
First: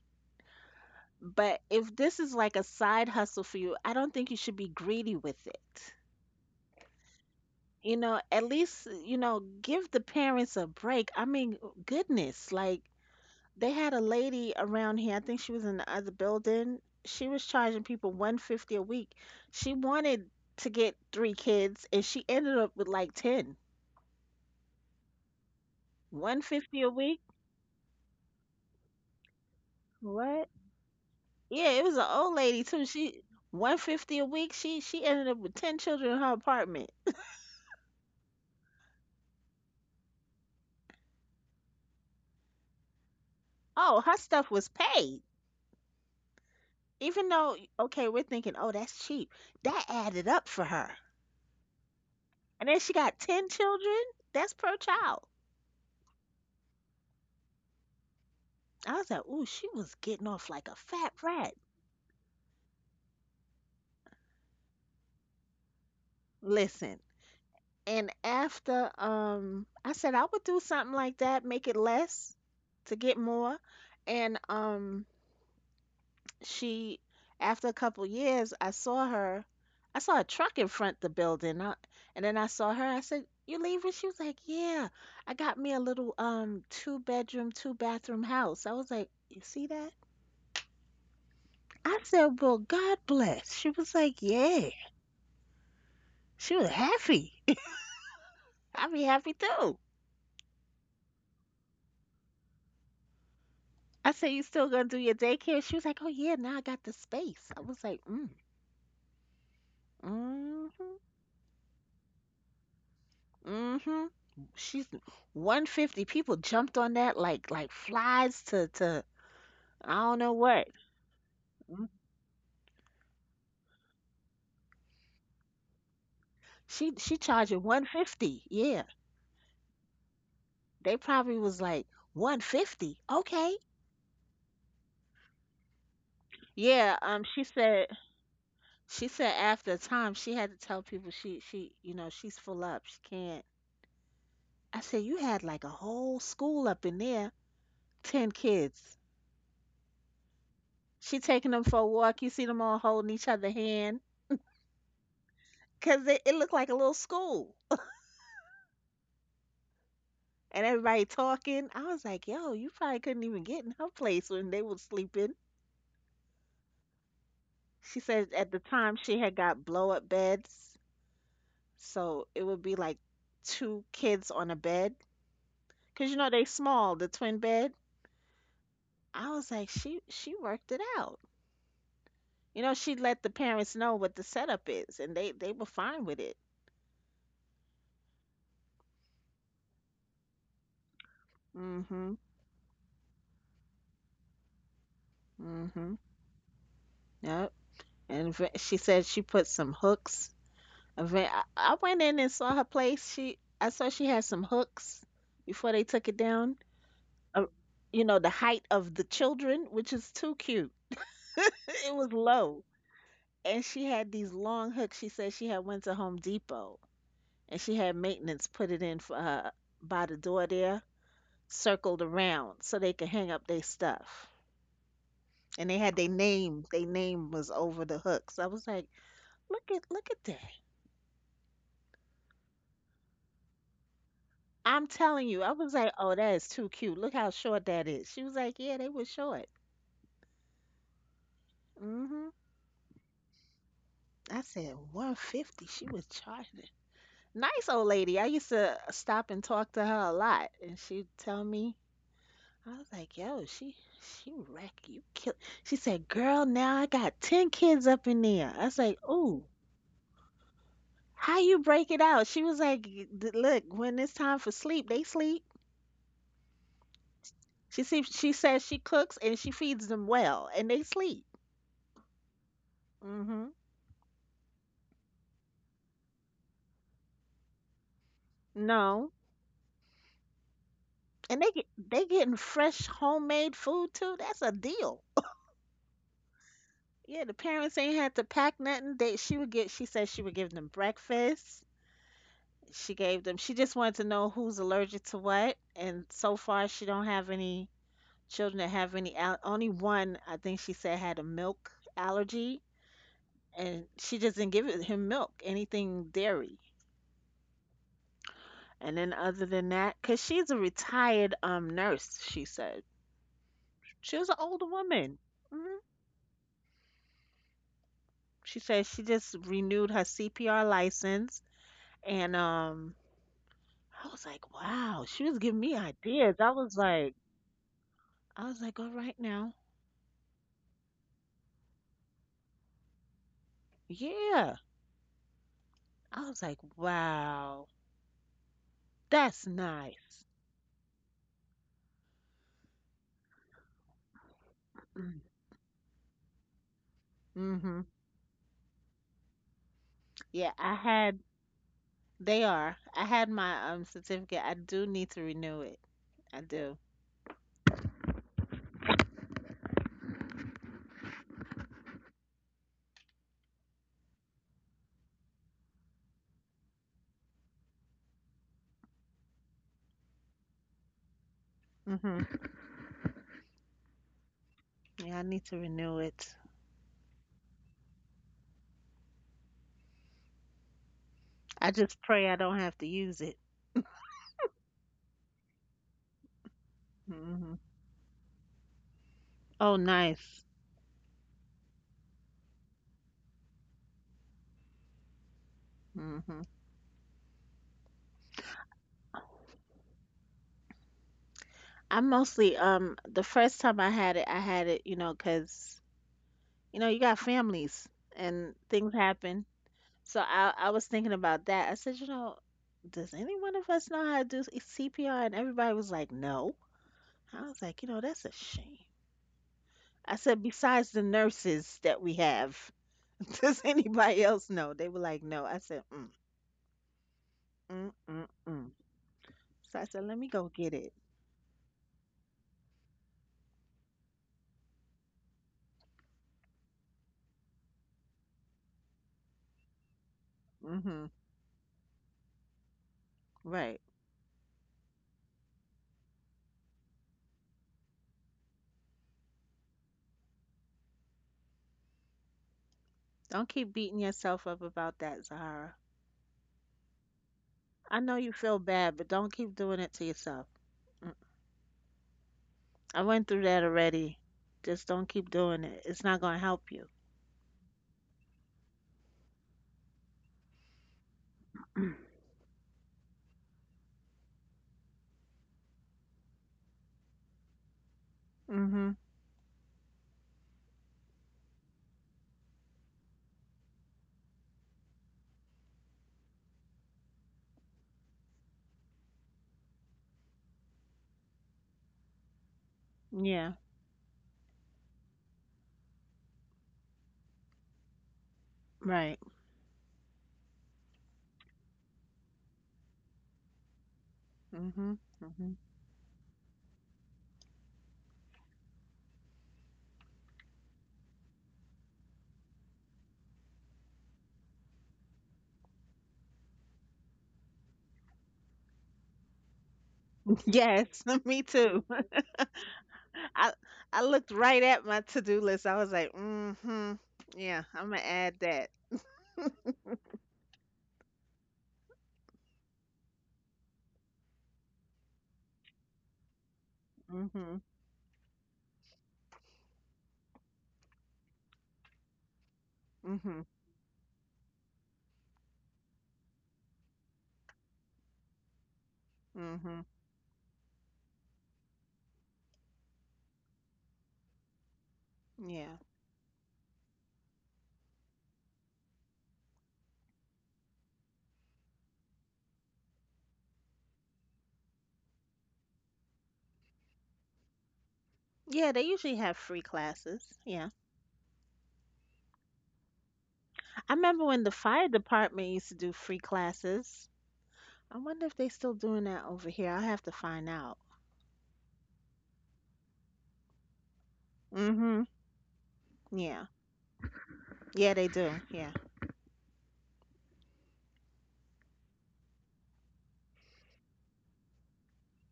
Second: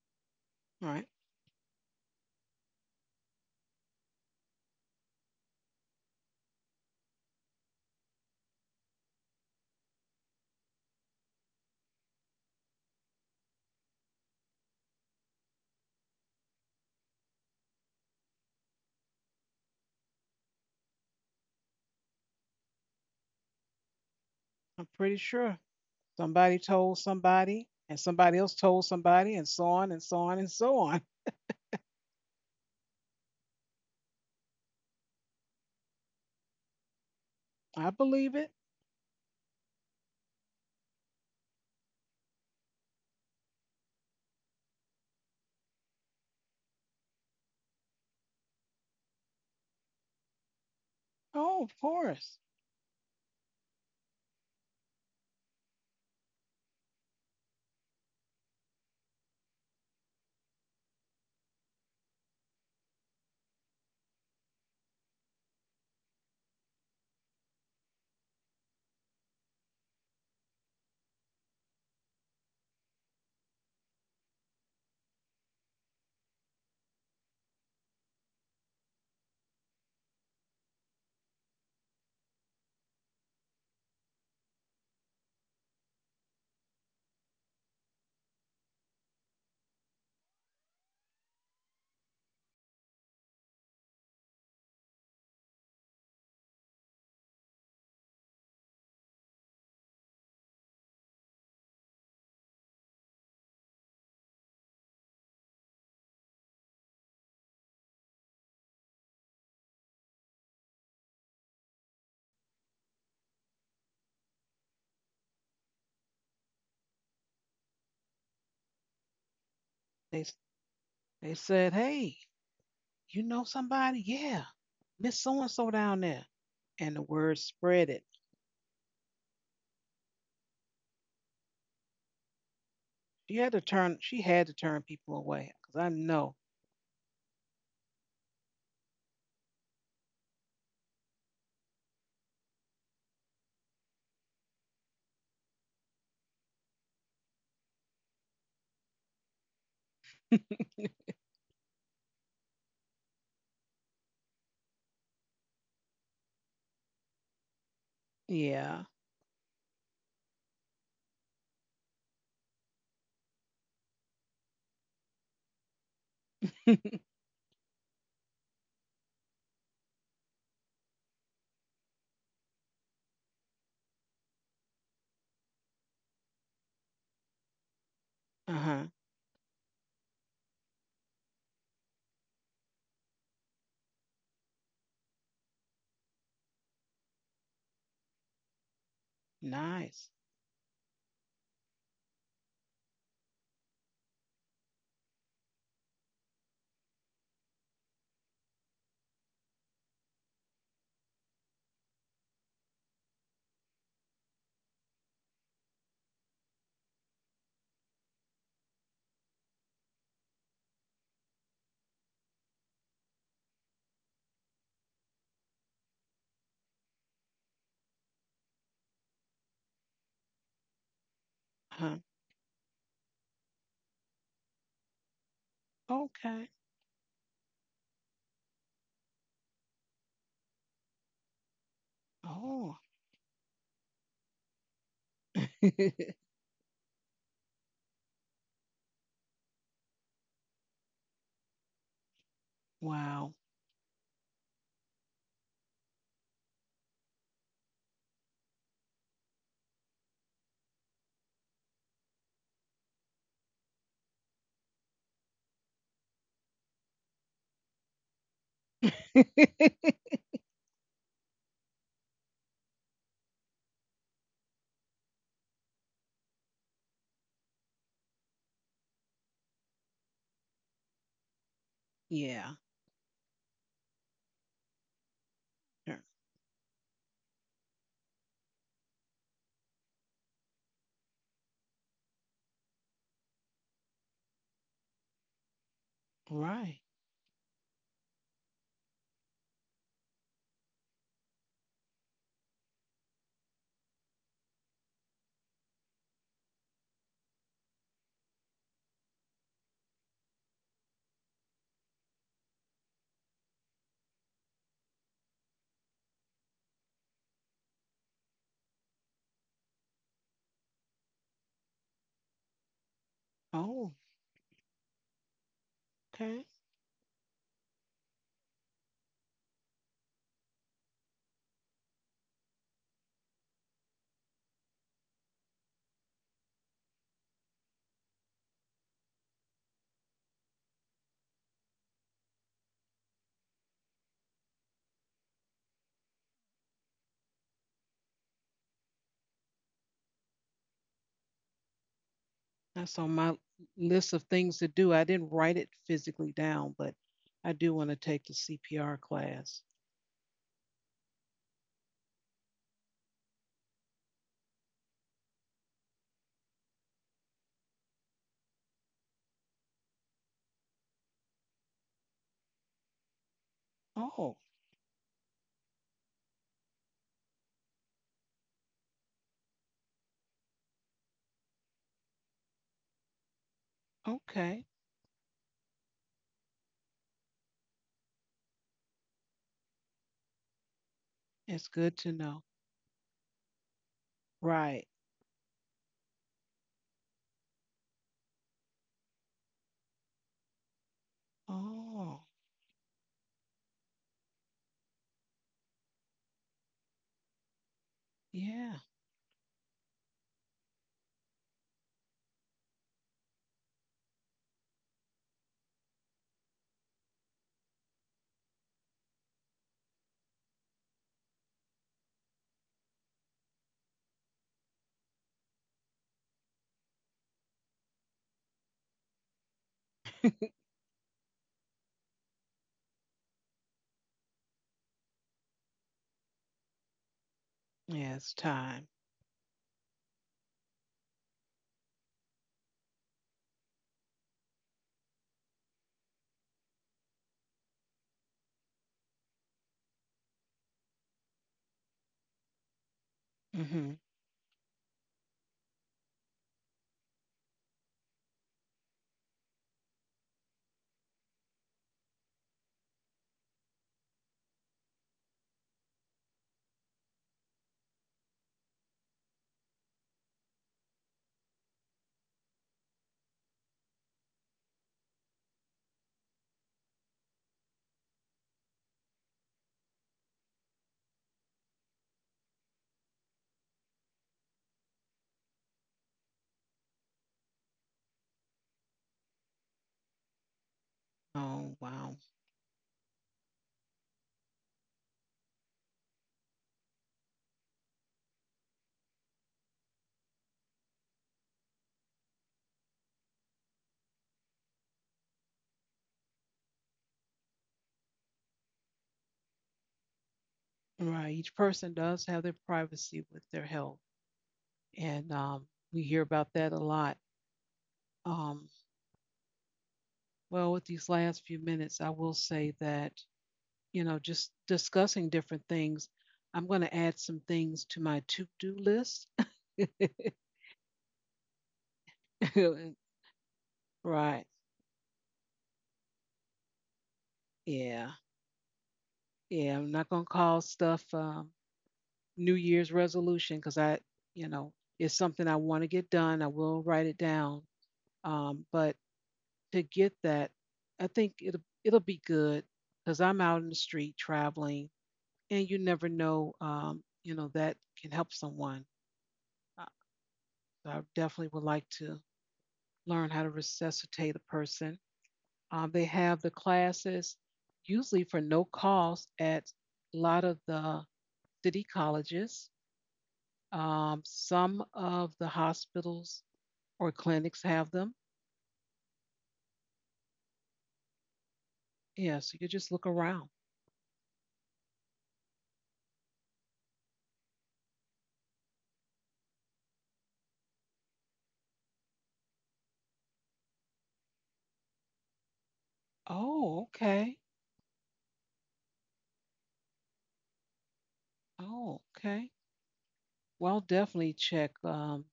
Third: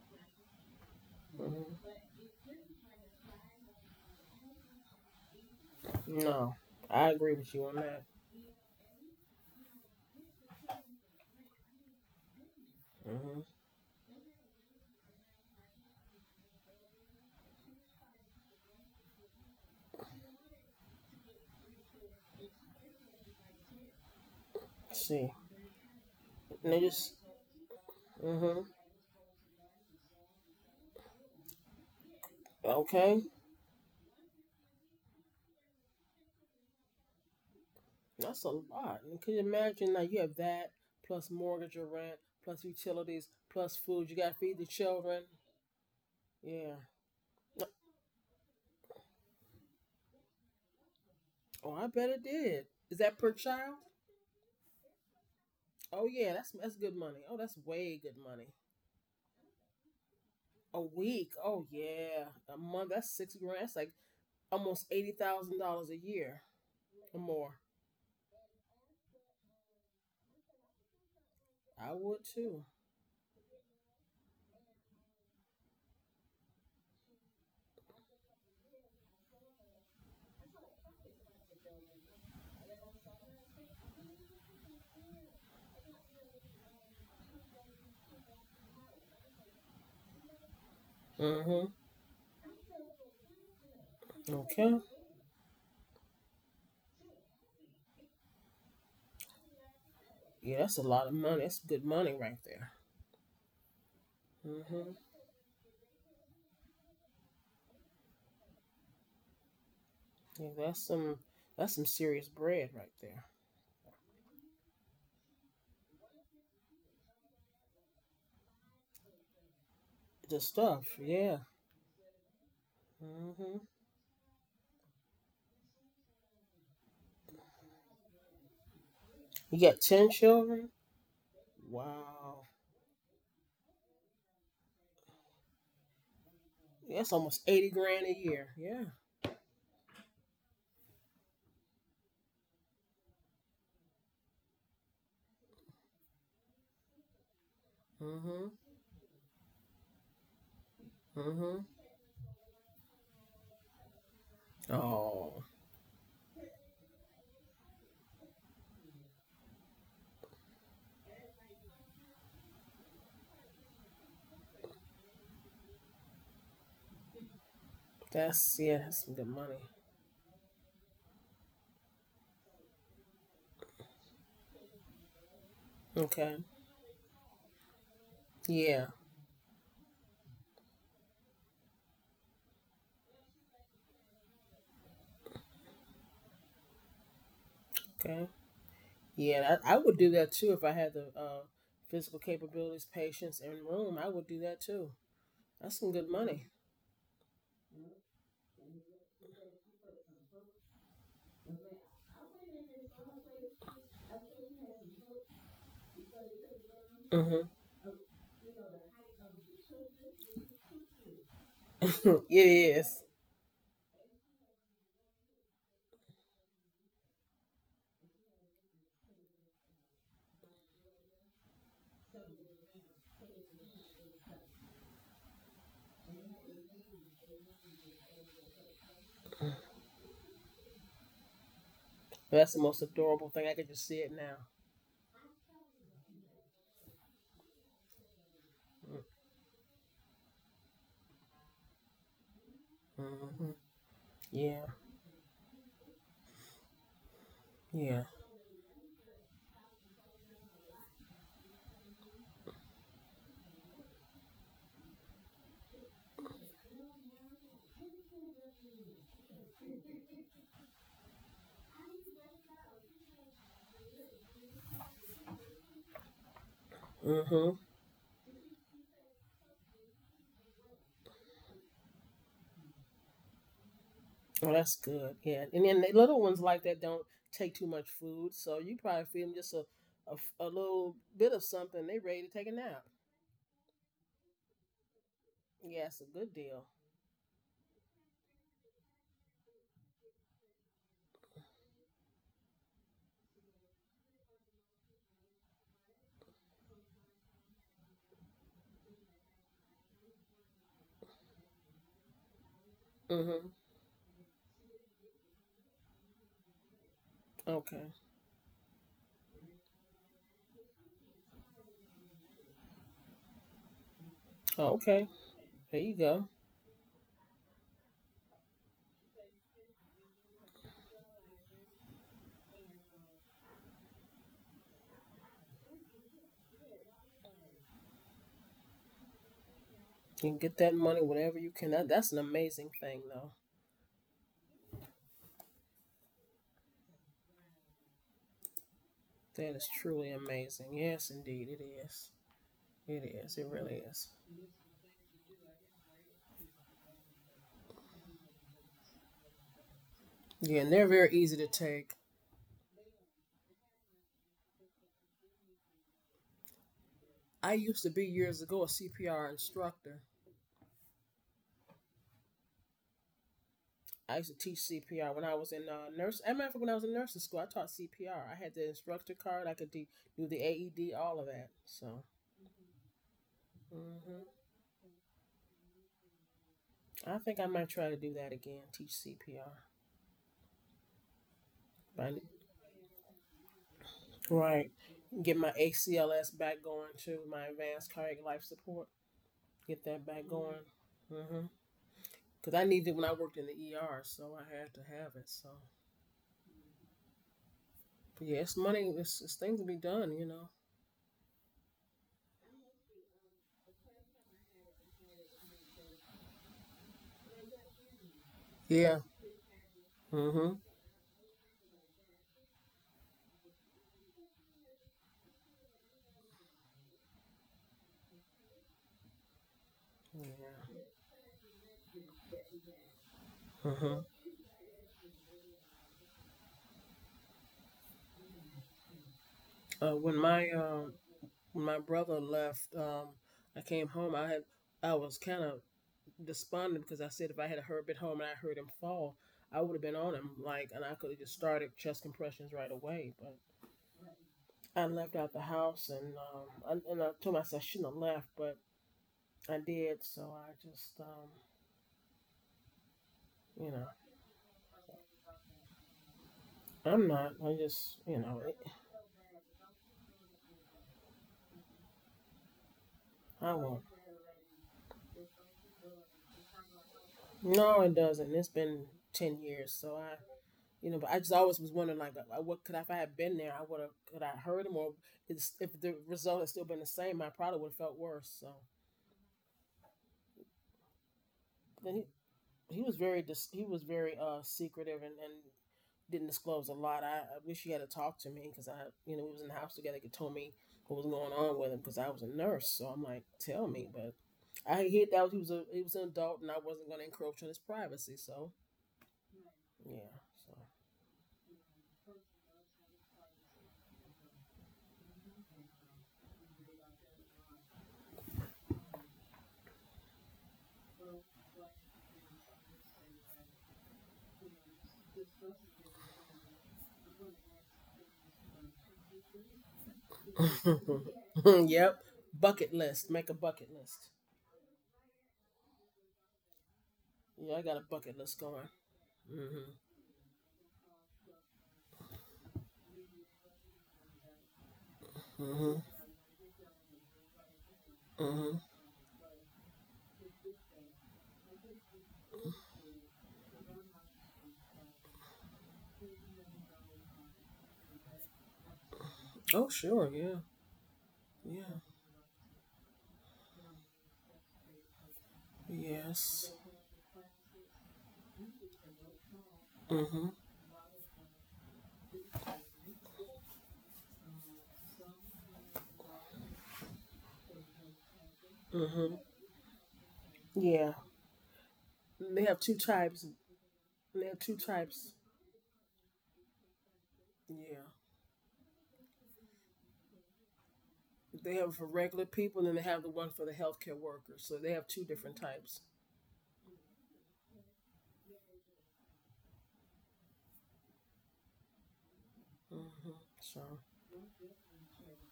[SPEAKER 1] All right.
[SPEAKER 3] But if
[SPEAKER 2] Mm-hmm.
[SPEAKER 3] this is like a side hustle for you, I don't think you should be greedy with it.
[SPEAKER 2] No, I agree with you on
[SPEAKER 3] You
[SPEAKER 2] that.
[SPEAKER 3] know, at least, you know, give the parents a break. I mean, goodness,
[SPEAKER 2] Mm-hmm.
[SPEAKER 3] they had a lady around here. I think she was in the other building. She was charging people 150 a week. She wanted to get three kids, and she ended up with like 10.
[SPEAKER 1] I'm pretty
[SPEAKER 2] See,
[SPEAKER 1] sure somebody
[SPEAKER 2] and they
[SPEAKER 3] 150 a
[SPEAKER 1] told
[SPEAKER 2] just.
[SPEAKER 3] week?
[SPEAKER 1] somebody and somebody else
[SPEAKER 2] Mm-hmm.
[SPEAKER 1] told somebody and so on and so on
[SPEAKER 3] What?
[SPEAKER 1] and so on.
[SPEAKER 3] Yeah, it was an old lady too.
[SPEAKER 2] Okay.
[SPEAKER 3] She 150 a week. She ended up with 10 children in her apartment.
[SPEAKER 1] I believe
[SPEAKER 2] That's a
[SPEAKER 1] it.
[SPEAKER 2] lot. And can you imagine that you have that plus mortgage or rent plus utilities plus
[SPEAKER 3] Oh,
[SPEAKER 2] food? You
[SPEAKER 3] her
[SPEAKER 2] got to
[SPEAKER 3] stuff
[SPEAKER 2] feed the
[SPEAKER 3] was paid.
[SPEAKER 2] children. Yeah.
[SPEAKER 3] Even though okay, we're thinking, "Oh, that's cheap." That added up for her.
[SPEAKER 1] Oh,
[SPEAKER 2] Oh,
[SPEAKER 1] of
[SPEAKER 2] I bet it
[SPEAKER 1] course.
[SPEAKER 2] did.
[SPEAKER 3] And then she
[SPEAKER 2] Is that
[SPEAKER 3] got
[SPEAKER 2] per
[SPEAKER 3] 10
[SPEAKER 2] child?
[SPEAKER 3] children. That's per child.
[SPEAKER 2] Oh yeah, that's good money. Oh, that's way good money.
[SPEAKER 3] I was like, "Ooh, she was getting off like a
[SPEAKER 2] A
[SPEAKER 3] fat
[SPEAKER 2] week.
[SPEAKER 3] rat."
[SPEAKER 2] Oh yeah, a month. That's 6 grand. That's like almost $80,000 a year
[SPEAKER 3] Listen,
[SPEAKER 2] or more.
[SPEAKER 3] and after I said I would do something like that, make it
[SPEAKER 2] I would
[SPEAKER 3] less
[SPEAKER 2] too.
[SPEAKER 3] to get more. And she, after a couple years, I saw a truck in front the building. And then I saw her. I said, "You leaving?" She was like, "Yeah. I got me a little two bedroom, two bathroom house." I was like, "You see that?"
[SPEAKER 2] Mm-hmm.
[SPEAKER 3] I said, "Well, God bless." She was like, "Yeah."
[SPEAKER 2] Okay.
[SPEAKER 3] She was happy. I be happy too.
[SPEAKER 2] Yeah, that's a lot of money. That's good money right there.
[SPEAKER 3] I said, "You still
[SPEAKER 2] Mm-hmm.
[SPEAKER 3] gonna do your daycare?" She was like, "Oh yeah, now I got the space." I was like, mm,
[SPEAKER 2] Yeah, that's
[SPEAKER 3] mm-hmm,
[SPEAKER 2] some that's some serious bread right there.
[SPEAKER 3] mm-hmm. She's 150 people jumped on that like flies to I
[SPEAKER 1] They
[SPEAKER 3] don't
[SPEAKER 1] s-
[SPEAKER 2] The
[SPEAKER 3] know what.
[SPEAKER 2] stuff.
[SPEAKER 1] they
[SPEAKER 2] Yeah.
[SPEAKER 1] said,
[SPEAKER 3] Mm.
[SPEAKER 1] "Hey, you know
[SPEAKER 2] Mm-hmm.
[SPEAKER 1] somebody? Yeah, Miss So and So down there." And
[SPEAKER 3] She
[SPEAKER 1] the
[SPEAKER 3] she
[SPEAKER 1] word
[SPEAKER 3] charging
[SPEAKER 1] spread it.
[SPEAKER 3] 150. Yeah.
[SPEAKER 2] You got 10 children.
[SPEAKER 3] They probably was like
[SPEAKER 2] Wow.
[SPEAKER 3] 150. Okay.
[SPEAKER 1] She had to turn people away because I know.
[SPEAKER 2] Yeah,
[SPEAKER 3] Yeah,
[SPEAKER 2] that's almost
[SPEAKER 3] she
[SPEAKER 2] eighty
[SPEAKER 3] said
[SPEAKER 2] grand a year. Yeah.
[SPEAKER 3] after a time she had to tell people she you know, she's full up. She can't. I said, "You had like a whole school up in there, 10
[SPEAKER 2] Mm-hmm.
[SPEAKER 3] kids." She taking
[SPEAKER 2] Mm-hmm.
[SPEAKER 3] them for a walk. You see them all holding each other hand
[SPEAKER 2] Oh,
[SPEAKER 3] because it looked like a little school
[SPEAKER 1] Yeah.
[SPEAKER 3] and everybody talking. I was like, yo, you probably couldn't even get in her place when they was sleeping. She said at
[SPEAKER 2] that's
[SPEAKER 3] the
[SPEAKER 2] yeah.
[SPEAKER 3] time
[SPEAKER 2] That's some
[SPEAKER 3] she
[SPEAKER 2] good
[SPEAKER 3] had
[SPEAKER 2] money.
[SPEAKER 3] got blow up beds, so it would be like two kids on a bed because you know
[SPEAKER 2] Okay.
[SPEAKER 3] they small, the twin bed.
[SPEAKER 1] Uh huh.
[SPEAKER 2] Yeah.
[SPEAKER 3] I was like, she worked it out. You know, she let the parents know what the setup is, and they were fine with it.
[SPEAKER 2] Okay. Yeah. I would
[SPEAKER 1] Nice.
[SPEAKER 2] do that too if I had the physical
[SPEAKER 3] Mhm.
[SPEAKER 2] capabilities, patience, and room. I would do that too. That's some
[SPEAKER 3] Mhm.
[SPEAKER 2] good money.
[SPEAKER 3] Yep. And she said she put some hooks. I went in and saw her place. She, I saw she had some hooks before they took it down.
[SPEAKER 2] Mm-hmm.
[SPEAKER 3] Uh, you know, the height of the children, which is too cute. It was low.
[SPEAKER 2] Yes.
[SPEAKER 3] And she had these long hooks. She said she had went to Home Depot and she had maintenance put it in for her by the door there,
[SPEAKER 1] Uh huh.
[SPEAKER 3] circled around so they could hang up their stuff. And they had their
[SPEAKER 1] Okay.
[SPEAKER 3] name. Their name was over the hooks. I was like, look at that.
[SPEAKER 2] That's the
[SPEAKER 1] Oh.
[SPEAKER 2] most adorable thing. I could just see it now.
[SPEAKER 3] I'm telling you, I was like, "Oh, that is too cute. Look how short that is." She was like, "Yeah, they were short." Hmm.
[SPEAKER 1] Wow.
[SPEAKER 2] Hmm.
[SPEAKER 3] I
[SPEAKER 2] Yeah.
[SPEAKER 3] said, 150. She was charging it. Nice old
[SPEAKER 2] Yeah.
[SPEAKER 3] lady. I used to stop and talk to her a lot, and she'd tell me, I was like, "Yo, she wreck you kill." She said, "Girl, now I got 10 kids up in there." I was like, "Ooh, how you break it out?" She was like, "Look, when it's time for sleep, they sleep."
[SPEAKER 2] Hmm.
[SPEAKER 3] She see, she says she cooks and she feeds them well, and they sleep.
[SPEAKER 1] Yeah.
[SPEAKER 3] Mhm.
[SPEAKER 2] Well, that's good. Yeah. And then the
[SPEAKER 1] Sure.
[SPEAKER 2] little ones like that don't take too much food. So you probably
[SPEAKER 3] No.
[SPEAKER 2] feed them just a, a little bit
[SPEAKER 3] And
[SPEAKER 2] of
[SPEAKER 3] they get
[SPEAKER 2] something. They
[SPEAKER 3] they
[SPEAKER 2] ready to
[SPEAKER 3] getting
[SPEAKER 2] take a nap.
[SPEAKER 3] fresh homemade food too. That's a deal.
[SPEAKER 2] Yeah, it's a good deal.
[SPEAKER 1] Right.
[SPEAKER 3] Yeah, the parents ain't had to pack nothing. They she would get she said she would give them breakfast. She gave them she just wanted to know who's allergic to what. And so far she don't have any children that have any only one I think she said had a milk allergy,
[SPEAKER 2] Hmm.
[SPEAKER 3] and she just didn't give it, him milk, anything dairy.
[SPEAKER 2] Okay.
[SPEAKER 3] And then other than that, cuz she's a retired nurse, she said.
[SPEAKER 1] Oh.
[SPEAKER 3] She was an older
[SPEAKER 2] Okay.
[SPEAKER 3] woman.
[SPEAKER 2] There
[SPEAKER 3] Mm-hmm.
[SPEAKER 2] you go.
[SPEAKER 1] Okay.
[SPEAKER 3] She said she just renewed her CPR license and I was like, wow, she was giving me ideas. I was like, all right now.
[SPEAKER 2] And get that money whatever you can. That's an amazing thing, though.
[SPEAKER 3] Yeah. I was like, wow,
[SPEAKER 2] That
[SPEAKER 3] that's
[SPEAKER 2] is truly
[SPEAKER 3] nice.
[SPEAKER 2] amazing. Yes, indeed, it is.
[SPEAKER 1] That's on
[SPEAKER 2] It is.
[SPEAKER 1] my
[SPEAKER 2] It really is.
[SPEAKER 1] list of things to do. I
[SPEAKER 3] Mm-hmm.
[SPEAKER 1] didn't write it physically down, but I do
[SPEAKER 3] Mm-hmm.
[SPEAKER 1] want to take the CPR class.
[SPEAKER 3] Yeah,
[SPEAKER 2] Yeah, and
[SPEAKER 3] I
[SPEAKER 2] they're very
[SPEAKER 3] had,
[SPEAKER 2] easy to take.
[SPEAKER 3] they are. I had my certificate. I do need to renew it. I do.
[SPEAKER 2] I used to be years ago a CPR instructor. I used to
[SPEAKER 1] Oh,
[SPEAKER 2] teach CPR when I was in nurse. I remember when I was in nursing school, I taught CPR. I had the instructor card. I could do the AED, all of that. So,
[SPEAKER 3] Mm-hmm.
[SPEAKER 2] hmm
[SPEAKER 1] okay.
[SPEAKER 3] Yeah, I need to renew it.
[SPEAKER 2] I think I might try to do that again. Teach CPR.
[SPEAKER 1] It's
[SPEAKER 3] I
[SPEAKER 1] good
[SPEAKER 2] But
[SPEAKER 3] just
[SPEAKER 1] to
[SPEAKER 2] right.
[SPEAKER 3] pray
[SPEAKER 1] know.
[SPEAKER 3] I don't have to use it.
[SPEAKER 2] Right.
[SPEAKER 1] Right.
[SPEAKER 2] Get my ACLS back going to my
[SPEAKER 3] Mm-hmm.
[SPEAKER 2] advanced cardiac life support. Get
[SPEAKER 3] Oh,
[SPEAKER 2] that back
[SPEAKER 3] nice.
[SPEAKER 2] going. Mm-hmm.
[SPEAKER 1] Oh,
[SPEAKER 2] Cause I needed it when I worked in the ER, so I had to have it. So,
[SPEAKER 3] Hmm.
[SPEAKER 2] but yeah, it's
[SPEAKER 1] yeah.
[SPEAKER 2] money. It's things to be done.
[SPEAKER 3] I'm mostly the first time I had it, you know, 'cause you know, you got families and
[SPEAKER 2] Yeah.
[SPEAKER 3] things happen. So
[SPEAKER 2] Mm-hmm.
[SPEAKER 3] I was thinking about that. I said, you know, does any one of us know how to do CPR? And everybody was like, no. I was like, you know, that's a shame. I said,
[SPEAKER 2] Yeah.
[SPEAKER 3] besides the nurses that we have, does
[SPEAKER 2] Mm-hmm.
[SPEAKER 3] anybody else know? They were like, no. I said, mm,
[SPEAKER 1] Yeah,
[SPEAKER 3] mm,
[SPEAKER 1] it's
[SPEAKER 3] mm.
[SPEAKER 1] time.
[SPEAKER 3] So I
[SPEAKER 2] Uh,
[SPEAKER 3] said,
[SPEAKER 2] when
[SPEAKER 3] let me
[SPEAKER 2] my
[SPEAKER 3] go get
[SPEAKER 2] um
[SPEAKER 3] it.
[SPEAKER 2] when my brother left, I came home. I was kind of despondent because I said if I had heard been home and I heard him fall, I would have been on him like, and I could
[SPEAKER 3] Hmm.
[SPEAKER 2] have just started chest compressions right away. But
[SPEAKER 3] Right.
[SPEAKER 1] Hmm.
[SPEAKER 2] I left out the house, and I told myself I shouldn't have left, but I did. So I just.
[SPEAKER 3] Don't
[SPEAKER 2] You
[SPEAKER 3] keep
[SPEAKER 2] know,
[SPEAKER 3] beating yourself up about that, Zahara.
[SPEAKER 2] I'm not. I just,
[SPEAKER 3] I know you
[SPEAKER 2] it,
[SPEAKER 3] feel bad, but don't keep doing it to yourself. Mm, I went through
[SPEAKER 2] I
[SPEAKER 3] that
[SPEAKER 2] won't.
[SPEAKER 3] already. Just don't keep doing it. It's not going to help you.
[SPEAKER 2] No, it doesn't. It's been 10 years, so I, but I just always was wondering, like, what could I, if I had been there, I would have, could I heard him, or it's, if the result had still been the same, I probably would have felt worse. So
[SPEAKER 3] Mhm.
[SPEAKER 1] Oh,
[SPEAKER 2] then
[SPEAKER 1] wow.
[SPEAKER 2] he was very secretive and didn't disclose a lot. I wish he had talked to me because I, you know, we was in the house together. He told me what was going on with him because I was a nurse. So I'm like,
[SPEAKER 3] Yeah.
[SPEAKER 2] tell me, but I hit that he was an adult and I wasn't gonna encroach on his privacy, so
[SPEAKER 3] Right.
[SPEAKER 2] yeah. So
[SPEAKER 1] Right. Each person does have their privacy with their health.
[SPEAKER 3] Mhm.
[SPEAKER 1] And
[SPEAKER 3] Mhm.
[SPEAKER 1] um, we hear about that a lot. Um, well, with these last few minutes, I will say that you know, just discussing different things, I'm going to add some things to my to do list.
[SPEAKER 3] Yes, me too.
[SPEAKER 2] Yep. Bucket list. Make a
[SPEAKER 3] I
[SPEAKER 2] bucket
[SPEAKER 3] I
[SPEAKER 2] list.
[SPEAKER 3] looked
[SPEAKER 1] Right.
[SPEAKER 3] right at my to-do list. I was like, mhm.
[SPEAKER 2] Yeah, I
[SPEAKER 3] Yeah,
[SPEAKER 2] got a
[SPEAKER 3] I'm gonna
[SPEAKER 1] Yeah.
[SPEAKER 2] bucket list
[SPEAKER 3] add
[SPEAKER 2] going.
[SPEAKER 3] that."
[SPEAKER 2] Mm-hmm.
[SPEAKER 1] Yeah. I'm not going to call stuff New Year's resolution because you know, it's something I
[SPEAKER 2] Mm-hmm.
[SPEAKER 1] want to get done. I will write it down.
[SPEAKER 3] Mhm.
[SPEAKER 2] Mm-hmm.
[SPEAKER 1] But to get that, I think it'll be good because I'm
[SPEAKER 3] Mhm.
[SPEAKER 1] out in the street traveling and you never know, that can help someone.
[SPEAKER 2] Oh
[SPEAKER 1] I,
[SPEAKER 3] Mhm.
[SPEAKER 2] sure, yeah.
[SPEAKER 1] I definitely would
[SPEAKER 2] Yeah.
[SPEAKER 1] like to learn how to resuscitate a person.
[SPEAKER 3] Yeah.
[SPEAKER 1] They have
[SPEAKER 2] Yes.
[SPEAKER 1] the classes usually for no cost at a
[SPEAKER 2] Mm-hmm.
[SPEAKER 1] lot of the city colleges. Some of the hospitals or clinics have them.
[SPEAKER 3] Yeah, they
[SPEAKER 2] Mm-hmm.
[SPEAKER 3] usually have free classes. Yeah.
[SPEAKER 2] Yeah. And
[SPEAKER 1] Yeah,
[SPEAKER 2] they
[SPEAKER 1] so
[SPEAKER 2] have
[SPEAKER 1] you
[SPEAKER 2] two
[SPEAKER 1] just look
[SPEAKER 2] types.
[SPEAKER 1] around.
[SPEAKER 3] I remember
[SPEAKER 2] They have
[SPEAKER 3] when the
[SPEAKER 2] two
[SPEAKER 3] fire
[SPEAKER 2] types.
[SPEAKER 3] department used to do free classes.
[SPEAKER 2] Yeah.
[SPEAKER 3] I wonder if they still doing that over here. I have to find out.
[SPEAKER 2] They have for regular people and then they have the one for the healthcare workers. So they have
[SPEAKER 3] Mhm.
[SPEAKER 2] two different types.
[SPEAKER 3] Yeah.
[SPEAKER 1] Oh, okay.
[SPEAKER 3] Yeah, they do. Yeah.
[SPEAKER 1] Oh, okay.
[SPEAKER 2] Mm-hmm. So
[SPEAKER 1] Well, definitely check.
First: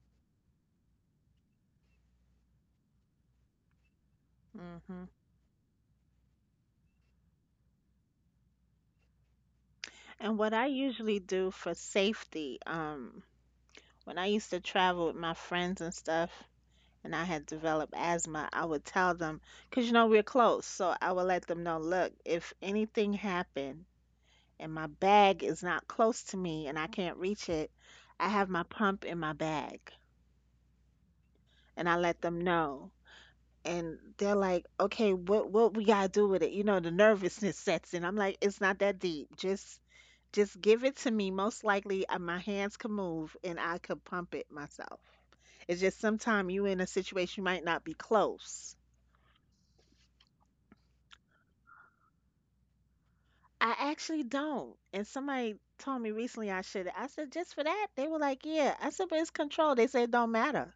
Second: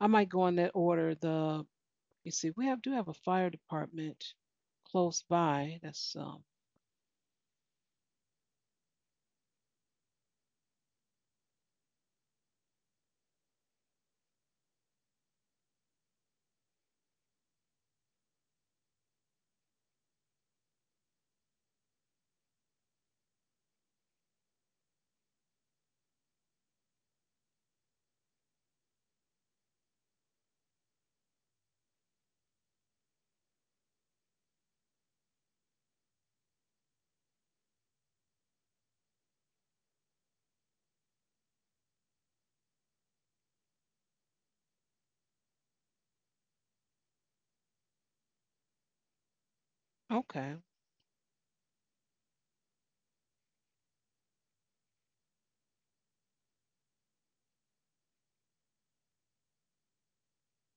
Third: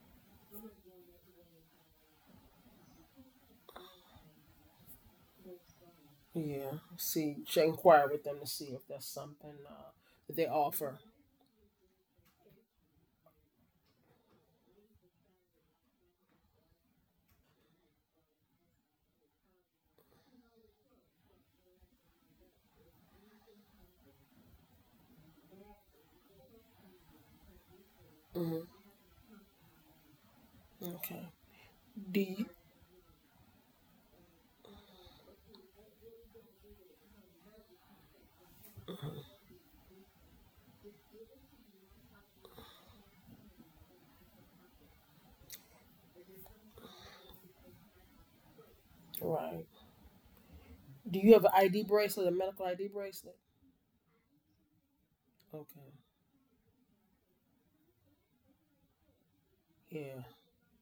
[SPEAKER 1] I might go in that order. The You see, we have do have a fire department
[SPEAKER 3] Mhm.
[SPEAKER 1] close by. That's
[SPEAKER 2] yeah, see, should inquire with them to see if that's something that
[SPEAKER 3] And
[SPEAKER 2] they
[SPEAKER 3] what I
[SPEAKER 2] offer.
[SPEAKER 3] usually do for safety, when I used to travel with my friends and stuff, and I had developed asthma, I would tell them, because you know we're close, so I would let them know, look, if anything happened and my bag is not close to me and I can't reach it, I have my
[SPEAKER 2] Hmm.
[SPEAKER 3] pump in my bag,
[SPEAKER 2] Okay.
[SPEAKER 3] and I
[SPEAKER 2] Do
[SPEAKER 3] let them
[SPEAKER 2] you
[SPEAKER 3] know. And they're like, "Okay, what we gotta do with it?" You know, the nervousness sets in. I'm like, "It's not that deep. Just give it to me. Most likely, my hands could move and I could pump it myself. It's just sometime you in a situation you might not be close.
[SPEAKER 2] right?
[SPEAKER 1] okay.
[SPEAKER 2] Do you have an ID bracelet, a medical ID bracelet?
[SPEAKER 3] I actually don't. And somebody
[SPEAKER 2] Okay.
[SPEAKER 3] told me recently I should. I said just for that. They were like, "Yeah." I said, "But it's control." They said, "It
[SPEAKER 2] Yeah,
[SPEAKER 3] don't matter."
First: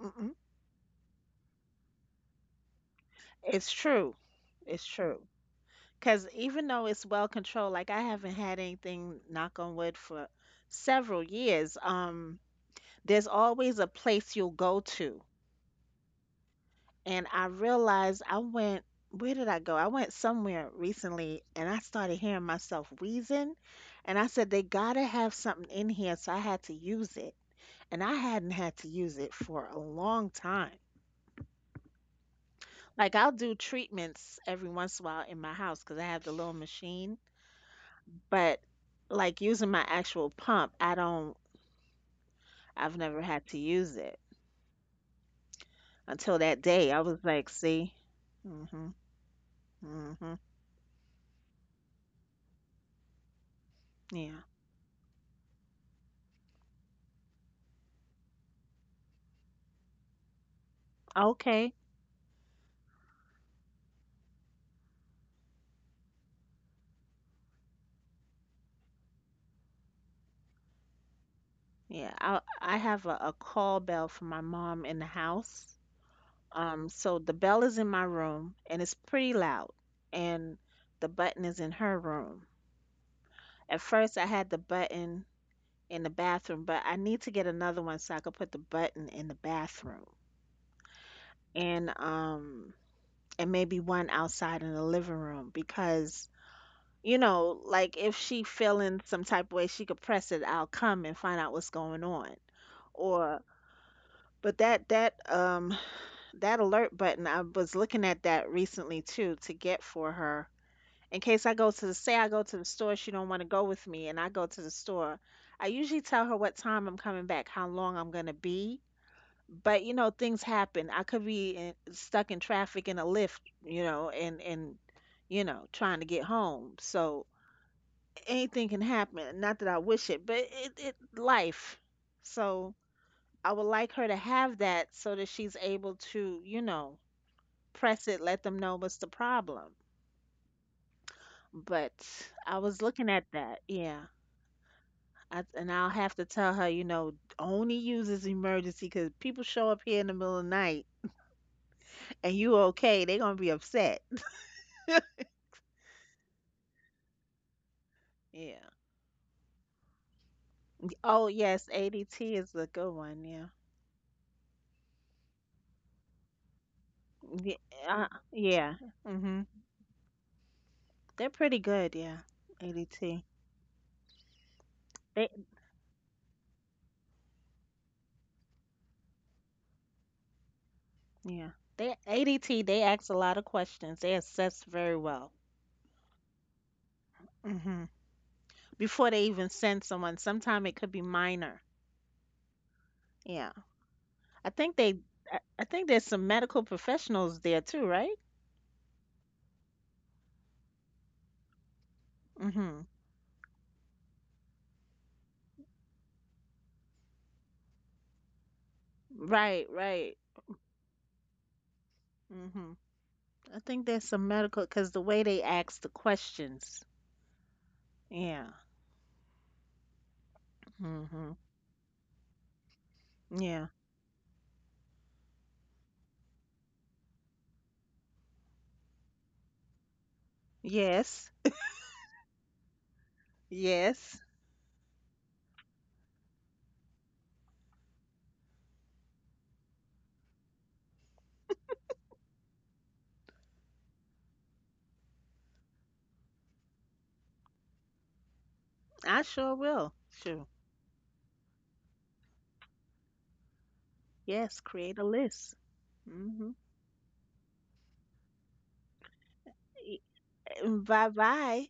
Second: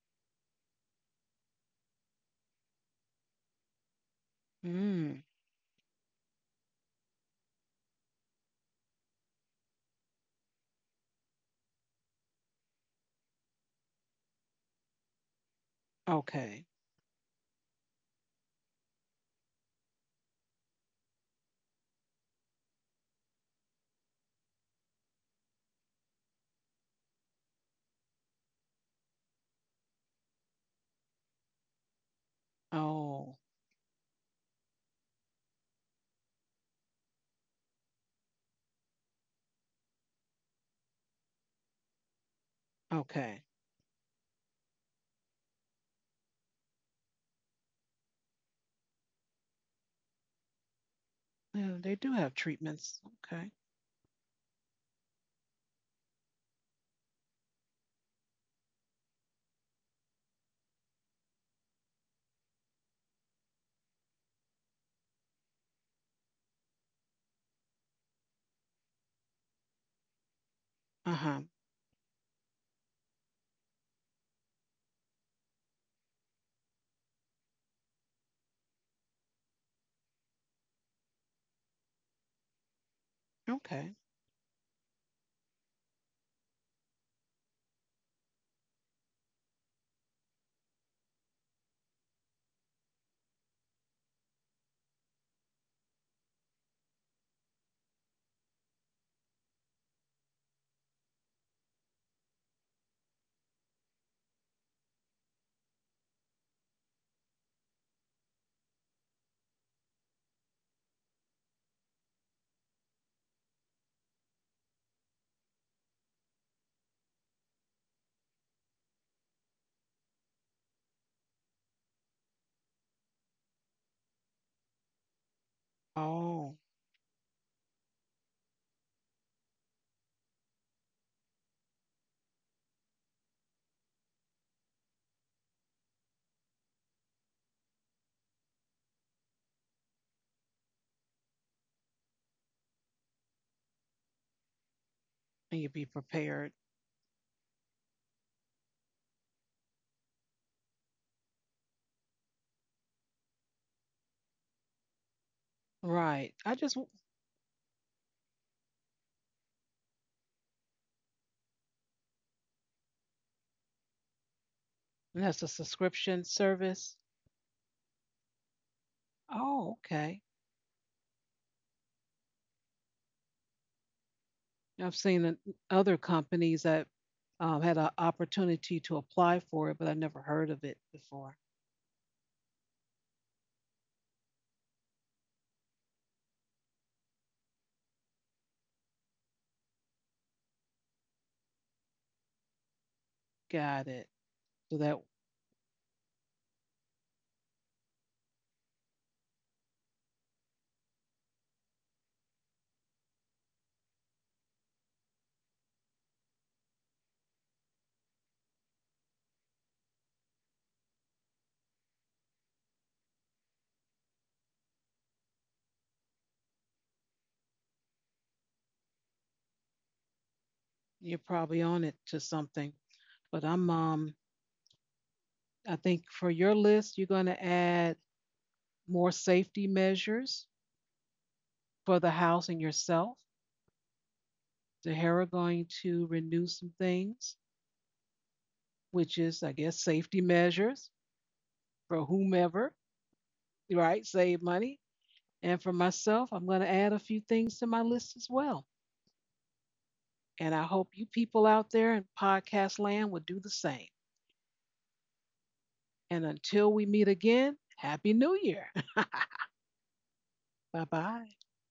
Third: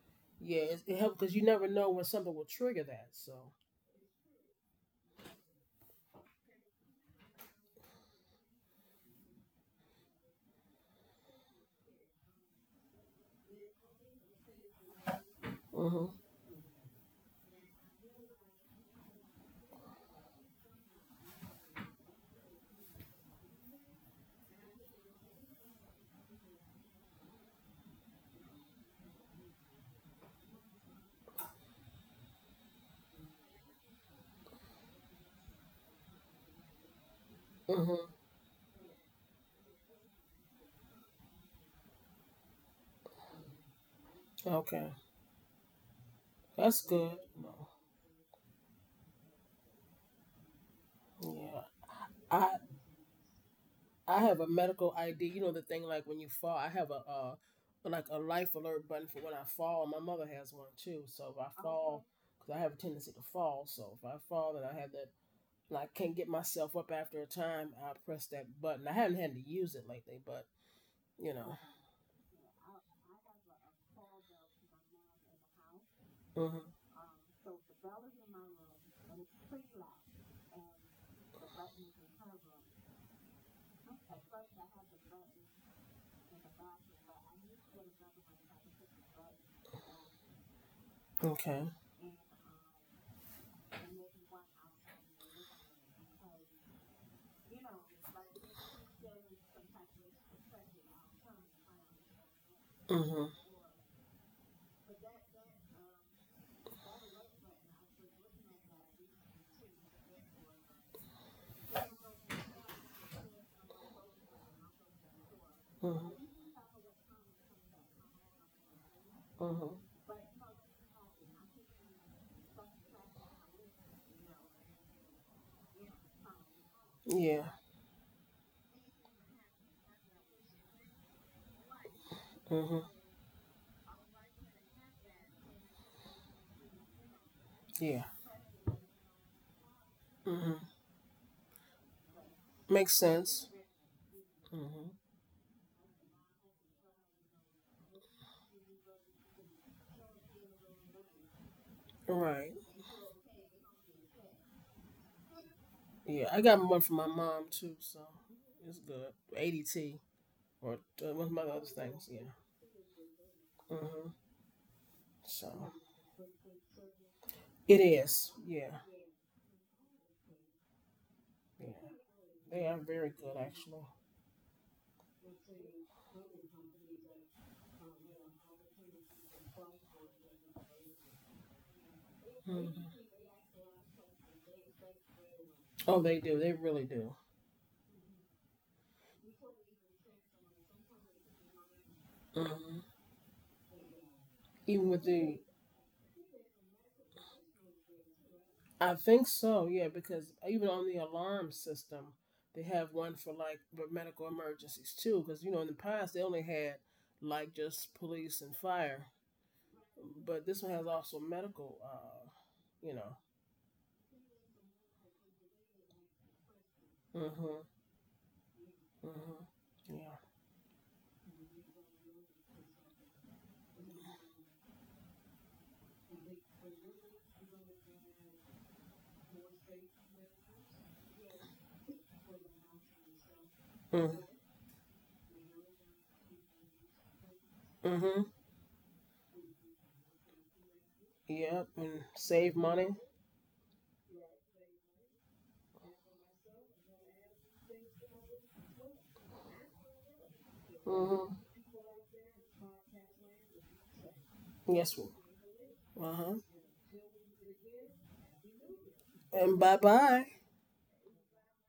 [SPEAKER 3] Mm-mm.
[SPEAKER 2] yeah. It helps because you never know when something will trigger that. So.
[SPEAKER 3] It's true. It's
[SPEAKER 1] Mm,
[SPEAKER 3] true. Because even though it's well controlled, like I haven't had anything, knock on wood, for several years, there's always a place you'll go to.
[SPEAKER 2] Mhm.
[SPEAKER 1] okay.
[SPEAKER 3] And I realized I went, where did I go? I went somewhere recently and I started hearing myself wheezing. And I said, they gotta have something in here. So I had to use it. And I hadn't had to use it for a long time. Like I'll
[SPEAKER 1] Oh,
[SPEAKER 3] do treatments every once in a while in my house because I have the little machine.
[SPEAKER 2] Mhm.
[SPEAKER 3] But like using my actual pump, I don't, I've never
[SPEAKER 1] okay.
[SPEAKER 3] had to use it
[SPEAKER 2] Okay,
[SPEAKER 3] until that
[SPEAKER 2] that's
[SPEAKER 3] day. I
[SPEAKER 2] good.
[SPEAKER 3] was like,
[SPEAKER 2] No.
[SPEAKER 3] see, mm mhm, mm mhm,
[SPEAKER 2] Yeah.
[SPEAKER 1] Yeah, they do have
[SPEAKER 2] I
[SPEAKER 1] treatments. Okay.
[SPEAKER 2] I
[SPEAKER 3] yeah,
[SPEAKER 2] have a medical ID. You know the thing like when you fall, I have a like a life alert button for when I fall. And my mother has one too. So if I
[SPEAKER 3] okay,
[SPEAKER 2] fall, because I have a tendency to fall, so if I fall and I have that, and I can't get myself up after a time, I press that button. I haven't had to use it lately, but
[SPEAKER 1] Uh
[SPEAKER 2] you
[SPEAKER 1] huh.
[SPEAKER 2] know.
[SPEAKER 3] yeah. I have a call bell for my mom in the house.
[SPEAKER 2] Mm-hmm.
[SPEAKER 3] So the bell is in my room and it's pretty loud, and the button is in her room. At
[SPEAKER 1] Okay.
[SPEAKER 3] first, I had the button in the bathroom, but I need to get another one so I could put the button in the bathroom.
[SPEAKER 2] Okay.
[SPEAKER 3] And and maybe one outside in the living room because you know like if she feeling some type of way she could press it, I'll come and find out what's going on.
[SPEAKER 2] Mm-hmm.
[SPEAKER 3] Or but that that alert button, I was looking at that recently too to get for her in case I go to the, say I go to the store, she don't want to go with me and I go to the store. I usually
[SPEAKER 2] Mm-hmm.
[SPEAKER 3] tell her what time I'm coming back, how long I'm going to be.
[SPEAKER 2] Mm-hmm.
[SPEAKER 3] But you know things happen, I could be in, stuck in traffic in a lift, you know, and you know trying to get
[SPEAKER 1] Oh,
[SPEAKER 3] home. So
[SPEAKER 2] Yeah.
[SPEAKER 3] anything can happen, not that I wish it, but it life. So
[SPEAKER 2] Mm-hmm.
[SPEAKER 3] I would like her to have that so that she's able to, you know,
[SPEAKER 2] Yeah.
[SPEAKER 3] press it, let them know what's the problem.
[SPEAKER 2] Mm-hmm.
[SPEAKER 3] But I was
[SPEAKER 2] Makes
[SPEAKER 3] looking at
[SPEAKER 2] sense.
[SPEAKER 3] that, yeah.
[SPEAKER 2] Mm-hmm.
[SPEAKER 3] I,
[SPEAKER 1] and you
[SPEAKER 3] and
[SPEAKER 1] be
[SPEAKER 3] I'll have to
[SPEAKER 1] prepared.
[SPEAKER 3] tell her, you know, only use this emergency because people show up here in the middle of the night and
[SPEAKER 2] Right.
[SPEAKER 3] you okay they are gonna be upset.
[SPEAKER 2] Yeah.
[SPEAKER 1] Right.
[SPEAKER 2] I got one from my mom too, so
[SPEAKER 3] Yeah.
[SPEAKER 2] it's good. ADT. Or one
[SPEAKER 3] Oh
[SPEAKER 2] of my other
[SPEAKER 3] yes,
[SPEAKER 2] things. Yeah.
[SPEAKER 3] ADT is a good one. Yeah.
[SPEAKER 2] Hmm.
[SPEAKER 1] That's a
[SPEAKER 2] So
[SPEAKER 1] subscription service.
[SPEAKER 3] Yeah.
[SPEAKER 2] it is. Yeah.
[SPEAKER 3] Yeah. Mhm.
[SPEAKER 1] Oh, okay.
[SPEAKER 3] They're pretty
[SPEAKER 2] Yeah.
[SPEAKER 3] good. Yeah.
[SPEAKER 2] They are very
[SPEAKER 3] ADT.
[SPEAKER 2] good, actually.
[SPEAKER 1] I've seen
[SPEAKER 3] They.
[SPEAKER 1] in other companies that had an opportunity to apply for it, but I never heard of it before.
[SPEAKER 3] Yeah. They ADT. They ask a lot of questions. They assess very well.
[SPEAKER 2] Oh, they do. They really do.
[SPEAKER 3] Mhm. Before they even send someone, sometime it could be minor.
[SPEAKER 2] Hmm.
[SPEAKER 3] Yeah.
[SPEAKER 1] Got it.
[SPEAKER 3] I
[SPEAKER 1] So
[SPEAKER 3] think
[SPEAKER 2] Even
[SPEAKER 1] that
[SPEAKER 3] they.
[SPEAKER 2] with the,
[SPEAKER 3] I think there's some medical professionals there too, right?
[SPEAKER 2] I think so. Yeah, because even on the alarm system, they
[SPEAKER 3] Mhm.
[SPEAKER 2] have one for like for medical emergencies too. Because you know, in the past they only had like just police and fire,
[SPEAKER 3] Right. Right.
[SPEAKER 2] but this one has also medical.
[SPEAKER 3] Mhm.
[SPEAKER 2] You know.
[SPEAKER 3] I think there's some medical because the way they ask the questions.
[SPEAKER 2] Hmm.
[SPEAKER 3] Yeah.
[SPEAKER 2] Hmm. Yeah.
[SPEAKER 1] you're
[SPEAKER 3] Mhm.
[SPEAKER 1] probably on it to something. But
[SPEAKER 3] Yeah.
[SPEAKER 1] I think for your list, you're going to add more safety measures
[SPEAKER 3] Yes.
[SPEAKER 1] for the house and yourself.
[SPEAKER 2] Mm-hmm.
[SPEAKER 3] Yes.
[SPEAKER 1] The Hera going to renew some things,
[SPEAKER 2] Mm-hmm.
[SPEAKER 1] which is, I guess, safety measures
[SPEAKER 2] Yep. And
[SPEAKER 1] for
[SPEAKER 2] save
[SPEAKER 1] whomever,
[SPEAKER 2] money.
[SPEAKER 1] right? Save money. And for myself, I'm going to add a few things to my list as well.
[SPEAKER 3] I sure will. Sure.
[SPEAKER 1] And I hope you
[SPEAKER 2] Mm-hmm.
[SPEAKER 1] people out there in podcast land will do the same.
[SPEAKER 3] Yes.
[SPEAKER 2] Yes,
[SPEAKER 3] Create a
[SPEAKER 2] ma'am.
[SPEAKER 3] list.
[SPEAKER 2] Uh
[SPEAKER 1] And
[SPEAKER 2] huh.
[SPEAKER 3] Mm-hmm.
[SPEAKER 1] until we meet again, Happy New Year.
[SPEAKER 2] And bye bye.
[SPEAKER 1] Bye
[SPEAKER 3] Bye
[SPEAKER 1] bye.
[SPEAKER 3] bye.